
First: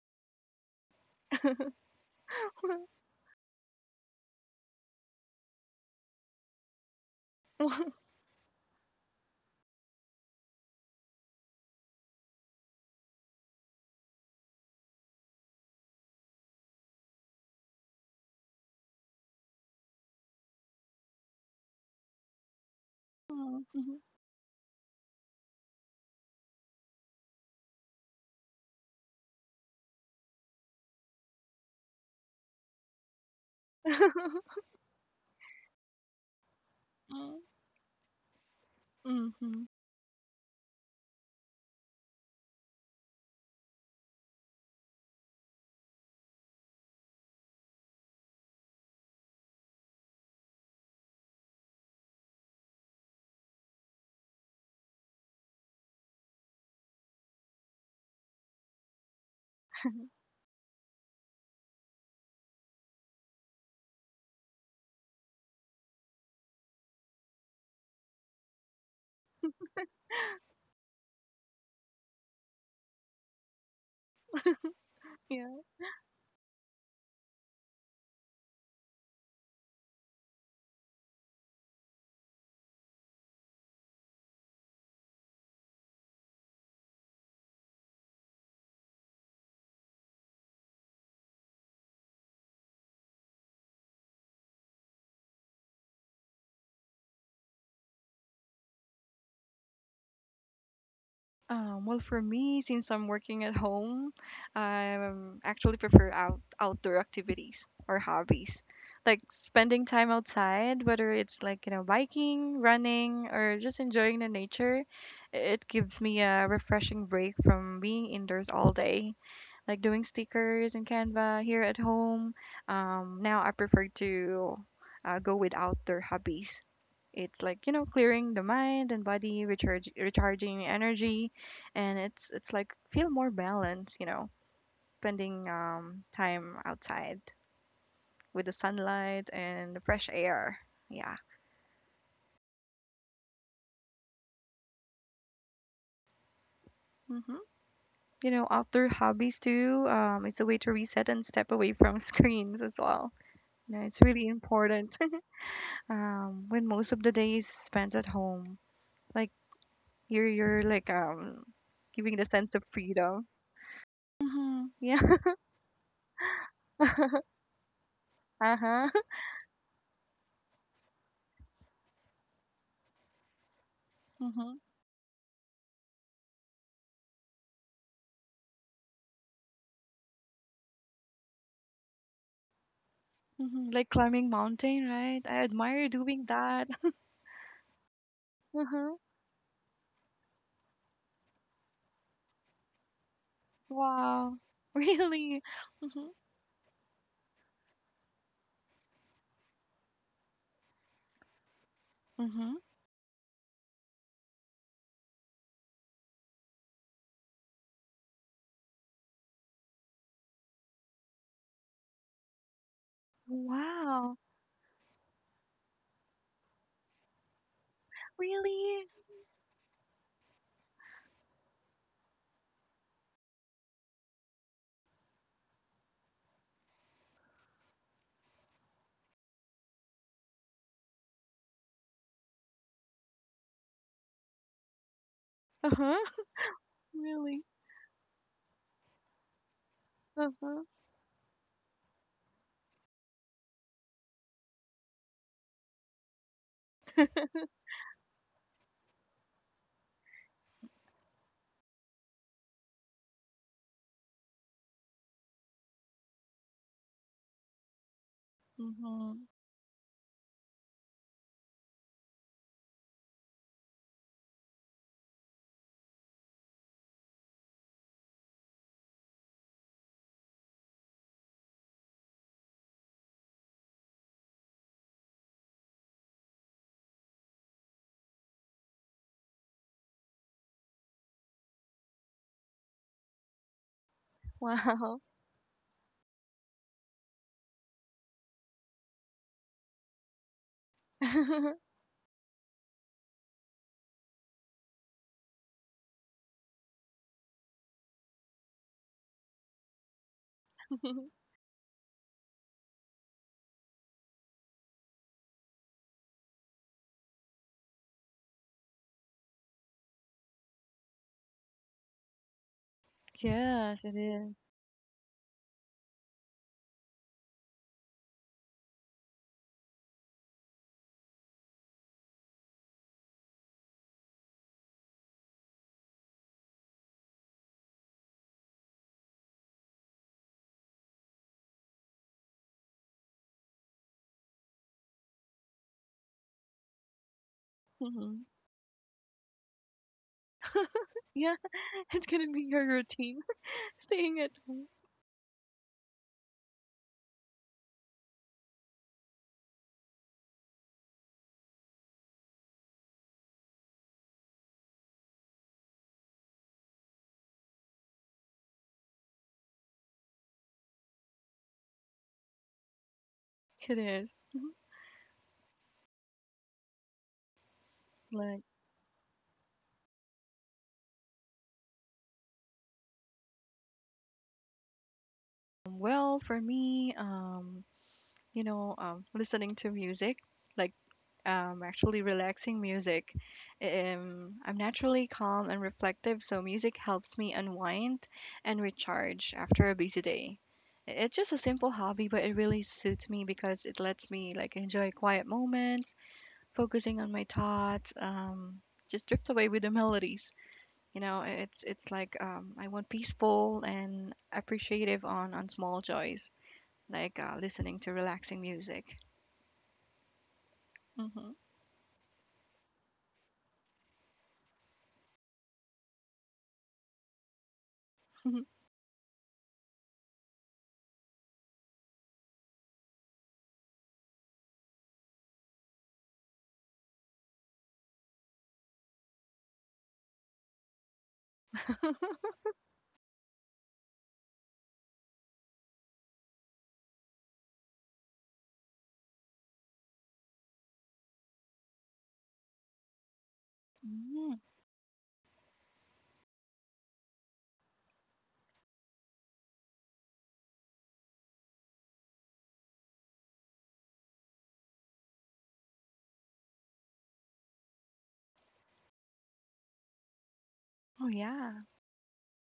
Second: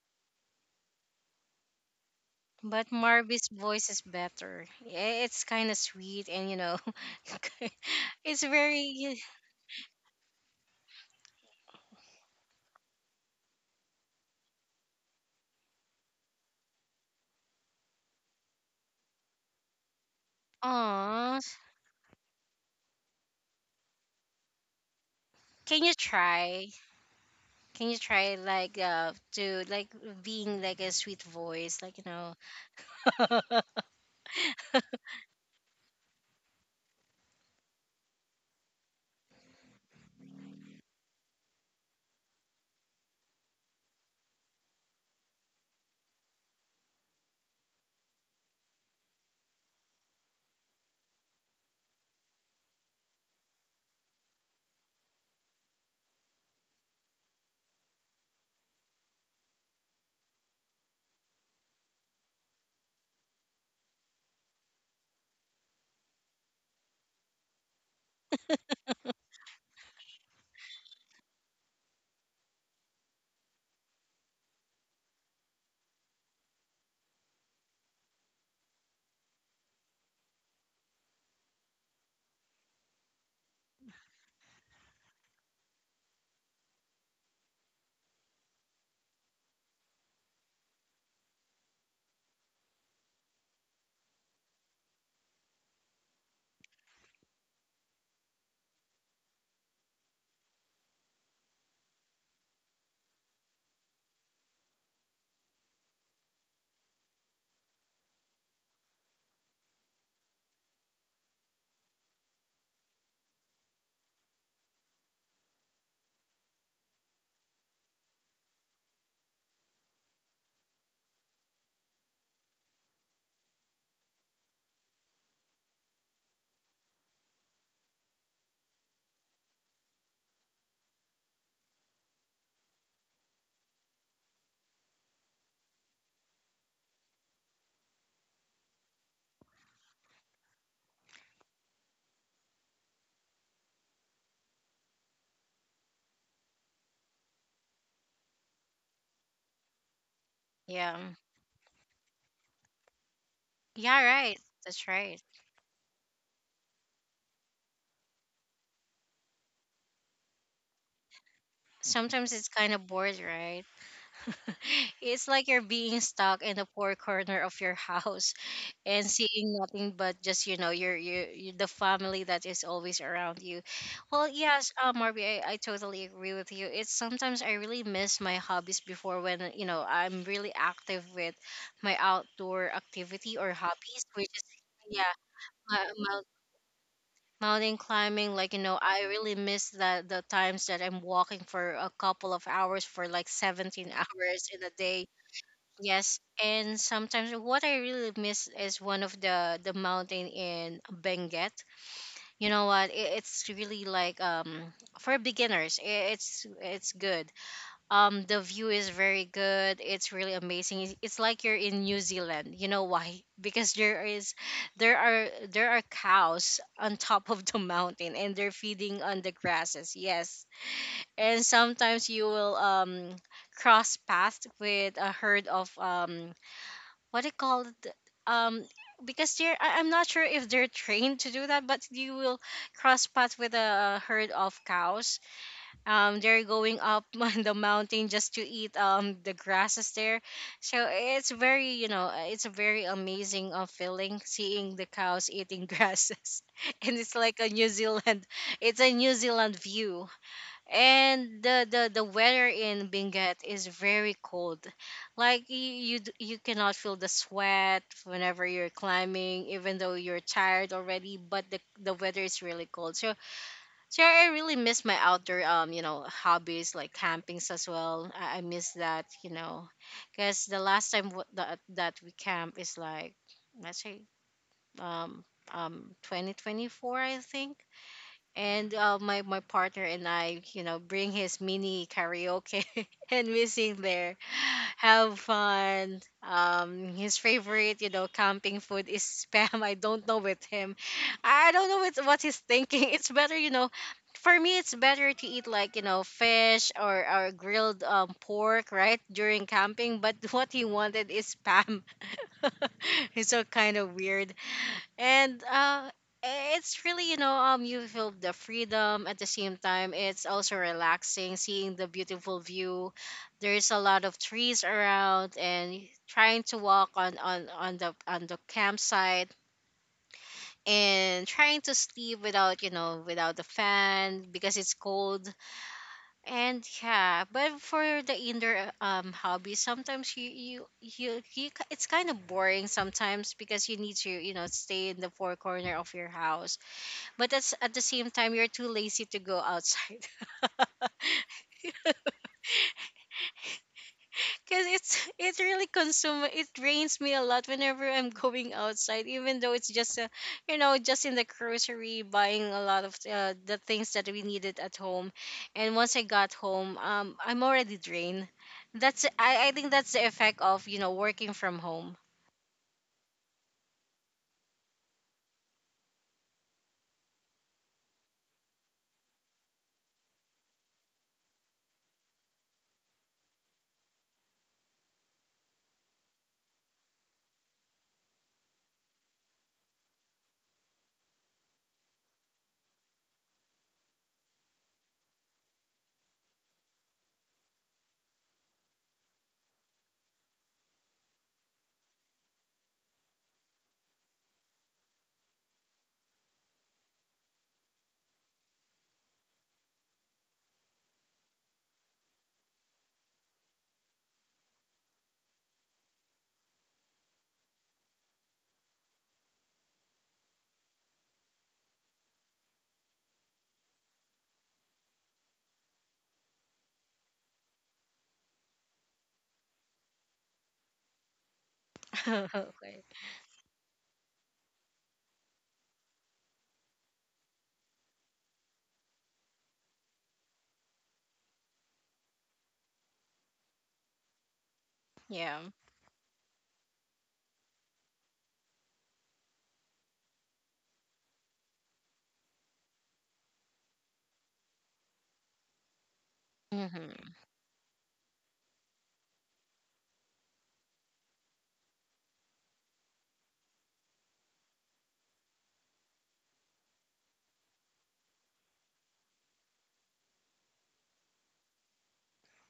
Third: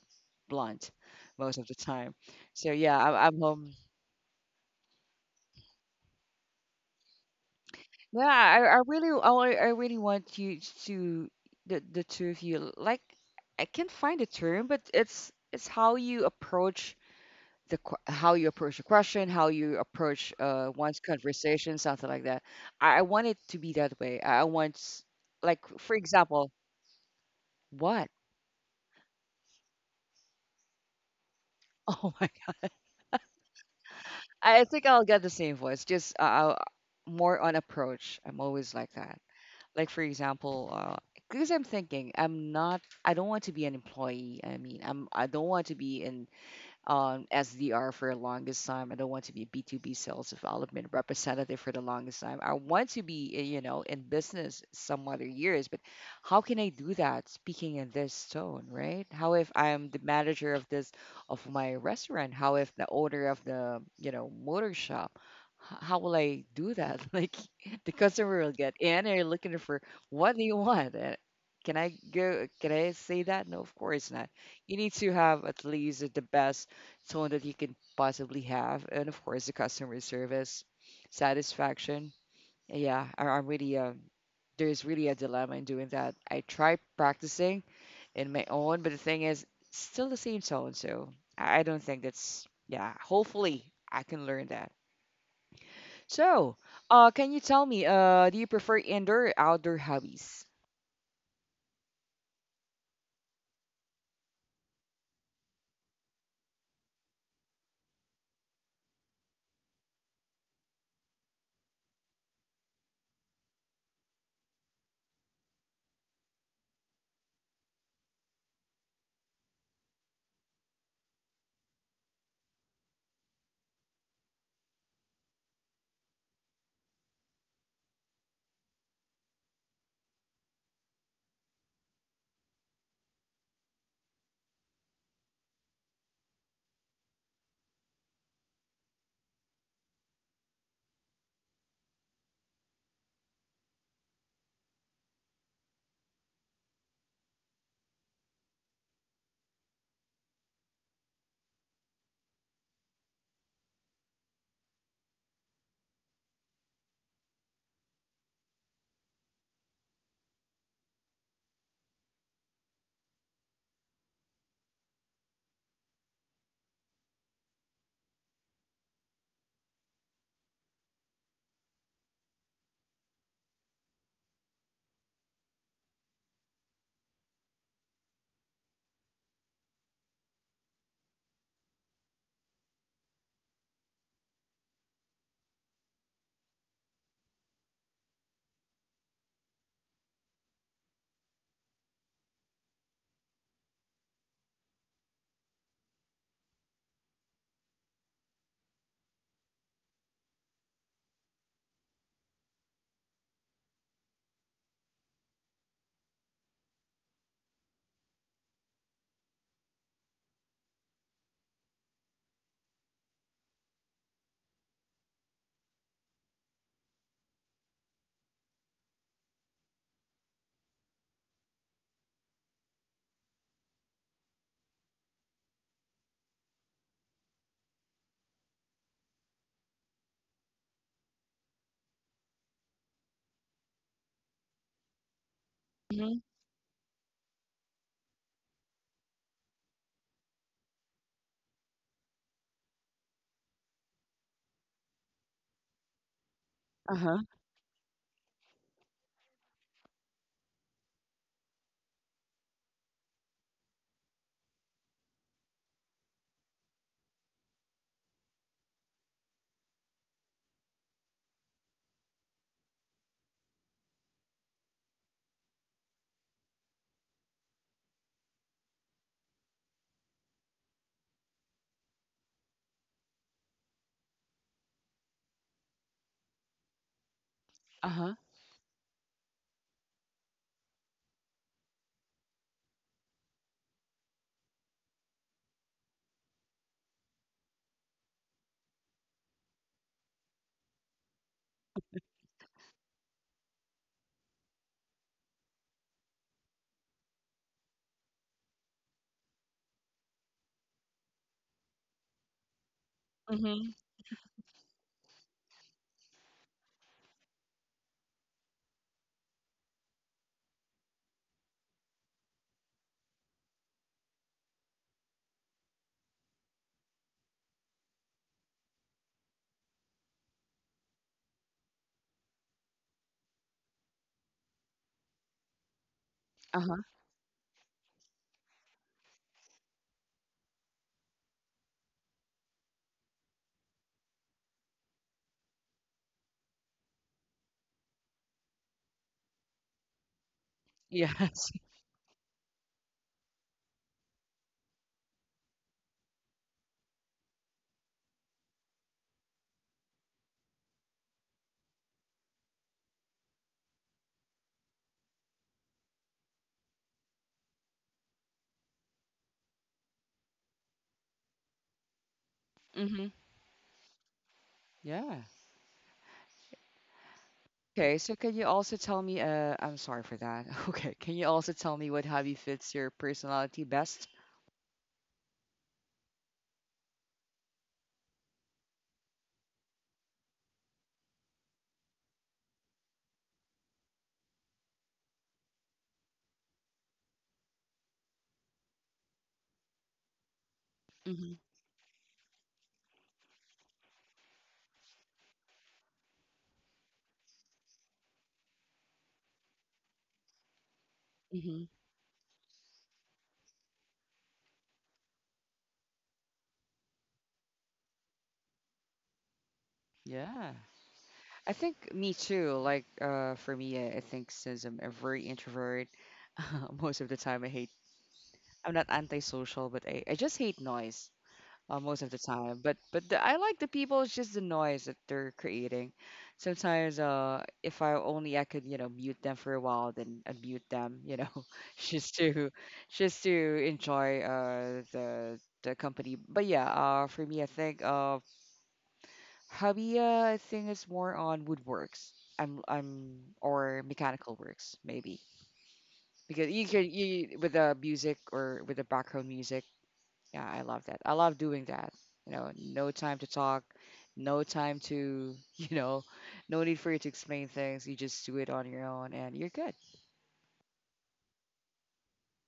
[SPEAKER 1] blunt most of the time. So
[SPEAKER 2] Hmm.
[SPEAKER 3] But
[SPEAKER 1] yeah, I, I'm
[SPEAKER 3] Marby's
[SPEAKER 1] home.
[SPEAKER 3] voice is better. Yeah, it's kind of sweet, and you know,
[SPEAKER 1] Yeah,
[SPEAKER 3] it's
[SPEAKER 1] I, I really
[SPEAKER 3] very.
[SPEAKER 1] I, wa- I really want you to the the two of you, like, I can't find a term, but it's it's how you approach the que- how you approach a question, how you approach uh, one's
[SPEAKER 3] Aw.
[SPEAKER 1] conversation, something like that. I, I want it to
[SPEAKER 2] Mm.
[SPEAKER 1] be that way. I I want, s- like,
[SPEAKER 3] Can you
[SPEAKER 1] for example,
[SPEAKER 3] try? Can you
[SPEAKER 1] what?
[SPEAKER 3] try like uh to like being like a sweet voice, like, you
[SPEAKER 1] Oh my
[SPEAKER 3] know?
[SPEAKER 1] god! I think I'll get the same voice. Just uh, I'll more on approach. I'm always like that. Like, for example, uh, because I'm thinking I'm not. I don't want to be an employee. I mean, I'm. I don't want to be in um, S D R for the longest time. I don't want to be a B two B sales development representative for the longest time. I want to be, eh, you know, in business some other years, but how can I do that speaking in this tone, right? How if I'm the manager of this, of my restaurant? How if the owner of the, you know, motor shop? H- How will I do that? Like the customer will get in, and looking for what do you want? Eh, Can I go? Can I say that? No, of course not. You need to have at least the best someone that you can possibly have, and of course the customer service satisfaction. Yeah, I, I'm really, uh, there's really a dilemma in doing that. I try practicing in my own, but the thing is still the same tone, so I I don't think that's yeah. Hopefully I can learn that. So, uh, can you tell me, uh, do you prefer indoor or outdoor hobbies?
[SPEAKER 2] Um, well, for me, since I'm working at home, I um, actually prefer out outdoor activities or hobbies, like spending time outside, whether it's like you know biking, running, or just enjoying the nature. It gives me a refreshing break from being indoors all day, like doing stickers in Canva here at home. Um, now I prefer to uh, go with outdoor hobbies. It's like you know clearing the mind and body, recharge, recharging energy, and it's it's like feel more balanced. You know, spending um, time outside with the sunlight and the fresh air. Yeah. Hmm. You know, outdoor hobbies too. Um, it's a way to
[SPEAKER 3] Yeah,
[SPEAKER 2] reset and step away from screens as well. You know, it's
[SPEAKER 3] yeah,
[SPEAKER 2] really
[SPEAKER 3] right, that's
[SPEAKER 2] important.
[SPEAKER 3] right.
[SPEAKER 2] Um, when most of the day is spent at home, like you're you're like um giving the
[SPEAKER 3] Sometimes it's
[SPEAKER 2] sense of
[SPEAKER 3] kind of bored,
[SPEAKER 2] freedom.
[SPEAKER 3] right?
[SPEAKER 2] Mm-hmm. Yeah.
[SPEAKER 3] It's like you're being stuck in a poor corner of your house
[SPEAKER 2] Uh-huh.
[SPEAKER 3] and seeing nothing but just, you know, your your, your the family that is always around you. Well,
[SPEAKER 2] Mm-hmm.
[SPEAKER 3] yes, uh, Marby, I, I totally agree with you. It's sometimes I really miss my hobbies before, when you know I'm really active with my outdoor activity or
[SPEAKER 2] Mm-hmm. Like
[SPEAKER 3] hobbies, which
[SPEAKER 2] climbing
[SPEAKER 3] is,
[SPEAKER 2] mountain,
[SPEAKER 3] yeah,
[SPEAKER 2] right? I admire
[SPEAKER 3] my,
[SPEAKER 2] you
[SPEAKER 3] my
[SPEAKER 2] doing that.
[SPEAKER 3] mountain climbing. Like, you
[SPEAKER 2] Uh
[SPEAKER 3] know,
[SPEAKER 2] huh.
[SPEAKER 3] I really miss the the times that I'm walking for a couple of hours, for like seventeen
[SPEAKER 2] Wow.
[SPEAKER 3] hours in a day.
[SPEAKER 2] Really? Mm-hmm.
[SPEAKER 3] Yes, and sometimes what I really miss is one of the the mountain in Benguet. You
[SPEAKER 2] Mm-hmm.
[SPEAKER 3] know what? It, it's really like um for beginners. I- it's it's good. Um, the view is very good. It's really amazing. It's, it's like you're in New Zealand. You know why? Because there
[SPEAKER 2] Wow.
[SPEAKER 3] is there are there are cows on top of the mountain, and they're
[SPEAKER 2] Really?
[SPEAKER 3] feeding on the grasses. Yes, and sometimes you will um cross paths with a herd of, um what do you call it um because they're I- I'm not sure if they're trained to do that, but you will cross paths with a herd of cows,
[SPEAKER 2] Uh-huh.
[SPEAKER 1] Mm-hmm.
[SPEAKER 3] um they're going up on
[SPEAKER 2] Really?
[SPEAKER 3] the mountain just to eat um the grasses there.
[SPEAKER 2] Uh-huh.
[SPEAKER 3] So it's very, you know, uh, it's a very amazing uh, feeling, seeing the cows eating grasses,
[SPEAKER 1] Uh
[SPEAKER 3] and it's
[SPEAKER 1] huh.
[SPEAKER 3] like a New Zealand, it's a New Zealand view. And the, the the weather in Benguet is very cold. Like you, you d- you cannot feel the sweat whenever you're
[SPEAKER 2] Mm-hmm.
[SPEAKER 3] climbing, even though you're tired already. But the the weather is really cold. So so I really miss my outdoor, um you know, hobbies, like campings as well. I, I miss that, you know, because the last time w- that that we camp is like, let's say, um um twenty twenty-four, I think.
[SPEAKER 1] Uh huh.
[SPEAKER 3] And uh, my my partner and I, you know, bring his mini karaoke and we sing there,
[SPEAKER 2] Wow.
[SPEAKER 3] have fun. Um, his favorite, you know, camping food is spam. I don't know with him, I don't know what what he's thinking. It's better, you know, for me it's better to eat like, you know, fish or or grilled um, pork right during camping. But what he wanted is spam. It's so
[SPEAKER 1] Mm-hmm.
[SPEAKER 3] kind of weird. And uh it's really, you know, um you feel the freedom, at the same time it's also relaxing, seeing the beautiful view. There's
[SPEAKER 2] Yes,
[SPEAKER 3] a
[SPEAKER 2] it
[SPEAKER 3] lot of
[SPEAKER 2] is.
[SPEAKER 3] trees around, and trying to walk on on on the on the campsite, and trying to sleep without, you know, without the fan, because it's cold.
[SPEAKER 1] Uh
[SPEAKER 3] And
[SPEAKER 1] huh.
[SPEAKER 3] yeah, but for the indoor uh, um hobby, sometimes you you you, you k- it's kind of boring sometimes, because you need to, you know, stay in the four corner of your house. But that's, at the same
[SPEAKER 2] Mm-hmm.
[SPEAKER 3] time, you're too lazy to go outside.
[SPEAKER 2] Yeah,
[SPEAKER 1] Yes.
[SPEAKER 2] it's gonna be your routine, staying at home.
[SPEAKER 3] Because it's, it really consume, it drains me a lot whenever I'm going outside, even though it's just a, you know, just in the grocery, buying a lot of uh, the things that we needed at home. And once I got home, um I'm already drained. That's, I, I think that's the effect of, you know, working from home.
[SPEAKER 1] Mm-hmm.
[SPEAKER 2] It is. Mhm.
[SPEAKER 1] Yeah. Okay, so can
[SPEAKER 2] Like,
[SPEAKER 1] you also tell me, uh, I'm sorry for that. Okay, can you also tell me, what hobby fits your personality best?
[SPEAKER 2] well, for me, um, you know, um, listening to music, like um, actually relaxing music. Um, I'm naturally calm and reflective, so music helps me unwind and recharge after a busy day. I- It's just
[SPEAKER 1] Hmm.
[SPEAKER 2] a simple hobby, but it really suits me because it lets me like enjoy quiet moments, focusing on my thoughts, um, just drift away with the melodies. You know, it's
[SPEAKER 1] Hmm.
[SPEAKER 2] it's like um, I want peaceful and appreciative on on small joys, like uh, listening to relaxing music.
[SPEAKER 1] Yeah.
[SPEAKER 2] Hmm.
[SPEAKER 1] I think me too. Like, uh, for me, I I think since I'm a very introvert, most of the time I hate, I'm not antisocial, but I, I just hate noise. Uh, most of the time. But
[SPEAKER 3] Okay.
[SPEAKER 1] but the, I like the people. It's just the noise that they're creating. Sometimes, uh, if I only I could, you know, mute them for a while, then unmute them, you know, just to just to enjoy uh the
[SPEAKER 3] Yeah.
[SPEAKER 1] the company. But yeah, uh, for me, I think uh, hobby, uh, I think it's more on woodworks. I'm I'm or mechanical
[SPEAKER 2] Mm.
[SPEAKER 1] works maybe because you can
[SPEAKER 3] Hmm.
[SPEAKER 1] you with the music or with the background music, yeah, I love that. I love doing that. You know, no time to talk, no time to, you know, no need for you to explain things. You just do it on your own and you're good.
[SPEAKER 2] Oh yeah.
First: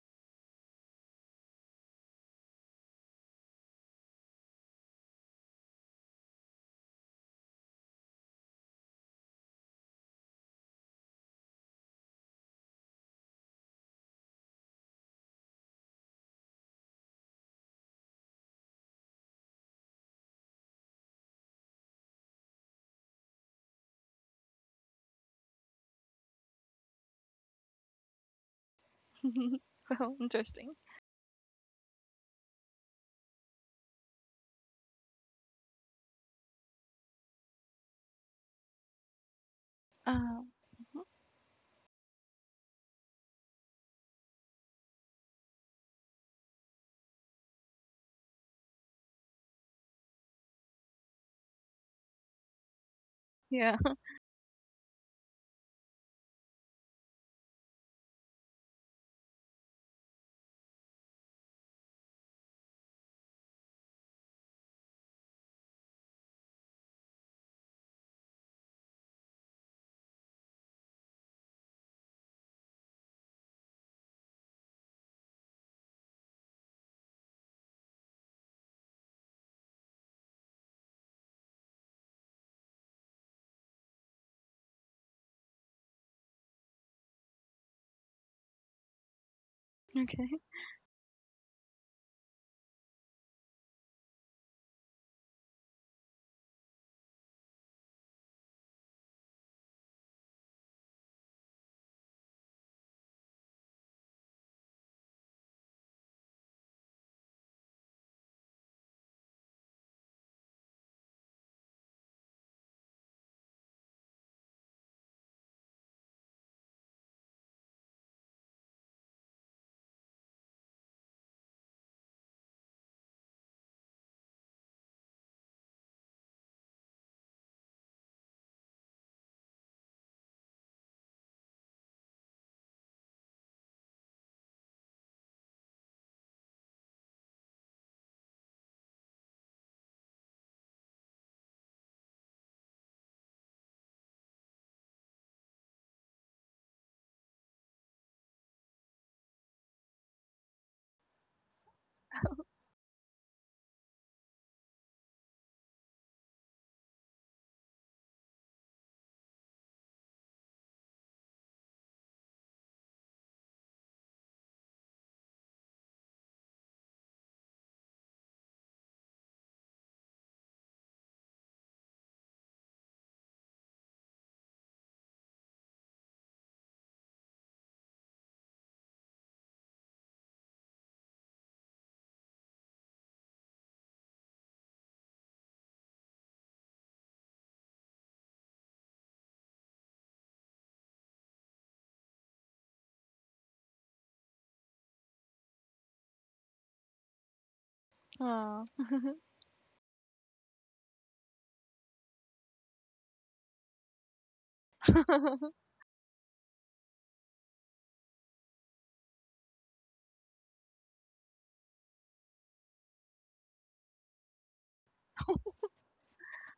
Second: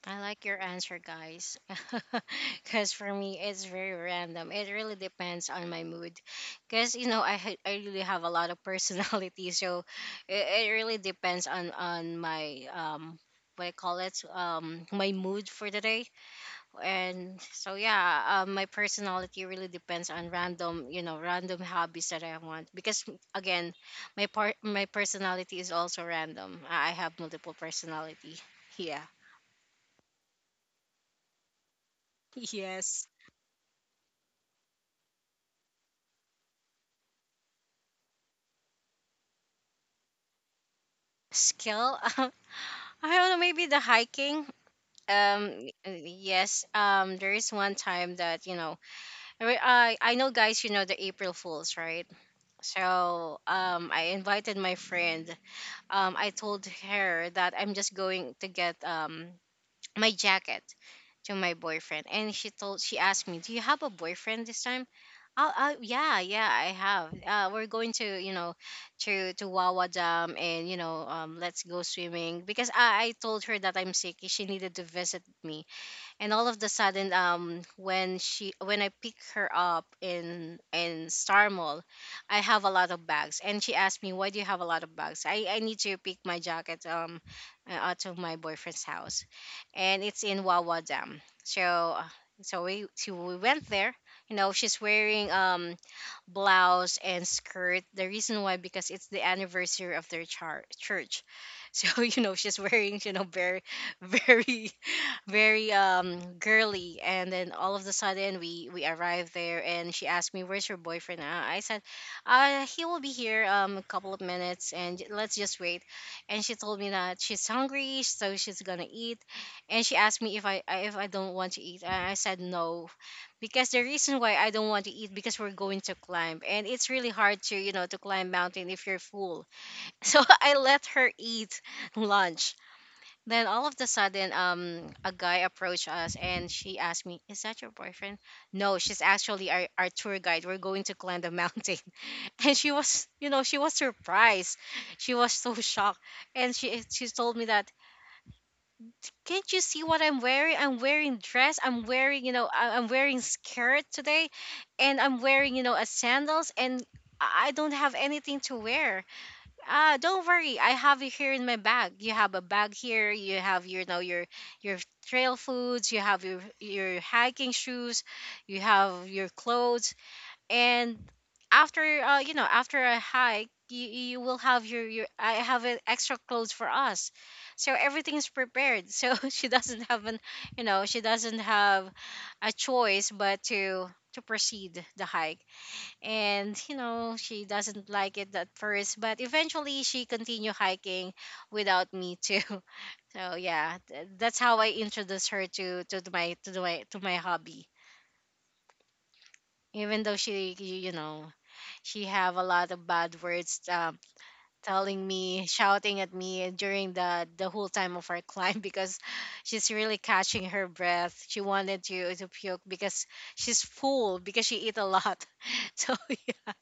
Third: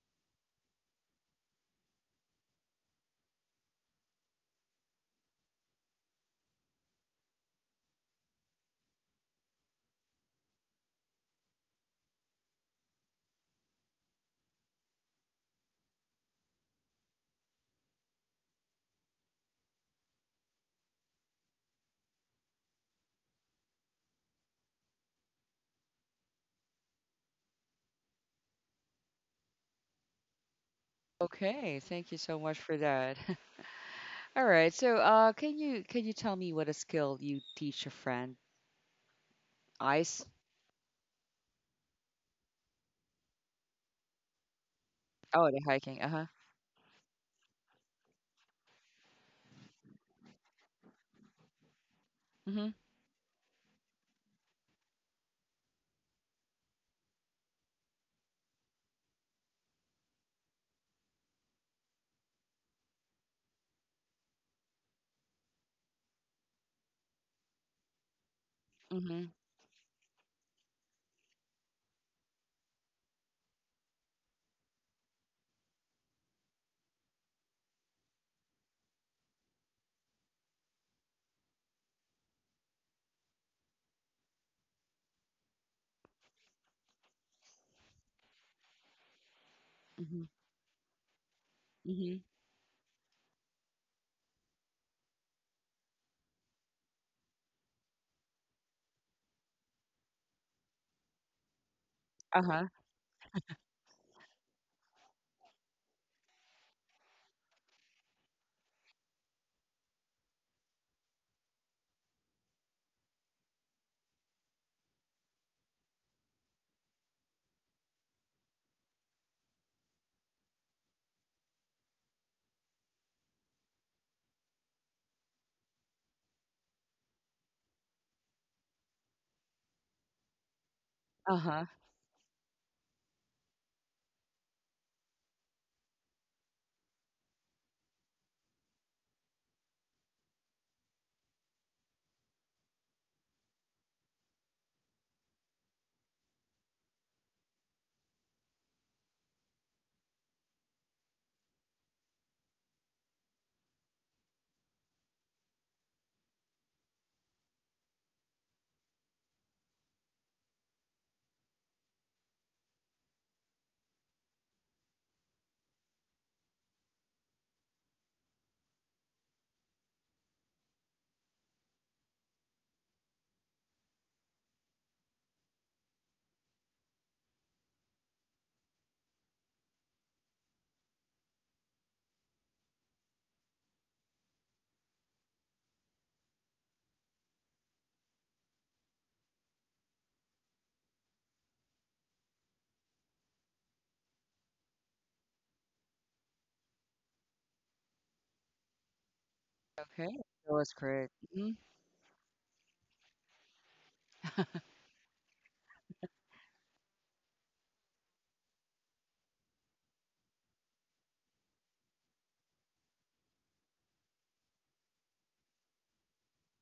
[SPEAKER 3] I like your answer, guys. Because for me, it's very random. It really depends on my mood. Because, you know, I, ha- I really have a lot of personality. So it, it really depends on, on my, um, what I call it, um, my mood for the day. And so, yeah, um, my personality really depends on random, you know, random hobbies that I want. Because, again, my part, my personality is also random. I I have multiple personality. Yeah.
[SPEAKER 2] Well, interesting.
[SPEAKER 1] Okay, thank you so much for
[SPEAKER 3] Yes.
[SPEAKER 1] that. All right. So, uh can you can you tell me what a skill you teach a friend? Ice?
[SPEAKER 2] Uh,
[SPEAKER 3] Skill. I don't know, maybe the hiking.
[SPEAKER 1] Oh,
[SPEAKER 3] um
[SPEAKER 1] the hiking. Uh-huh.
[SPEAKER 3] yes, um there is one time that, you know, I re- I I know guys, you know the April Fools, right?
[SPEAKER 1] Mhm.
[SPEAKER 3] So
[SPEAKER 2] yeah.
[SPEAKER 3] um I invited my friend, um I told her that I'm just going to get um my jacket to my boyfriend. And she told she asked me, do you have a boyfriend this time? Oh, uh, yeah, yeah, I have. Uh, we're going to, you know,
[SPEAKER 1] Mhm.
[SPEAKER 3] to to Wawa Dam, and you know, um, let's go swimming, because I, I told her that I'm sick. She needed to visit me. And all of the sudden, um when she, when I pick her up in in Star Mall, I have a lot of bags, and she asked me, why do you have a lot of bags? i i need to pick my jacket um uh, out of my boyfriend's house, and it's
[SPEAKER 1] Mhm.
[SPEAKER 2] Okay.
[SPEAKER 3] in Wawa Dam. So uh,
[SPEAKER 1] Mhm.
[SPEAKER 3] so we, so we went there. You know, she's wearing um blouse and skirt. The reason why, because it's the anniversary of their char- church. So you know, she's
[SPEAKER 1] Uh-huh.
[SPEAKER 3] wearing, you know, very very very um girly. And then all of a sudden, we we arrived there, and she asked me, where's your boyfriend? Uh, I said uh he will be here um a couple of minutes, and let's just wait. And she told me that she's hungry, so she's gonna eat. And she asked me if I, I- if I don't want to eat, and I said no, because the reason why I don't want to eat, because we're going to climb, and it's really hard to, you know, to climb mountain if you're full. So I let her eat
[SPEAKER 1] Uh-huh.
[SPEAKER 3] lunch. Then all of the sudden, um a guy approached us, and she asked me, "Is that your boyfriend?" No, she's actually our, our tour guide. We're going to climb the mountain. And she was, you know, she was surprised. She was so shocked, and she she told me that, can't you see what I'm wearing? I'm wearing dress. I'm wearing, you know, I- I'm wearing skirt today, and I'm wearing, you know, a sandals, and I I don't have anything to wear. Ah, don't worry. I have it here in my bag. You have a bag here. You have your, you know, your your trail foods. You have your your hiking shoes. You have your clothes, and after uh, you know, after a hike, you, you will have your, your I have uh, extra clothes for us. So everything is prepared. So she doesn't have an, you know, she doesn't have a choice but to to proceed the hike. And you know, she doesn't like it at first, but eventually she continue hiking without me too. So yeah, th- that's how I introduced her to to my to my to my hobby.
[SPEAKER 2] Oh,
[SPEAKER 3] Even though
[SPEAKER 1] Okay. That
[SPEAKER 3] she,
[SPEAKER 1] was
[SPEAKER 3] you you
[SPEAKER 1] correct.
[SPEAKER 3] know,
[SPEAKER 1] Hmm.
[SPEAKER 3] she have a lot of bad words, um, telling me, shouting at me during the the whole time of our climb, because she's really catching her breath, she wanted to to puke, because she's full, because she eat a lot. So yeah.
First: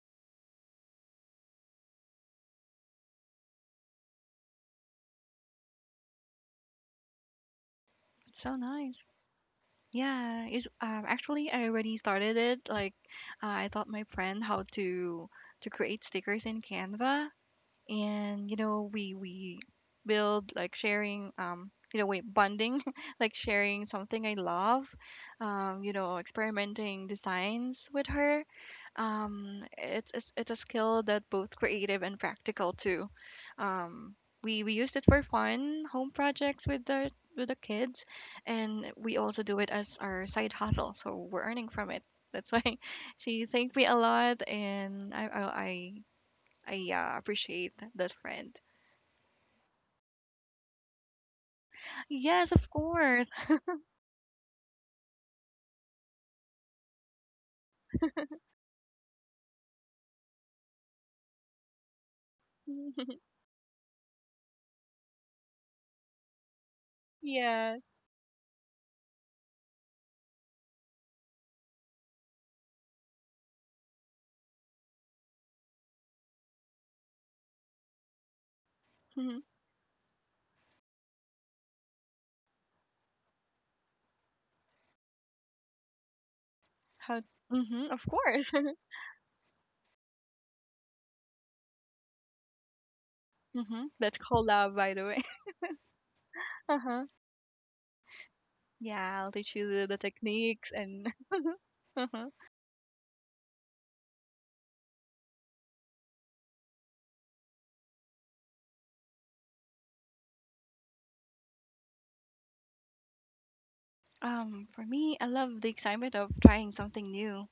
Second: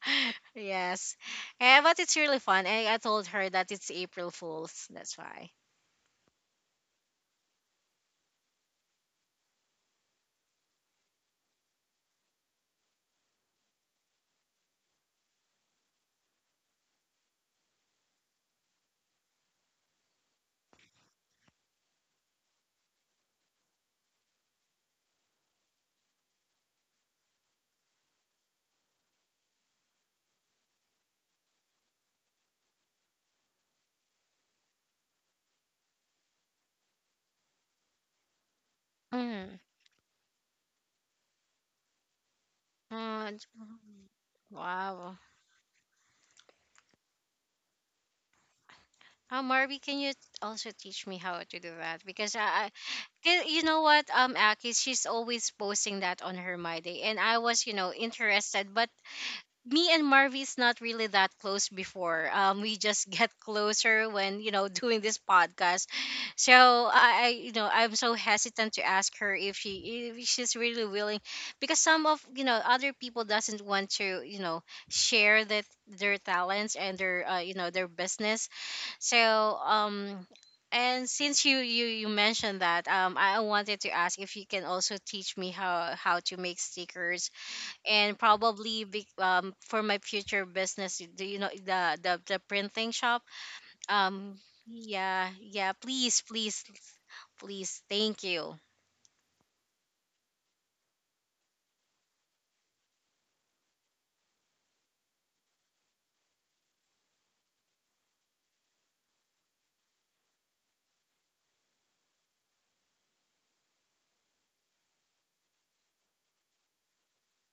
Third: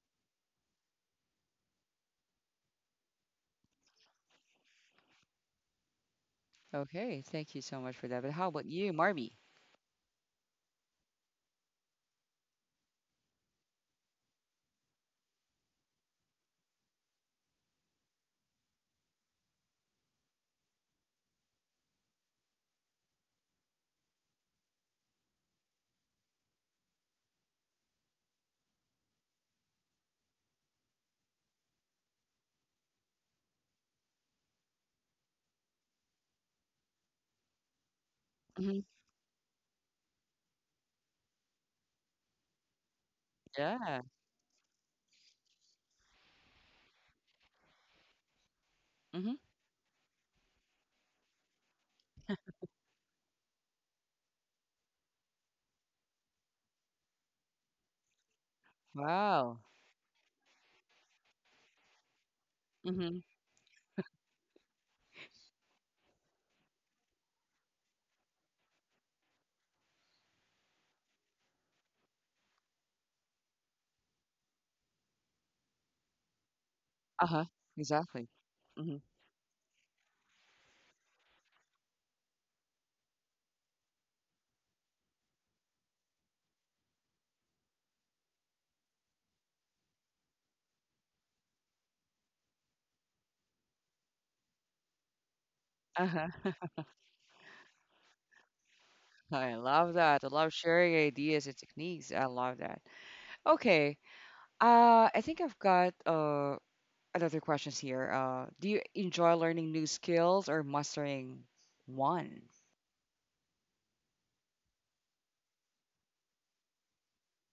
[SPEAKER 3] Yes. Eh, but it's really fun. I, I told her that it's April Fools, that's why.
[SPEAKER 1] Okay, thank you so much for that. But how
[SPEAKER 2] so
[SPEAKER 1] about you,
[SPEAKER 2] nice.
[SPEAKER 1] Marby?
[SPEAKER 2] Yeah. It's um, actually I already started it. Like, uh, I taught my friend how to to create stickers in Canva, and you know we we build like sharing um you know wait bonding like sharing something I love. um you know experimenting designs with her. um it's it's, it's a skill that both creative and practical too. um we we used it for fun home projects with the with the kids,
[SPEAKER 1] Mhm.
[SPEAKER 2] and we also
[SPEAKER 3] Mm.
[SPEAKER 2] do it as our side hustle, so we're earning from it. That's why
[SPEAKER 3] Uh,
[SPEAKER 2] she thanked me a
[SPEAKER 1] Yeah.
[SPEAKER 2] lot
[SPEAKER 3] wow.
[SPEAKER 2] and i i, I I yeah, appreciate that friend.
[SPEAKER 1] Mhm.
[SPEAKER 3] Oh, Marby, can you also teach me how to do that? Because
[SPEAKER 2] Yes, of
[SPEAKER 3] I,
[SPEAKER 2] course.
[SPEAKER 3] 'cause you know what, um, Aki, she's always posting that on her My Day, and I was, you know, interested. But
[SPEAKER 1] Wow.
[SPEAKER 3] me and Marvy's not really that close before. Um, we just
[SPEAKER 1] Mhm.
[SPEAKER 3] get closer when, you know, doing this podcast. So I, I, you know,
[SPEAKER 2] Yes.
[SPEAKER 3] I'm so hesitant to ask her if she if she's really willing, because some of, you know, other people doesn't want to, you know, share that their talents and their, uh,
[SPEAKER 1] Uh-huh.
[SPEAKER 3] you know, their
[SPEAKER 1] Exactly.
[SPEAKER 3] business.
[SPEAKER 1] Hmm.
[SPEAKER 2] Mhm.
[SPEAKER 3] So um and since you you you mentioned that, um I wanted to ask if you can also teach me how how to make
[SPEAKER 2] How?
[SPEAKER 3] stickers
[SPEAKER 2] Hmm, of
[SPEAKER 3] and
[SPEAKER 2] course.
[SPEAKER 3] probably be, um, for my future business. Do you know the the the printing shop?
[SPEAKER 2] Mhm. That's
[SPEAKER 3] Um,
[SPEAKER 2] collab, by the way.
[SPEAKER 3] yeah, yeah, please,
[SPEAKER 1] Uh-huh.
[SPEAKER 3] please,
[SPEAKER 2] Uh-huh.
[SPEAKER 3] please. Thank you.
[SPEAKER 2] Yeah, I'll
[SPEAKER 1] I
[SPEAKER 2] teach you the, the
[SPEAKER 1] love
[SPEAKER 2] the
[SPEAKER 1] that. I love
[SPEAKER 2] techniques
[SPEAKER 1] sharing
[SPEAKER 2] and
[SPEAKER 1] ideas and techniques. I
[SPEAKER 2] uh-huh.
[SPEAKER 1] love that. Okay. Uh, I think I've got uh another questions here. Uh, do you enjoy learning new skills or mastering one?
[SPEAKER 2] Um, for me, I love the excitement of trying something new,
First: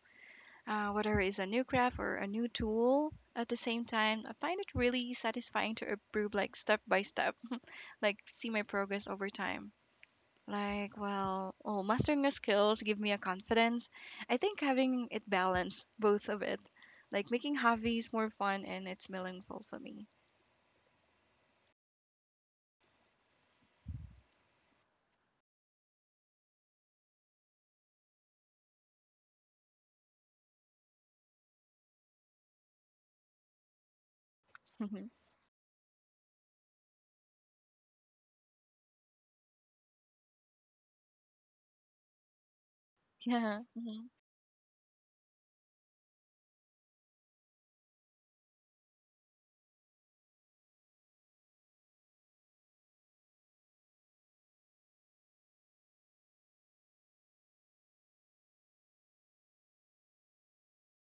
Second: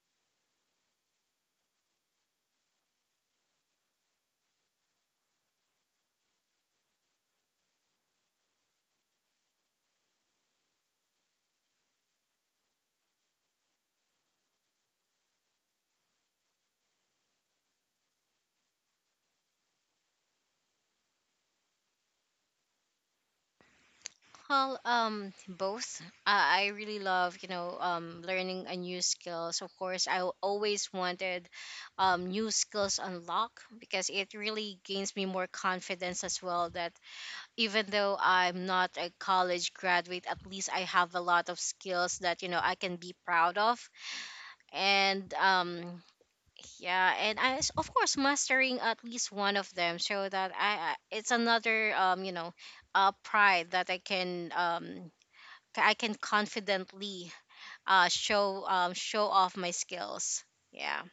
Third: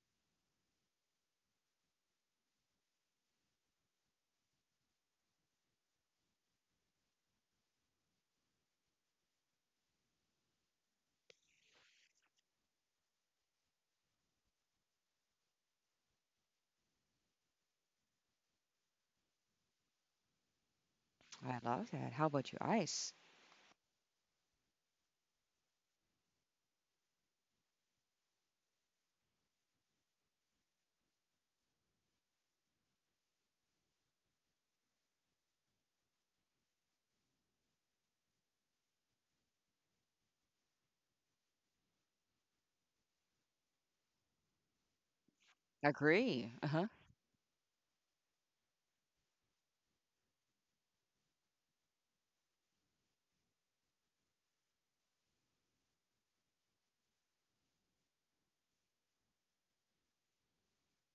[SPEAKER 2] uh, whether it's a new craft or a new tool. At the same time, I find it really satisfying to improve, like step by step, like see my progress over time. Like, well, oh, mastering the skills give me a confidence. I think having it balance both of it, like making hobbies more fun and it's meaningful for me.
[SPEAKER 1] I love that. How about you, Ice?
[SPEAKER 3] Well, um, both. I I really love, you know, um, learning a new skills. Of course, I w- always wanted, um, new skills unlock, because it really
[SPEAKER 2] Mhm.
[SPEAKER 3] gains me more confidence as well. That even though I'm not a college graduate, at least I have a lot of skills that, you know, I can be proud
[SPEAKER 2] Yeah.
[SPEAKER 3] of.
[SPEAKER 2] Mhm.
[SPEAKER 3] And um,
[SPEAKER 1] Agree. Uh-huh.
[SPEAKER 3] yeah, and I s- of course mastering at least one of them, so that I I- it's another, um, you know, uh, pride that I can um I can confidently uh, show um, show off my skills. Yeah.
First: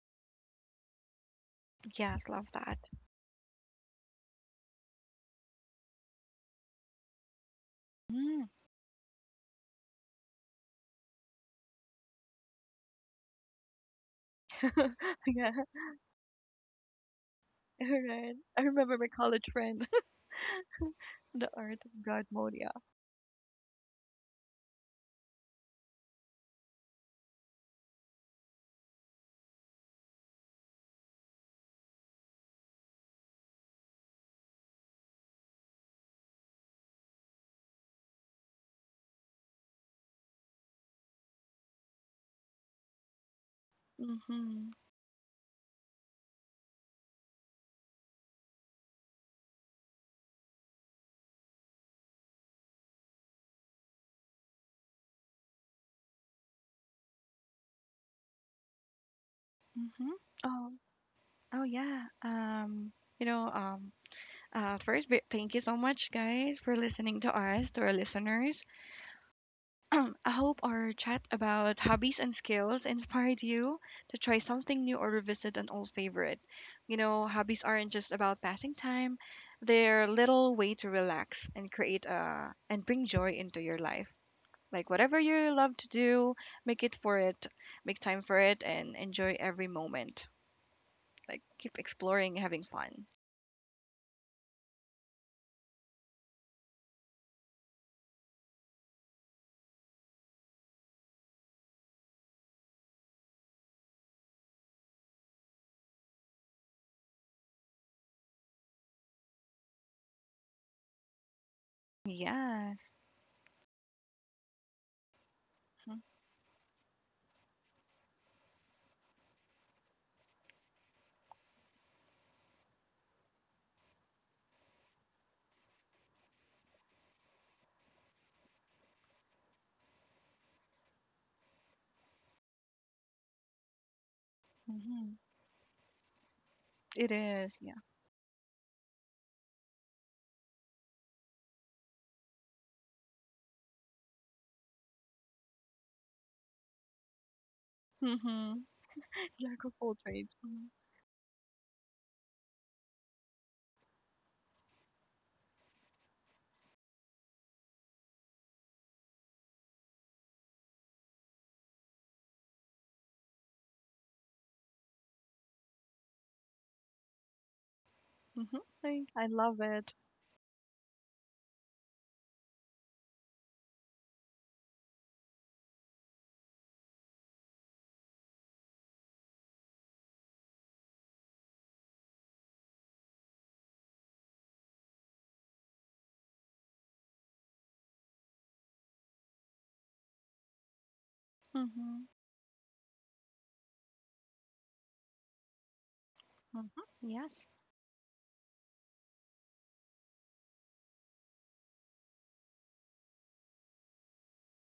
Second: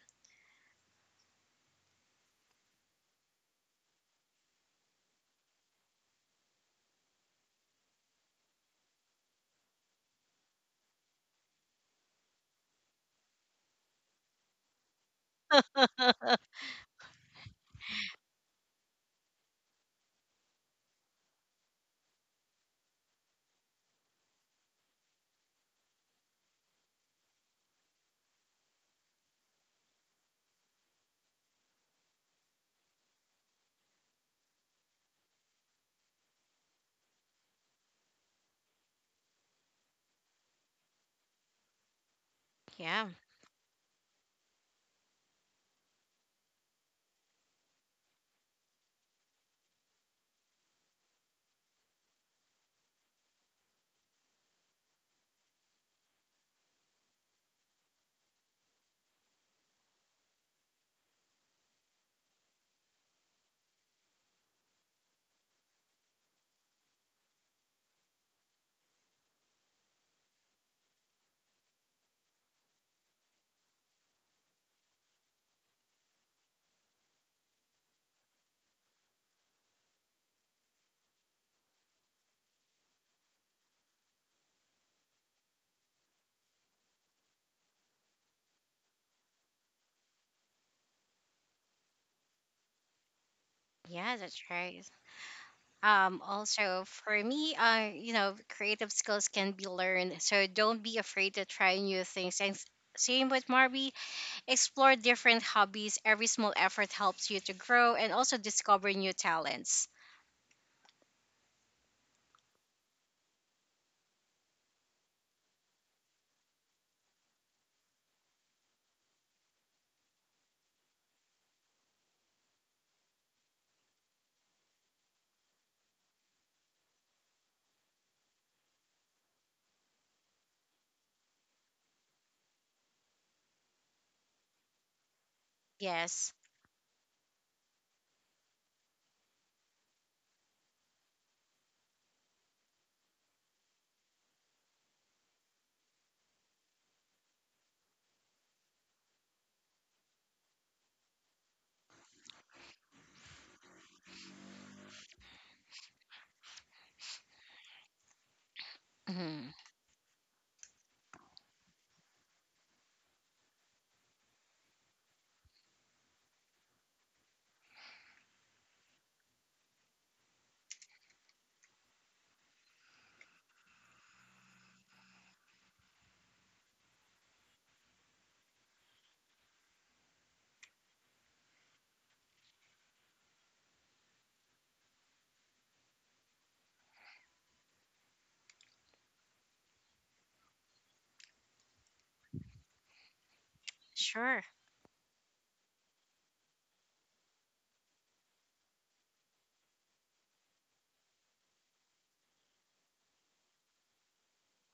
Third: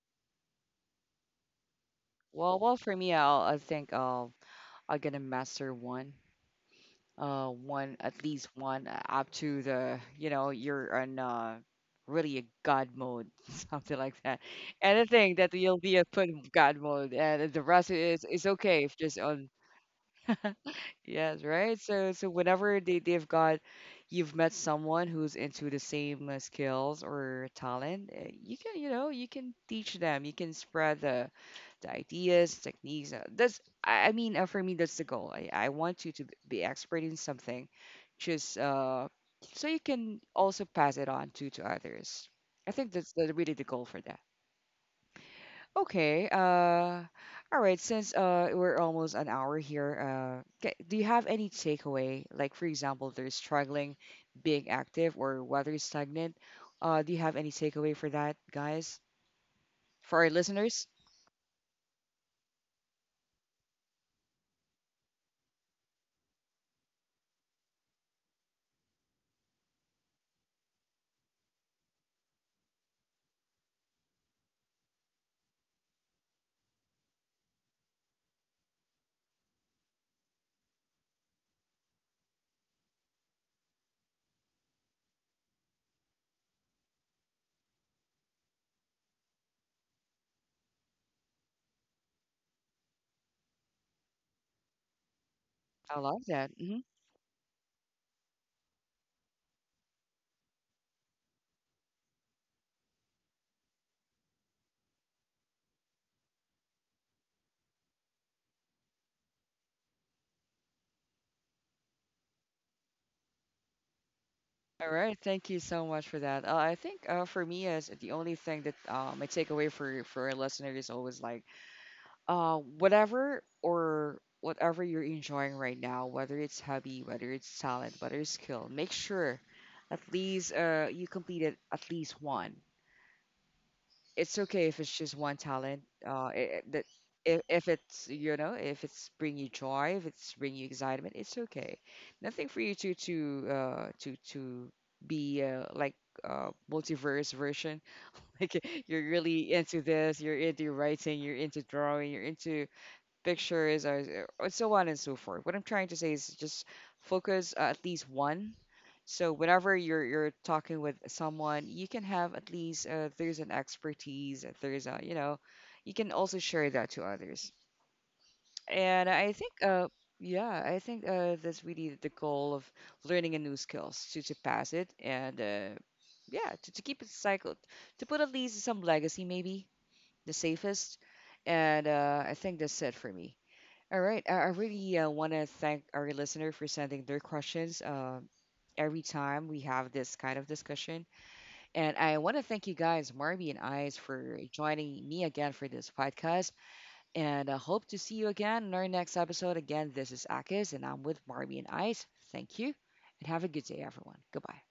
[SPEAKER 2] Yes, love
[SPEAKER 1] Well, well,
[SPEAKER 2] that.
[SPEAKER 1] for me, I'll I think I'll I'm gonna master one. Uh, one at least
[SPEAKER 2] Mm.
[SPEAKER 1] one uh, up to the you know you're on uh, really a god mode something like that, anything
[SPEAKER 2] Yeah,
[SPEAKER 1] that you'll be a put in god mode and the rest is
[SPEAKER 2] alright.
[SPEAKER 1] is
[SPEAKER 2] I
[SPEAKER 1] okay if
[SPEAKER 2] remember my
[SPEAKER 1] just
[SPEAKER 2] college
[SPEAKER 1] on.
[SPEAKER 2] friend,
[SPEAKER 1] Yes,
[SPEAKER 2] the
[SPEAKER 1] right.
[SPEAKER 2] art of
[SPEAKER 1] So,
[SPEAKER 2] God
[SPEAKER 1] so
[SPEAKER 2] mode. Yeah.
[SPEAKER 1] whenever they they've got, you've met someone who's into the same uh, skills or talent, uh, you can, you know, you can teach them. You can spread the, the ideas, techniques. uh, That's, I I mean, uh, for me, that's the goal. I, I want you to b- be expert in something, just uh, so you can also pass it on to to others. I think
[SPEAKER 3] Yeah,
[SPEAKER 1] that's the, really the goal for that.
[SPEAKER 2] Mm-hmm.
[SPEAKER 1] Okay. Uh, all right. Since uh, we're almost an hour here, uh, ca- do you have any takeaway? Like, for example, they're struggling being active or whether it's stagnant. Uh, do you have any takeaway for that, guys?
[SPEAKER 2] Mm-hmm.
[SPEAKER 1] For our
[SPEAKER 2] Um,
[SPEAKER 1] listeners?
[SPEAKER 2] oh yeah. Um, you know, um, uh, first, bi- thank you so much, guys, for listening to us, to our listeners. I hope our chat about hobbies and skills inspired you to try something new or revisit an old favorite. You know, hobbies aren't just about passing time, they're a little way to relax and create uh and bring joy into your life. Like whatever you love to do, make it for it, make time for it and enjoy every moment. Like keep exploring, having fun.
[SPEAKER 3] yeah, that's right.
[SPEAKER 1] I
[SPEAKER 3] Um,
[SPEAKER 1] love that.
[SPEAKER 3] also
[SPEAKER 1] Mhm.
[SPEAKER 3] for me, uh, you know, creative skills can be learned, so don't be afraid to try new things. And s- same with Marby, explore different hobbies. Every small effort helps you to grow and also discover new talents.
[SPEAKER 2] Yes.
[SPEAKER 1] All right. Thank you so much for that. Uh, I think uh, for me, as the only thing that uh, my takeaway for for a listener is always like uh, whatever or whatever you're enjoying right now, whether it's hobby, whether it's talent, whether it's skill, make sure at least uh, you completed at least one. It's okay if it's just
[SPEAKER 2] Mm-hmm.
[SPEAKER 1] one talent.
[SPEAKER 3] Yes.
[SPEAKER 1] Uh, it, that
[SPEAKER 2] It
[SPEAKER 1] if,
[SPEAKER 2] is,
[SPEAKER 1] if
[SPEAKER 2] yeah.
[SPEAKER 1] it's you know if it's bring you joy, if it's bring you excitement, it's okay. Nothing for you to to uh, to to be uh, like uh, multiverse version.
[SPEAKER 2] Mm-hmm.
[SPEAKER 1] Like you're really
[SPEAKER 2] Jack of
[SPEAKER 1] into
[SPEAKER 2] all
[SPEAKER 1] this,
[SPEAKER 2] trades.
[SPEAKER 1] you're into writing, you're into drawing, you're into pictures or or so on and so forth. What I'm trying to say is just focus uh, at least one. So
[SPEAKER 3] Mhm.
[SPEAKER 1] whenever you're you're talking with someone, you can have at least uh, there's an expertise, there's a you know, you can also share that to others.
[SPEAKER 2] Mm-hmm.
[SPEAKER 1] And
[SPEAKER 2] I
[SPEAKER 1] I think
[SPEAKER 2] love
[SPEAKER 1] uh
[SPEAKER 2] it.
[SPEAKER 1] yeah, I think uh that's really the goal of learning a new skills to to pass it and uh yeah to, to keep it cycled, to put at least some legacy maybe, the safest, and uh, I think that's it for me. All right. I, I really uh, want to thank our listener for sending their questions uh, every time we have this kind of discussion. And
[SPEAKER 2] Mm-hmm.
[SPEAKER 1] I want to thank you guys, Marby and Eyes, for
[SPEAKER 3] Sure.
[SPEAKER 1] joining me again for this podcast.
[SPEAKER 2] Mhm. Yes.
[SPEAKER 1] And I hope to see you again in our next episode. Again, this is Akis, and I'm with Marby and Eyes. Thank you, and have a good day, everyone. Goodbye.